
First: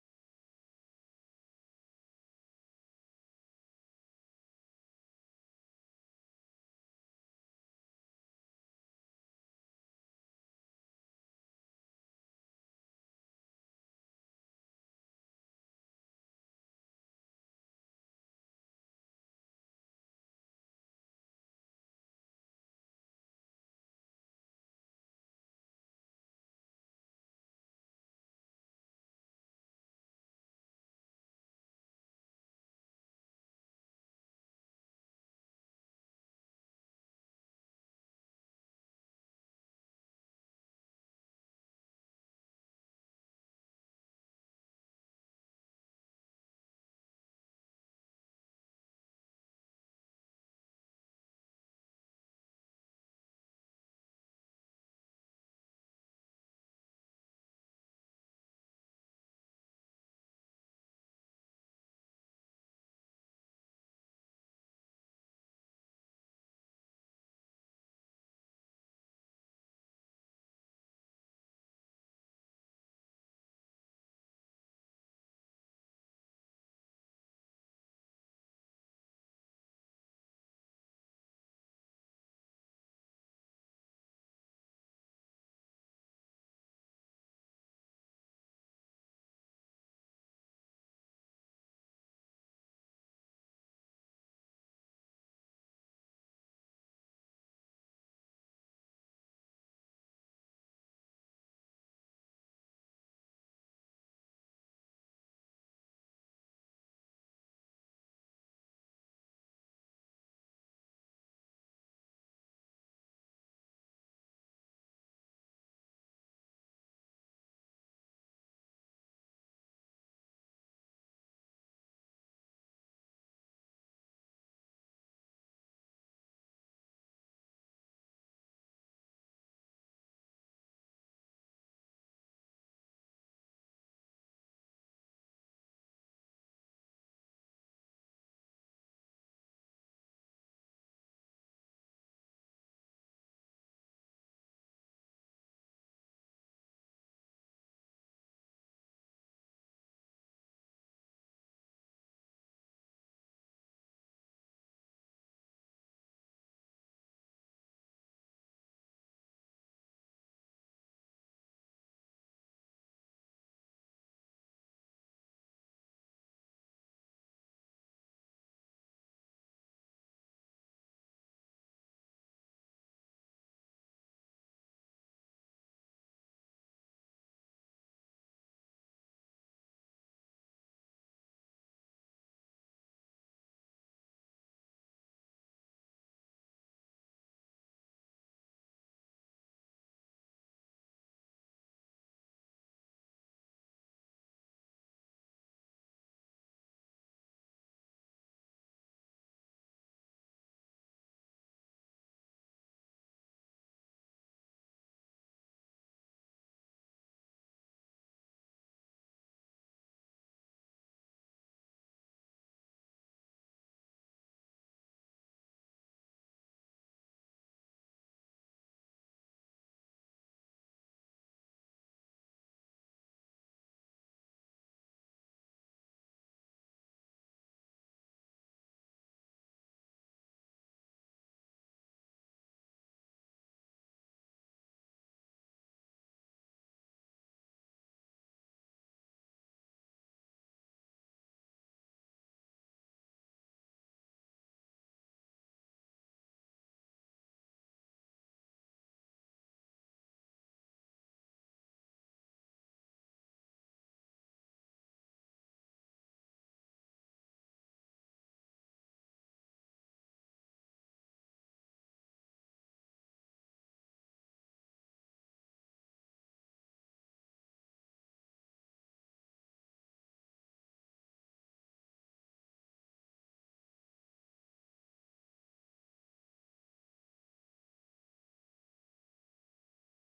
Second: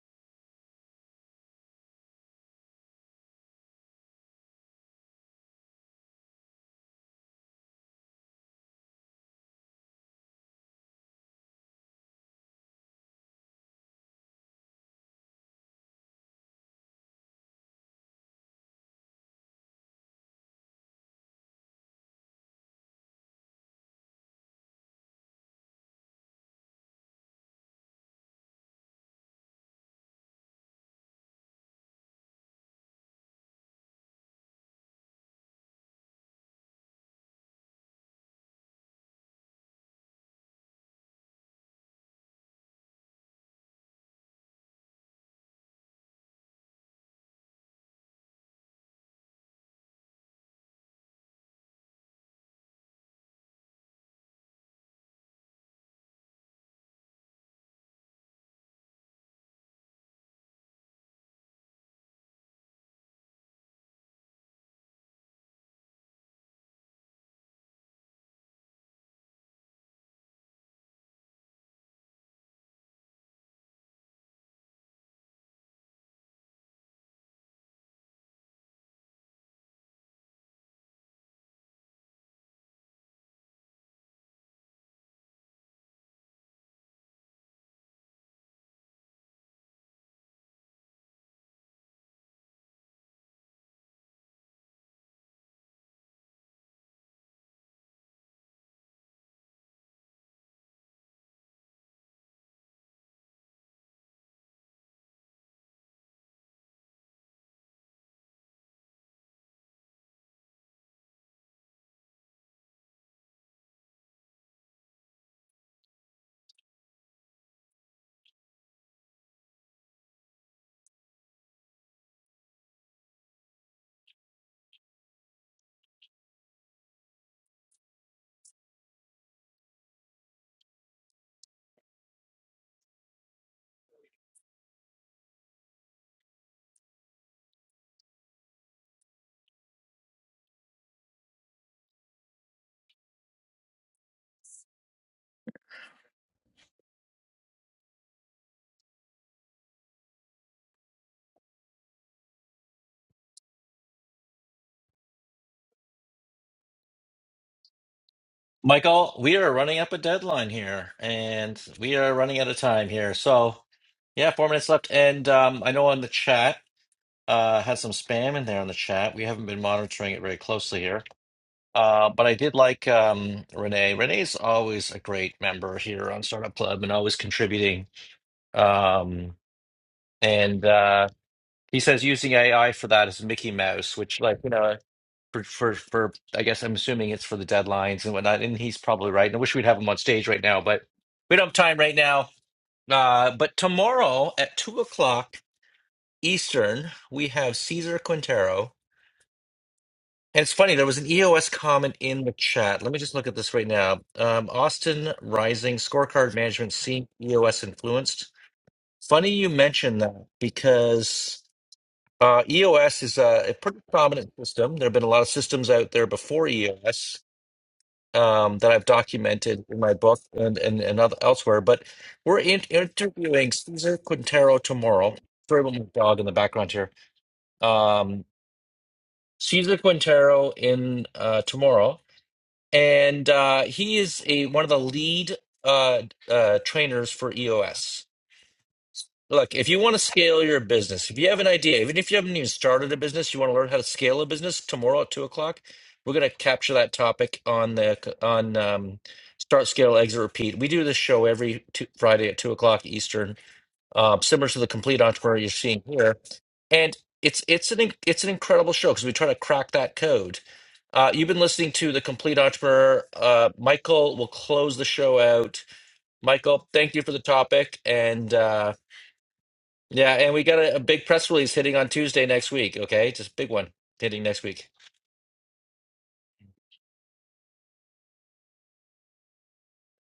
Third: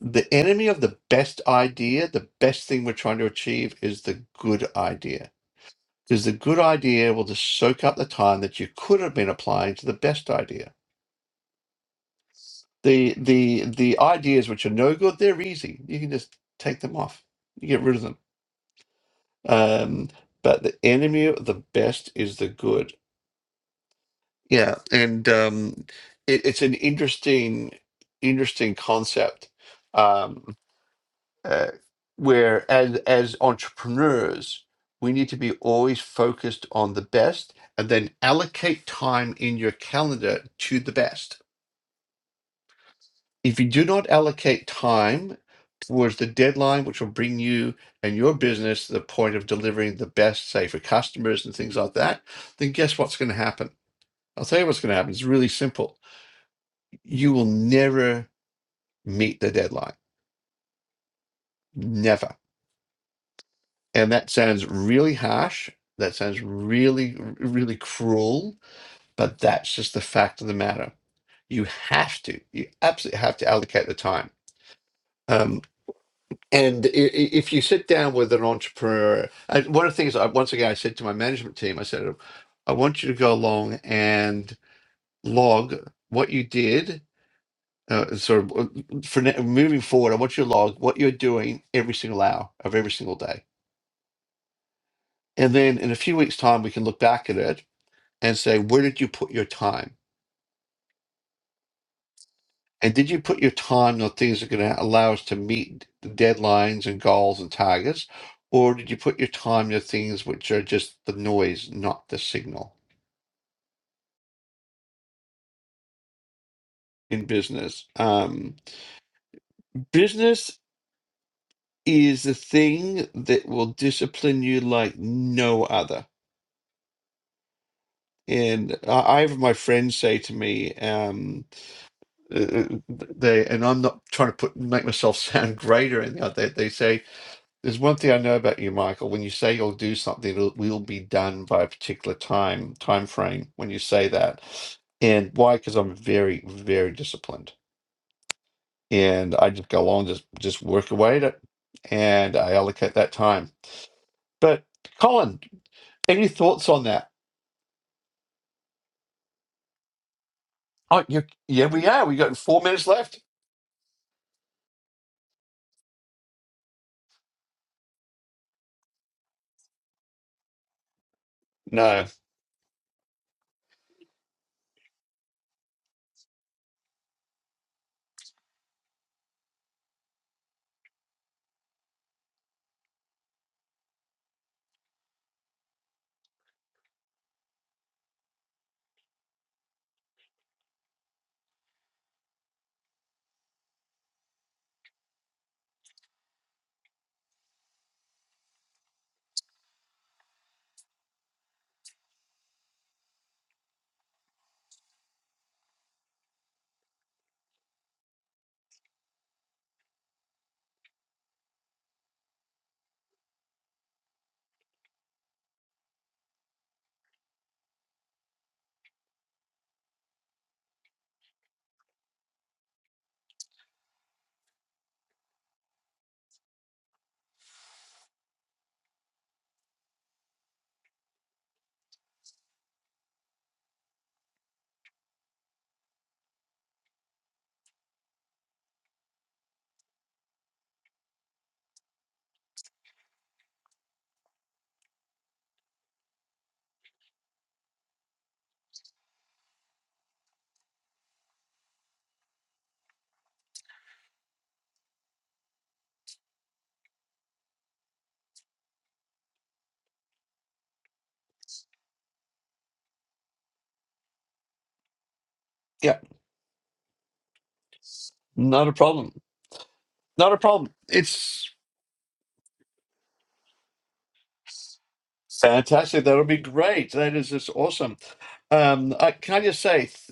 [SPEAKER 2] the enemy of the best idea, the best thing we're trying to achieve is the good idea. Because the good idea will just soak up the time that you could have been applying to the best idea. The the the ideas which are no good, they're easy. You can just take them off. You get rid of them. Um, but the enemy of the best is the good Yeah, and um, it, it's an interesting, interesting concept um, uh, where as as entrepreneurs, we need to be always focused on the best and then allocate time in your calendar to the best. If you do not allocate time towards the deadline, which will bring you and your business to the point of delivering the best, say for customers and things like that, then guess what's going to happen? I'll tell you what's going to happen. It's really simple you will never meet the deadline. Never. And that sounds really harsh. That sounds really, really cruel, but that's just the fact of the matter. You have to, you absolutely have to allocate the time. Um, and i- i- if you sit down with an entrepreneur, I, one of the things I, once again, I said to my management team, I said, I want you to go along and log what you did Uh, so, uh, for now, moving forward, I want you to log what you're doing every single hour of every single day. And then in a few weeks' time, we can look back at it and say, where did you put your time? And did you put your time on things that are going to allow us to meet the deadlines and goals and targets? Or did you put your time on things which are just the noise, not the signal in business? Um, business is the thing that will discipline you like no other And I I have my friends say to me, um, uh, they, and I'm not trying to put make myself sound great or anything like that. They say, "There's one thing I know about you, Michael. When you say you'll do something, it'll, will be done by a particular time time frame. When you say that, and why? Because I'm very, very disciplined, and I just go along, just just work away at it, and I allocate that time. But Colin, any thoughts on that?
[SPEAKER 1] Michael, we are running up a deadline here,
[SPEAKER 2] Oh, you,
[SPEAKER 1] and
[SPEAKER 2] yeah, we
[SPEAKER 1] we
[SPEAKER 2] are.
[SPEAKER 1] are
[SPEAKER 2] We got
[SPEAKER 1] running out of
[SPEAKER 2] four minutes
[SPEAKER 1] time here.
[SPEAKER 2] left.
[SPEAKER 1] So yeah, four minutes left, and um, I know on the chat uh, had some spam in there on the chat. We haven't been monitoring it very closely here.
[SPEAKER 2] No.
[SPEAKER 1] Uh, but I did like um, Renee. Renee's always a great member here on Startup Club and always contributing. Um, and uh, he says using AI for that is Mickey Mouse, which, like, you know, for, for, for, I guess I'm assuming it's for the deadlines and whatnot. And he's probably right. And I wish we'd have him on stage right now, but we don't have time right now. Uh, but tomorrow at two o'clock Eastern, we have Cesar Quintero And it's funny, there was an EOS comment in the chat. Let me just look at this right now. Um, Austin Rising scorecard management seemed EOS influenced. Funny you mentioned that because uh, EOS is a, a pretty prominent system. There have been a lot of systems out there before EOS um, that I've documented in my book and and, and other, elsewhere. But we're in, interviewing Cesar Quintero tomorrow. Sorry about my dog in the background here. Um, Cesar Quintero in uh, tomorrow and uh, he is a one of the lead uh, uh, trainers for EOS. Look, if you want to scale your business, if you have an idea, even if you haven't even started a business, you want to learn how to scale a business. Tomorrow at two o'clock, we're going to capture that topic on the on um, Start, Scale, Exit, Repeat. We do this show every two, Friday at two o'clock Eastern uh, similar to the complete entrepreneur you're seeing here. And it's it's an in- it's an incredible show because we try to crack that code. Uh, you've been listening to the complete entrepreneur. Uh, Michael will close the show out.
[SPEAKER 2] yeah.
[SPEAKER 1] Michael, thank you for the topic, and
[SPEAKER 2] Not a
[SPEAKER 1] uh,
[SPEAKER 2] problem.
[SPEAKER 1] yeah,
[SPEAKER 2] Not
[SPEAKER 1] and
[SPEAKER 2] a
[SPEAKER 1] we got
[SPEAKER 2] problem.
[SPEAKER 1] a, a big press
[SPEAKER 2] It's
[SPEAKER 1] release hitting on Tuesday next week. Okay, just a big one hitting next week.
[SPEAKER 2] fantastic. That'll be great. That is just awesome. Um, I, can I just say, th-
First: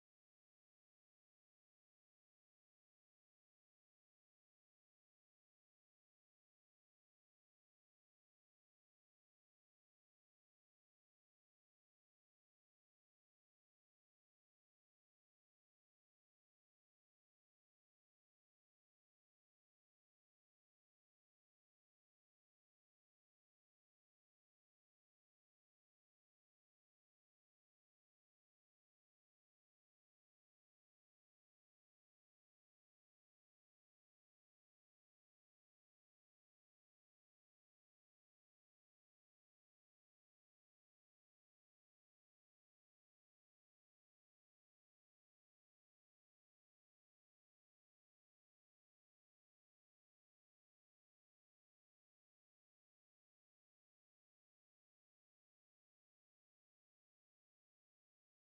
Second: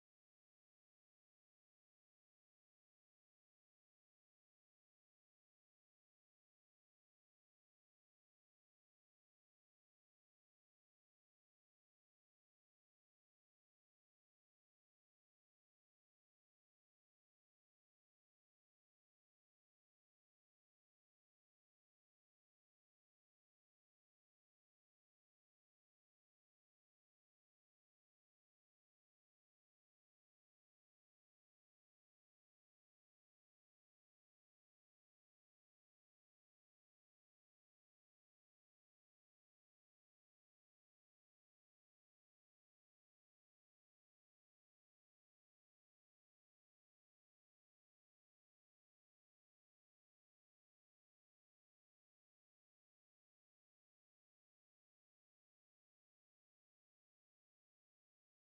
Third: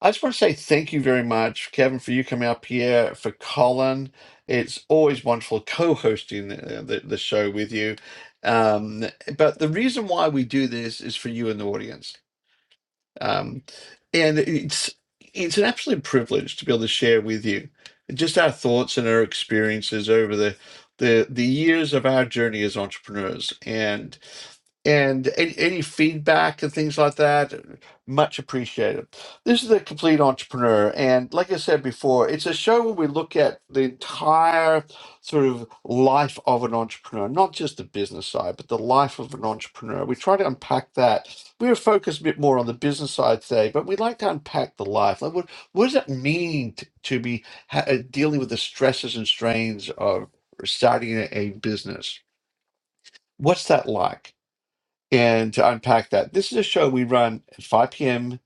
[SPEAKER 2] I just want to say thank you very much, Kevin, for you coming up here, for Colin. It's always wonderful co hosting the, uh, the, the show with you. Um, but the reason why we do this is for you in the audience. Um, and it's it's an absolute privilege to be able to share with you just our thoughts and our experiences over the the the years of our journey as entrepreneurs. and and any, any feedback and things like that much appreciated this is the complete entrepreneur and like i said before it's a show where we look at the entire sort of life of an entrepreneur not just the business side but the life of an entrepreneur we try to unpack that we're focused a bit more on the business side today but we like to unpack the life like what, what does it mean t- to be ha- uh, dealing with the stresses and strains of starting a a business what's that like and to unpack that, this is a show we run at 5 p.m.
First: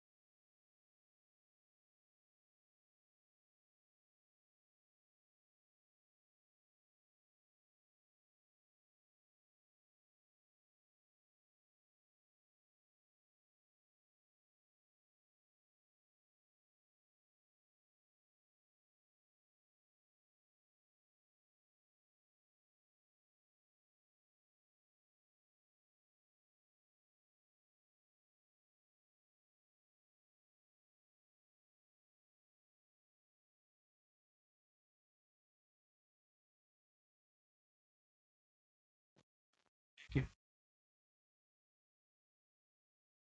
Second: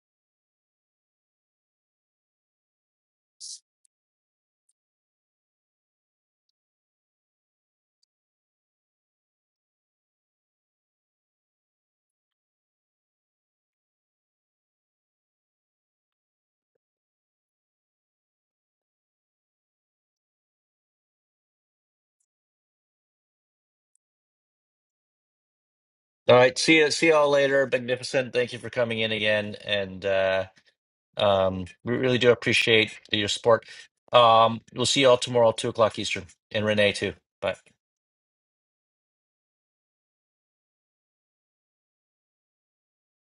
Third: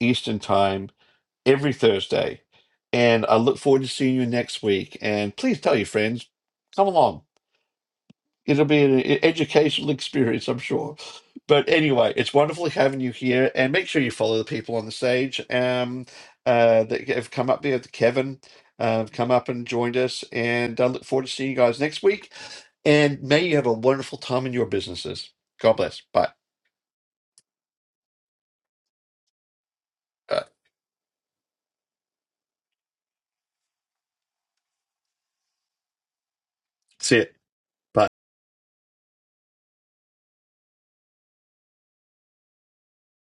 [SPEAKER 2] Eastern Time every Thursday. And I look forward to seeing you next week. And please tell your friends, come along. It'll be an e- educational experience, I'm sure. But anyway, it's wonderful having you here. And make sure you follow the people on the stage um, uh, that have come up here. Kevin uh, come up and joined us. And I look forward to seeing you guys next week. And may you have a wonderful time in your businesses. God bless. Bye.
[SPEAKER 1] All right, see you, see y'all later. Magnificent, thank you for coming in again, and uh, Um, we really do appreciate your support. Um, we'll see you all tomorrow, two o'clock Eastern, and Renee too.
[SPEAKER 2] See it.
[SPEAKER 1] Bye.
[SPEAKER 2] Bye.